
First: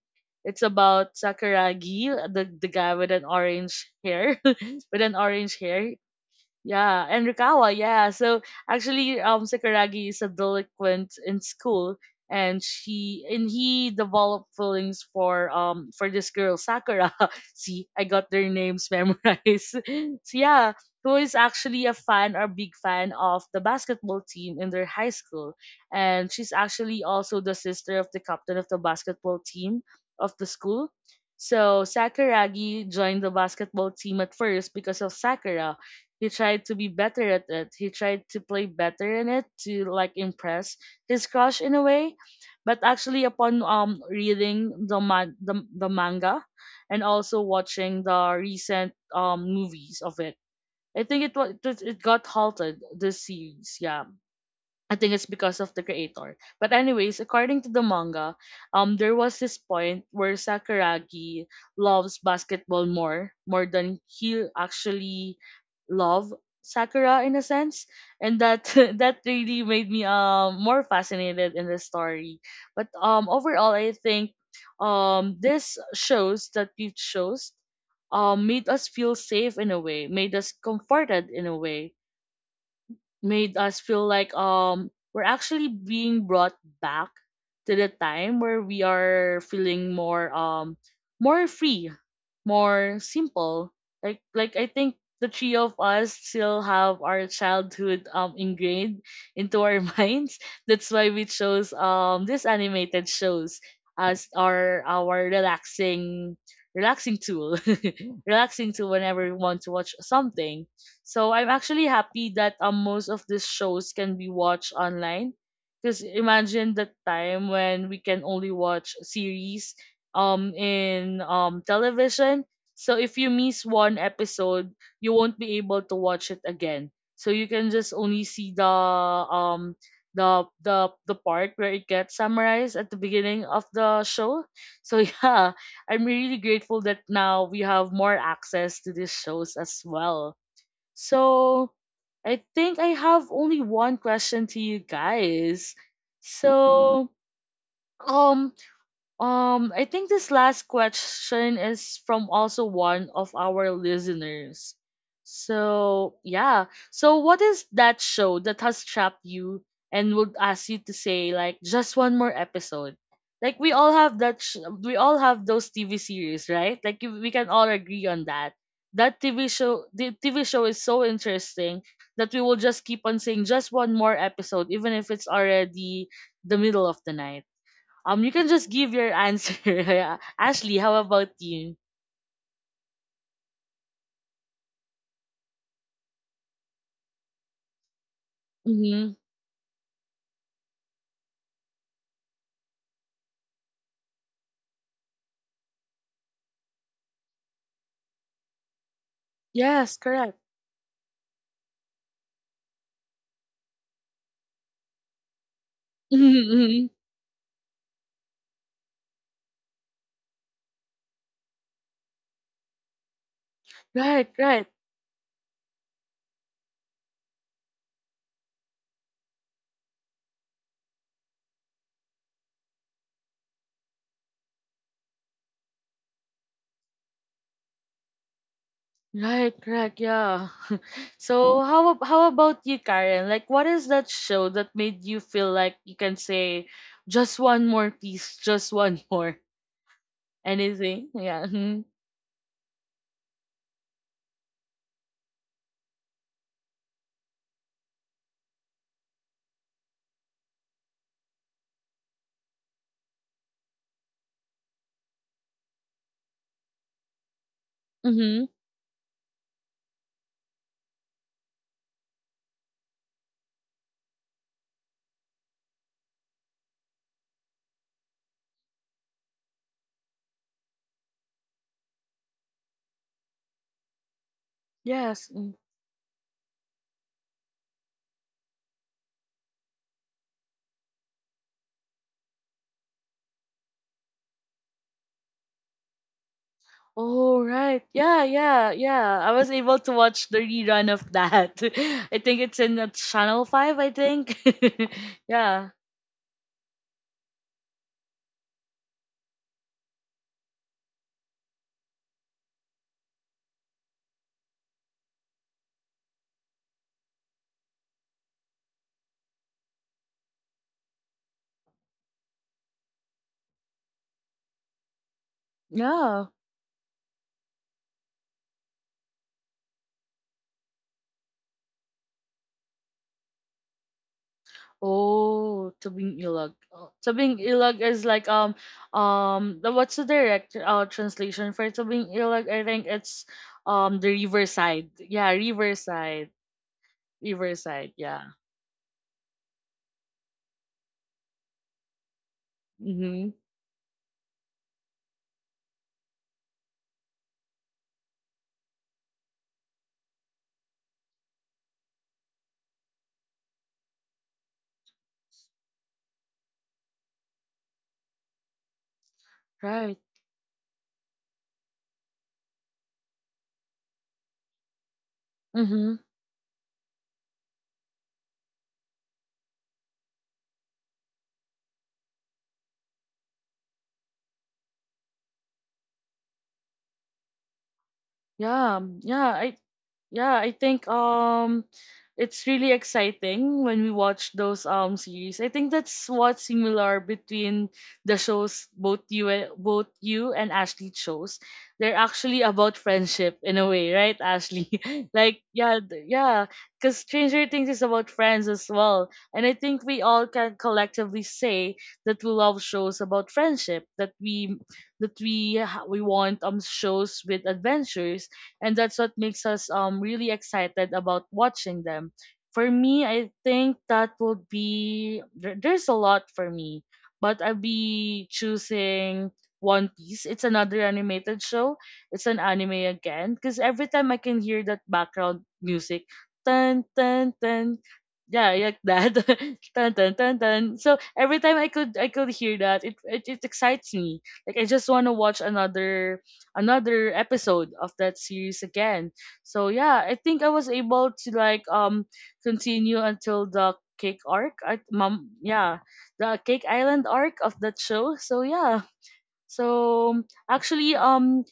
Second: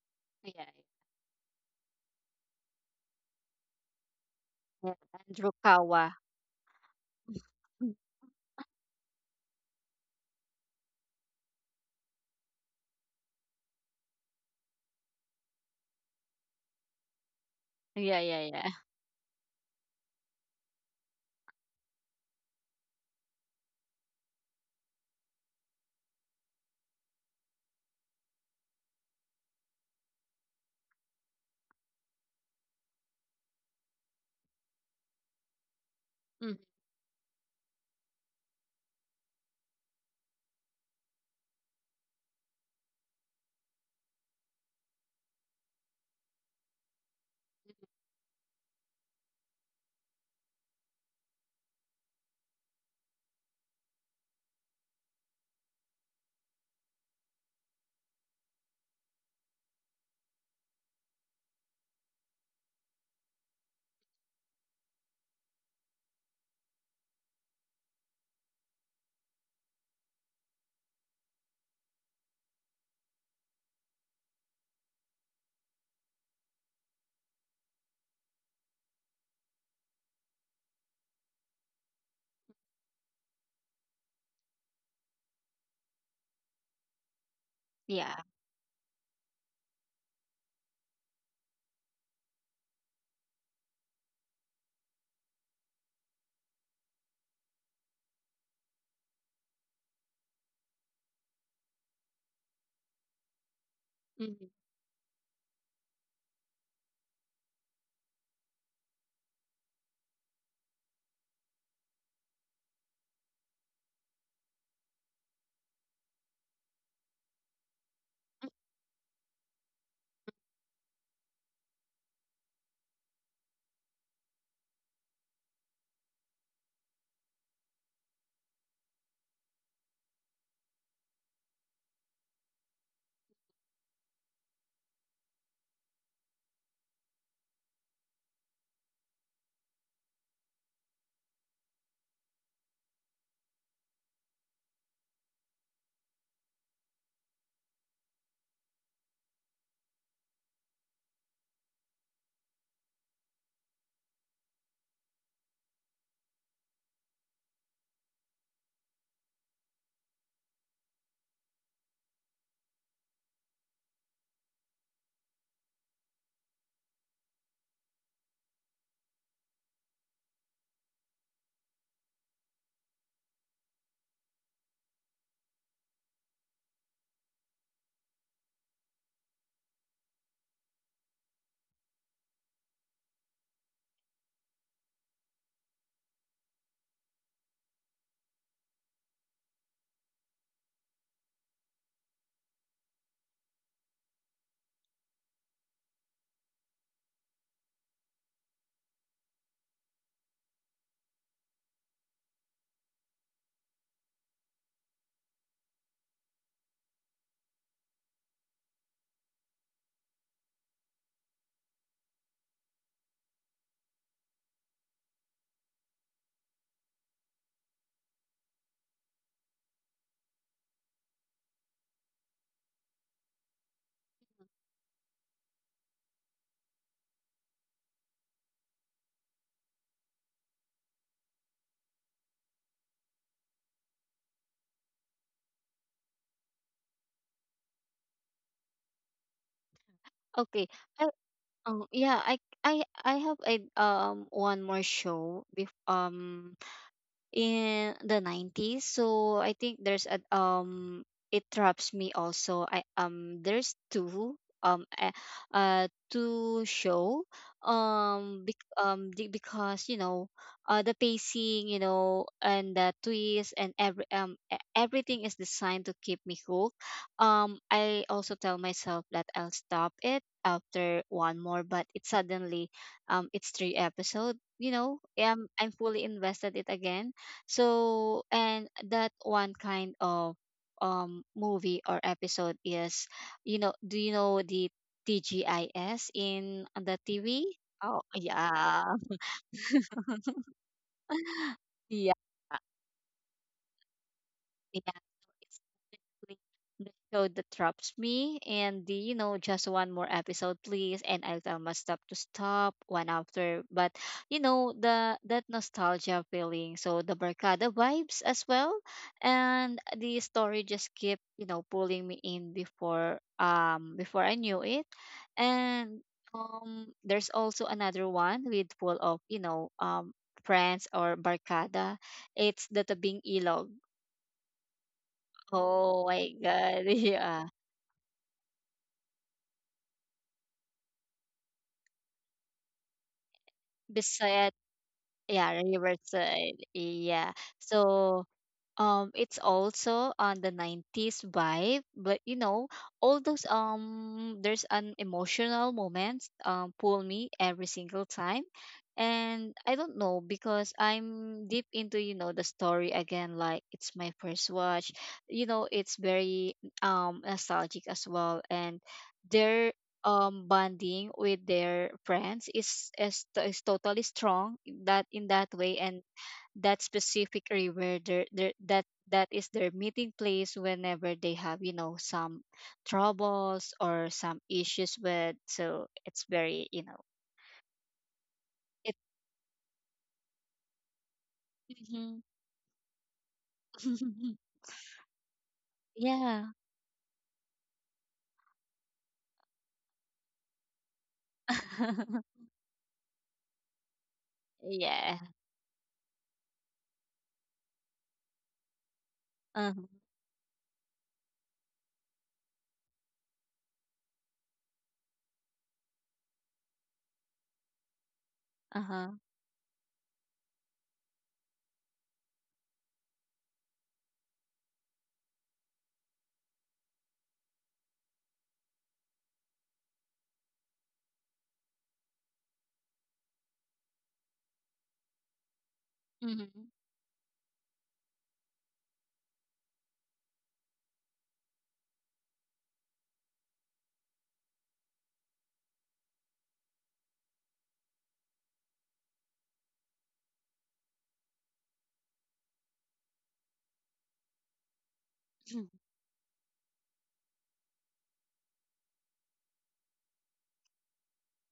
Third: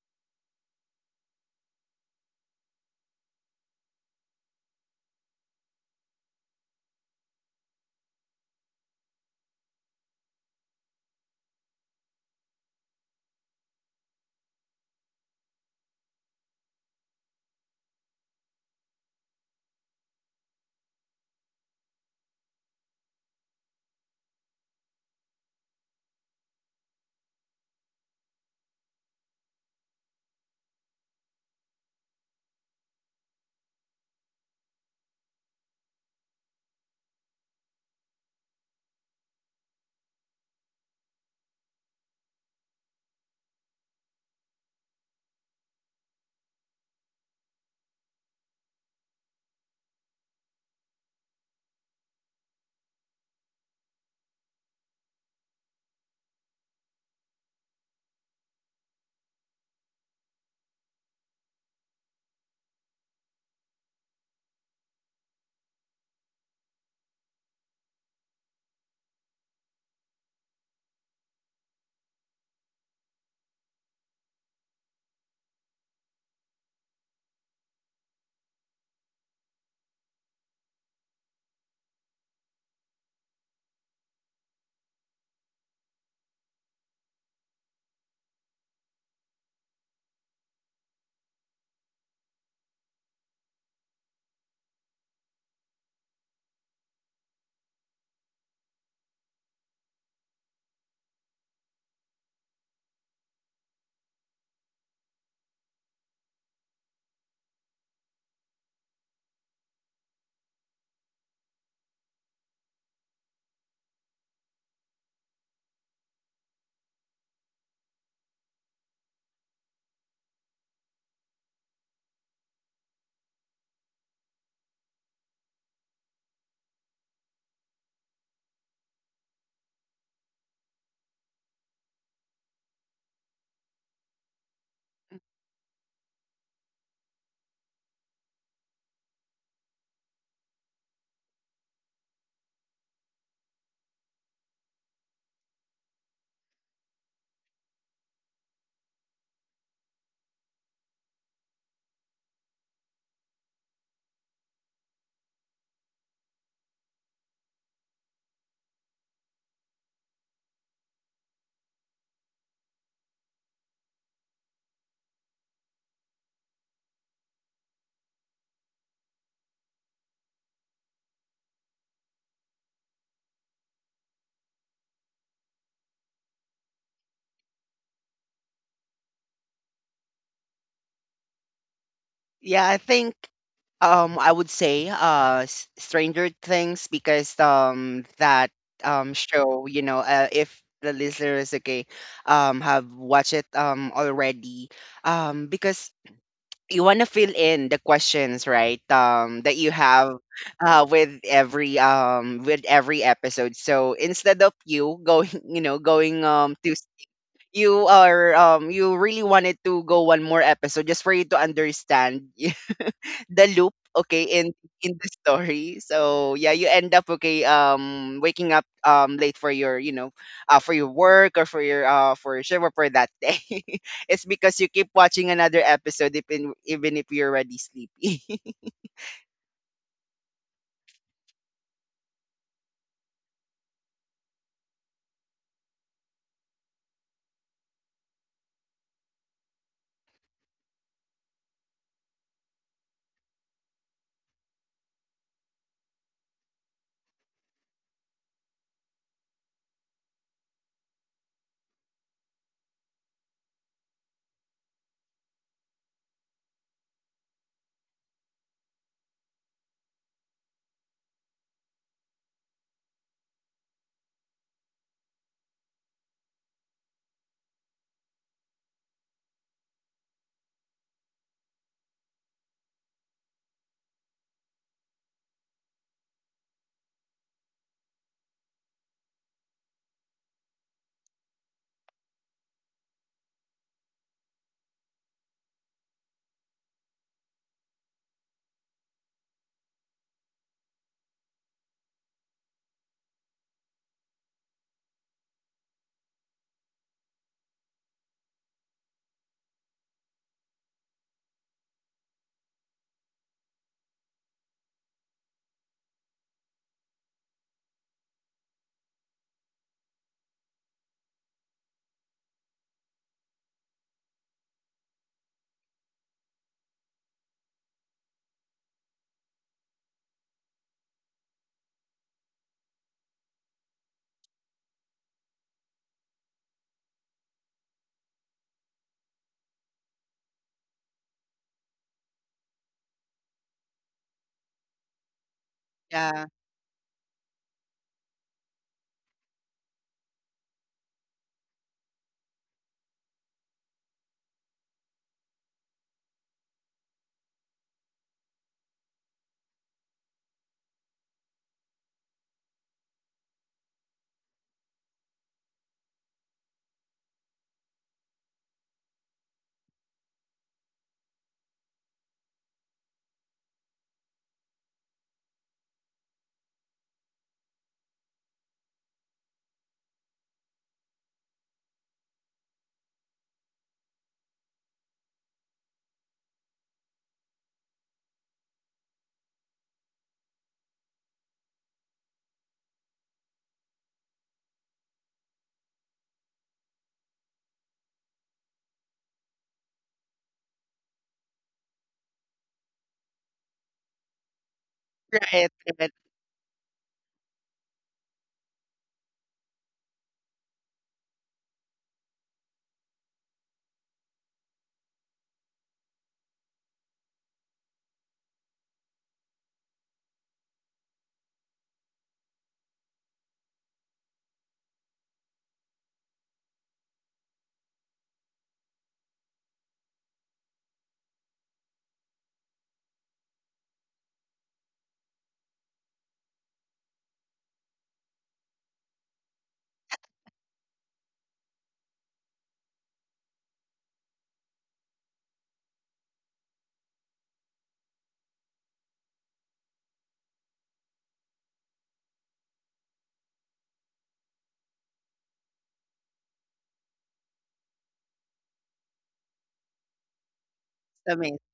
[SPEAKER 1] It's
[SPEAKER 3] Yeah,
[SPEAKER 1] about Sakuragi, the guy with an orange hair,
[SPEAKER 3] yeah.
[SPEAKER 1] with an
[SPEAKER 3] Andrew
[SPEAKER 1] orange hair.
[SPEAKER 3] Kawa.
[SPEAKER 1] Yeah, and Rikawa.
[SPEAKER 3] Mm.
[SPEAKER 1] Yeah. So actually Sakuragi is a delinquent in school, and she and he developed feelings for this girl Sakura. See, I
[SPEAKER 3] Yeah,
[SPEAKER 1] got
[SPEAKER 3] yeah,
[SPEAKER 1] their
[SPEAKER 3] yeah.
[SPEAKER 1] names memorized. So yeah, who is actually a fan or big fan of the basketball team in their high school. And she's actually also the sister of the captain of the basketball team of the school. So Sakuragi joined the basketball team at first because of Sakura. He
[SPEAKER 3] Mm,
[SPEAKER 1] tried to be better at it. He tried to play better in it to like impress his crush in a way. But actually, upon reading the manga, and also watching the recent movies of it, I think it got halted this series. Yeah, I think it's because of the creator. But anyways, according to the manga, there was this point where Sakuragi loves basketball more, more than he actually love Sakura in a sense, and that that really made me more fascinated in the story. But overall, I think this shows that it shows made us feel safe in a way, made us comforted in a way, made us feel like we're actually being brought back to the
[SPEAKER 3] yeah.
[SPEAKER 1] time where we are feeling more more free, more simple. Like I think the three of us still have our childhood ingrained into our minds. That's why we chose these animated shows as
[SPEAKER 3] Mhm.
[SPEAKER 1] our relaxing relaxing tool relaxing tool whenever we want to watch something. So I'm actually happy that most of these shows can be watched online. Because imagine the time when we can only watch series in television. So if you miss one episode, you won't be able to watch it again. So you can just only see the the part where it gets summarized at the beginning of the show. So yeah, I'm really grateful that now we have more access to these shows as well. So I think I have only one question to you guys. So um I think this last question is from also one of our listeners. So, yeah. So, what is that show that has trapped you and would ask you to say, like, just one more episode? Like, we all have those TV series, right? Like, you, we can all agree on that. That TV show The TV show is so interesting that we will just keep on saying just one more episode even if it's already the middle of the night. You can just give your answer. Yeah. Ashley, how about you?
[SPEAKER 2] Yeah, I think I would say, Stranger Things, because that
[SPEAKER 1] Mm-hmm.
[SPEAKER 2] show, you know, if the listeners, okay, have watched it already, because you want to fill in the questions, right, that you
[SPEAKER 1] Yes,
[SPEAKER 2] have,
[SPEAKER 1] correct.
[SPEAKER 2] with every, with every episode. So instead of you going going,
[SPEAKER 1] Mm-hmm.
[SPEAKER 2] you really wanted to go one more episode, just for you to understand the loop, okay,
[SPEAKER 1] Right, right,
[SPEAKER 2] in the story. So yeah, you end up, okay, waking up late for your, for your work, or for your, for your shift, or for that day. It's because you keep watching another episode, even if you're already sleepy.
[SPEAKER 1] right, correct. Yeah. So how about you, Karen? Like, what is that show that made you feel like you can say just one more piece, just one more,
[SPEAKER 3] Okay.
[SPEAKER 1] anything? Yeah. Mm-hmm.
[SPEAKER 3] Yeah, I have a one more show bef in the 90s so I think there's a it traps me also I there's um uh, two show
[SPEAKER 1] Mm-hmm.
[SPEAKER 3] because you know the pacing you know and the twist and every everything is designed to keep me hooked I also tell myself that I'll stop it after one more but it suddenly it's three episode you know
[SPEAKER 1] Yes. Mm-hmm.
[SPEAKER 3] I'm fully invested it again so, and that one kind of movie or episode is, you know, do you know the TGIS in the
[SPEAKER 1] Oh
[SPEAKER 3] TV?
[SPEAKER 1] right.
[SPEAKER 3] Oh,
[SPEAKER 1] Yeah, yeah,
[SPEAKER 3] yeah.
[SPEAKER 1] yeah. I was able to watch the rerun of that.
[SPEAKER 3] Yeah.
[SPEAKER 1] I think it's in channel 5, I think.
[SPEAKER 3] Yeah.
[SPEAKER 1] Yeah.
[SPEAKER 3] Exactly the show that traps me and the you know just one more episode please and I'll tell my stop to stop one after but you know the that nostalgia feeling so the barcada vibes as well and the story just kept you know pulling me in before before I knew it and
[SPEAKER 1] Yeah.
[SPEAKER 3] there's also another one with full of you know friends or barcada it's the tabing ilog
[SPEAKER 1] Oh,
[SPEAKER 3] oh
[SPEAKER 1] Tubing
[SPEAKER 3] my
[SPEAKER 1] Ilog.
[SPEAKER 3] god
[SPEAKER 1] Oh, Tubing
[SPEAKER 3] yeah
[SPEAKER 1] Ilog is like the, what's the direct translation for Tubing Ilog? I think it's the
[SPEAKER 3] Bisayat,
[SPEAKER 1] riverside. Yeah,
[SPEAKER 3] yeah,
[SPEAKER 2] Yeah,
[SPEAKER 1] riverside.
[SPEAKER 3] Riverside, yeah.
[SPEAKER 1] Riverside, yeah.
[SPEAKER 3] So, it's also on the 90s vibe but you know all
[SPEAKER 1] Mhm.
[SPEAKER 3] those there's an emotional moments pull me every single time and I don't know because I'm deep into you know the story again like it's my first watch you know it's very nostalgic as well and their
[SPEAKER 1] Right.
[SPEAKER 3] bonding with their friends is totally strong in that way
[SPEAKER 1] Mhm.
[SPEAKER 3] and that specific river their, that that is their meeting place whenever they have you know some troubles or some issues with so it's very you know
[SPEAKER 1] Yeah,
[SPEAKER 3] it
[SPEAKER 1] yeah, I yeah, I think
[SPEAKER 3] mhm.
[SPEAKER 1] it's really exciting when we watch those series. I think that's
[SPEAKER 3] Yeah.
[SPEAKER 1] what's similar between the shows both you and Ashley chose. They're actually about friendship in a way, right, Ashley?
[SPEAKER 3] Yeah.
[SPEAKER 1] Like
[SPEAKER 2] right,
[SPEAKER 1] yeah,
[SPEAKER 2] right.
[SPEAKER 1] yeah, because Stranger Things is about friends as well, and I think
[SPEAKER 3] Uh-huh.
[SPEAKER 1] we all can collectively say that we love shows about friendship. We want shows with adventures, and that's what
[SPEAKER 3] Uh-huh.
[SPEAKER 1] makes us really excited about watching them. For me, I think that would be there's a lot for me, but I'll be choosing One Piece. It's another animated show. It's an anime again because every time I can hear that background music,
[SPEAKER 3] Mm-hmm.
[SPEAKER 1] tan tan tan, yeah, like that. Tan tan tan tan. So every time I could hear that, it excites me. Like I just want to watch another episode of that series again. So yeah, I think I was able to like continue until the cake arc. I mom yeah, the cake island arc of that show. So yeah. So actually
[SPEAKER 2] It's amazing.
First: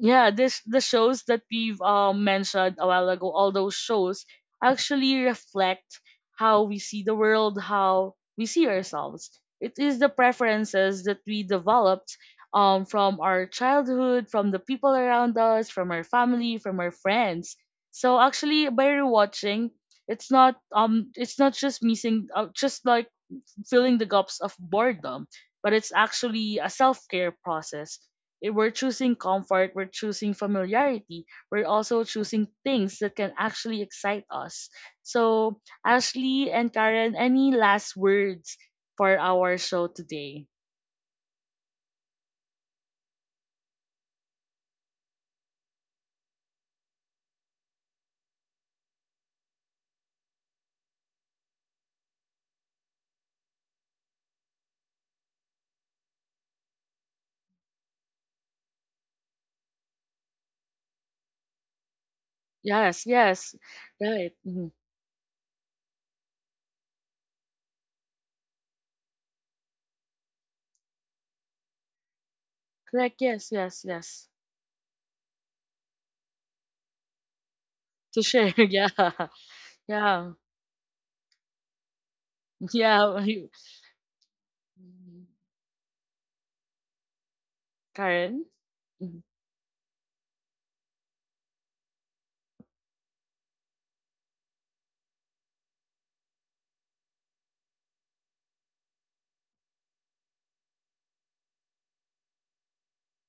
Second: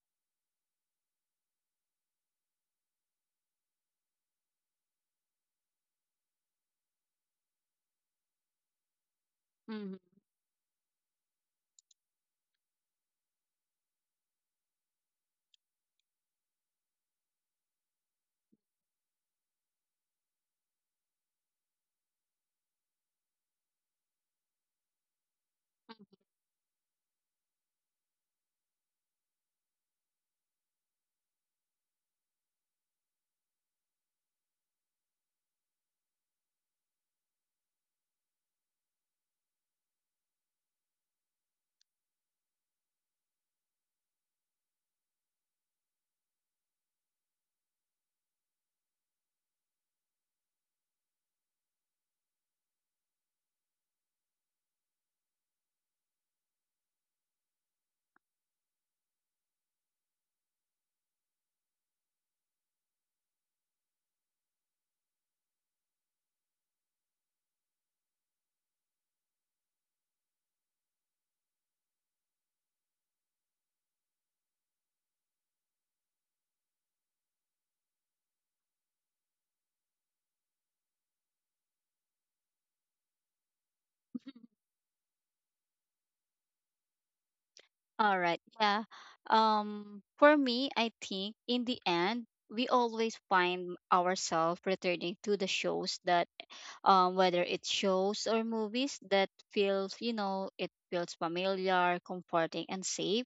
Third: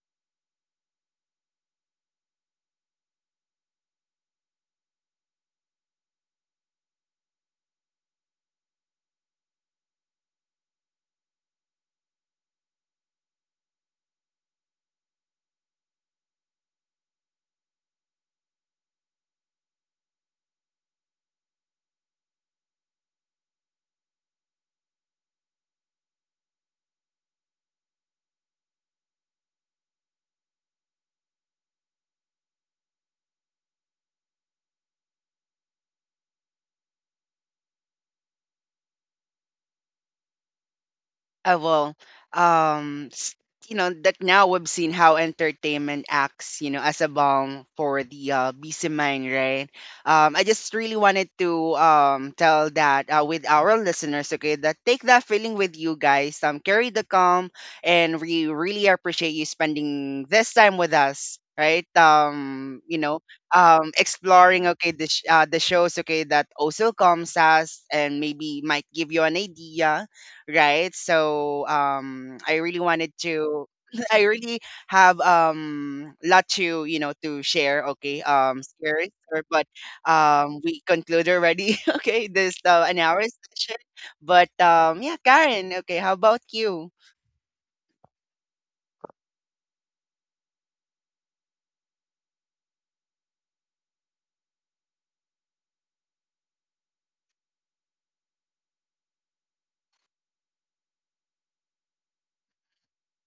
[SPEAKER 1] yeah, this the shows that we've mentioned a while ago, all those shows actually reflect how we see the world, how we see ourselves. It is
[SPEAKER 3] Hmm.
[SPEAKER 1] the preferences that we developed from our childhood, from the people around us, from our family, from our friends. So actually by rewatching, it's not just missing just like filling the gaps of boredom, but it's actually a self care process. We're choosing comfort, we're choosing familiarity, we're also choosing things that can actually excite us. So, Ashley and Karen, any last words for our show today?
[SPEAKER 2] Well, um, s- you know that now we've seen how entertainment acts, you know, as a balm for the busy mind, right? I just really wanted to tell that, with our listeners, okay, that take that feeling with you guys. Carry the calm, and we really appreciate you spending this time with us. Right,
[SPEAKER 1] Yes, yes, right.
[SPEAKER 2] exploring,
[SPEAKER 1] Mhm.
[SPEAKER 2] okay, the the shows, okay, that also comes us, and maybe might give you an idea, right? So I really wanted
[SPEAKER 1] Correct, yes,
[SPEAKER 2] to.
[SPEAKER 1] yes,
[SPEAKER 2] I
[SPEAKER 1] yes.
[SPEAKER 2] really have lot to, to share.
[SPEAKER 1] To
[SPEAKER 2] Okay,
[SPEAKER 1] share,
[SPEAKER 2] scary,
[SPEAKER 1] yeah,
[SPEAKER 2] story, but
[SPEAKER 1] yeah,
[SPEAKER 2] we conclude already. Okay, this, an
[SPEAKER 1] yeah.
[SPEAKER 2] hour
[SPEAKER 1] You-
[SPEAKER 2] session, but yeah,
[SPEAKER 1] Mhm.
[SPEAKER 2] Karen. Okay, how about you?
[SPEAKER 3] All right,
[SPEAKER 1] Karen?
[SPEAKER 3] yeah,
[SPEAKER 1] Mhm.
[SPEAKER 3] for me I think in the end we always find ourselves returning to the shows that whether it's shows or movies that feels, you know, it feels familiar, comforting, and safe.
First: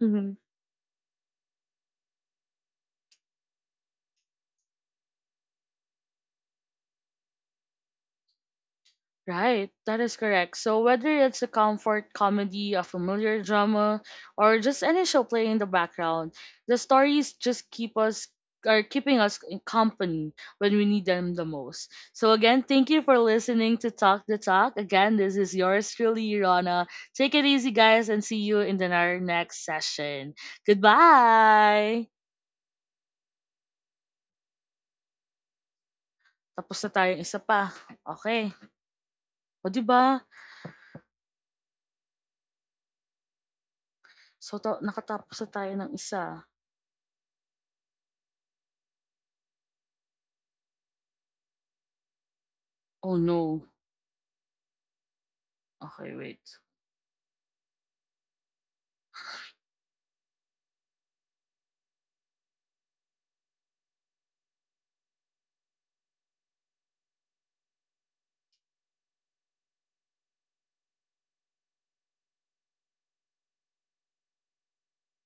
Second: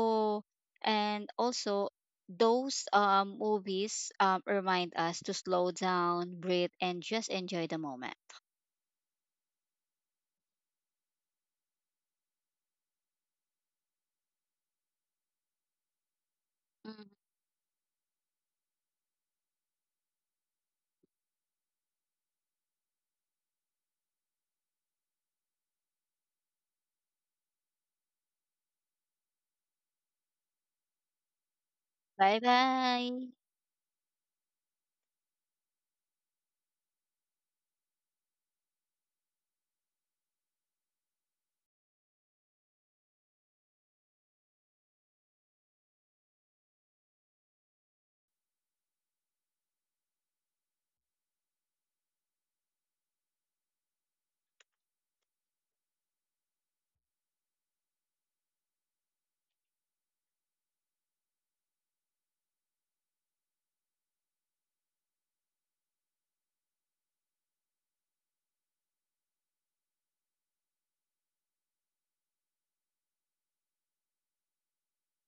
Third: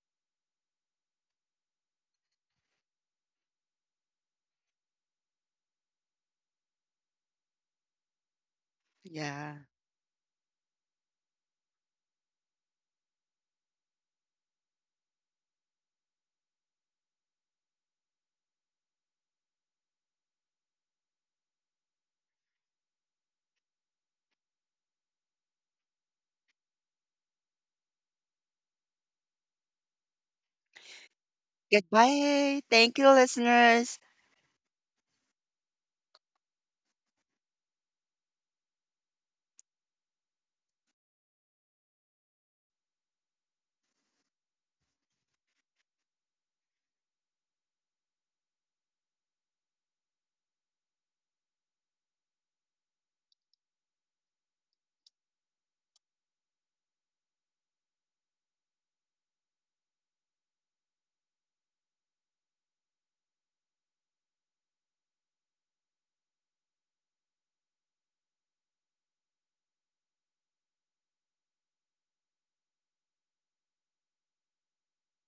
[SPEAKER 1] Mhm.
[SPEAKER 3] and also those movies remind us to slow down, breathe, and just enjoy the moment.
[SPEAKER 2] Yeah.
[SPEAKER 1] Right, that is correct. So whether it's a comfort comedy, a familiar drama, or just any show playing in the background, the
[SPEAKER 3] Mhm.
[SPEAKER 1] stories just keep us are keeping us in company when we need them the most. So again, thank you for listening to Talk the Talk. Again, this is yours truly, Rana. Take it easy, guys, and see you in our next session. Goodbye!
[SPEAKER 3] Bye
[SPEAKER 2] Goodbye. Thank you,
[SPEAKER 3] bye.
[SPEAKER 2] listeners.
[SPEAKER 1] Tapos na tayo isa pa. Okay. O, di ba? So, nakatapos na tayo ng isa. Oh, no. Okay, wait.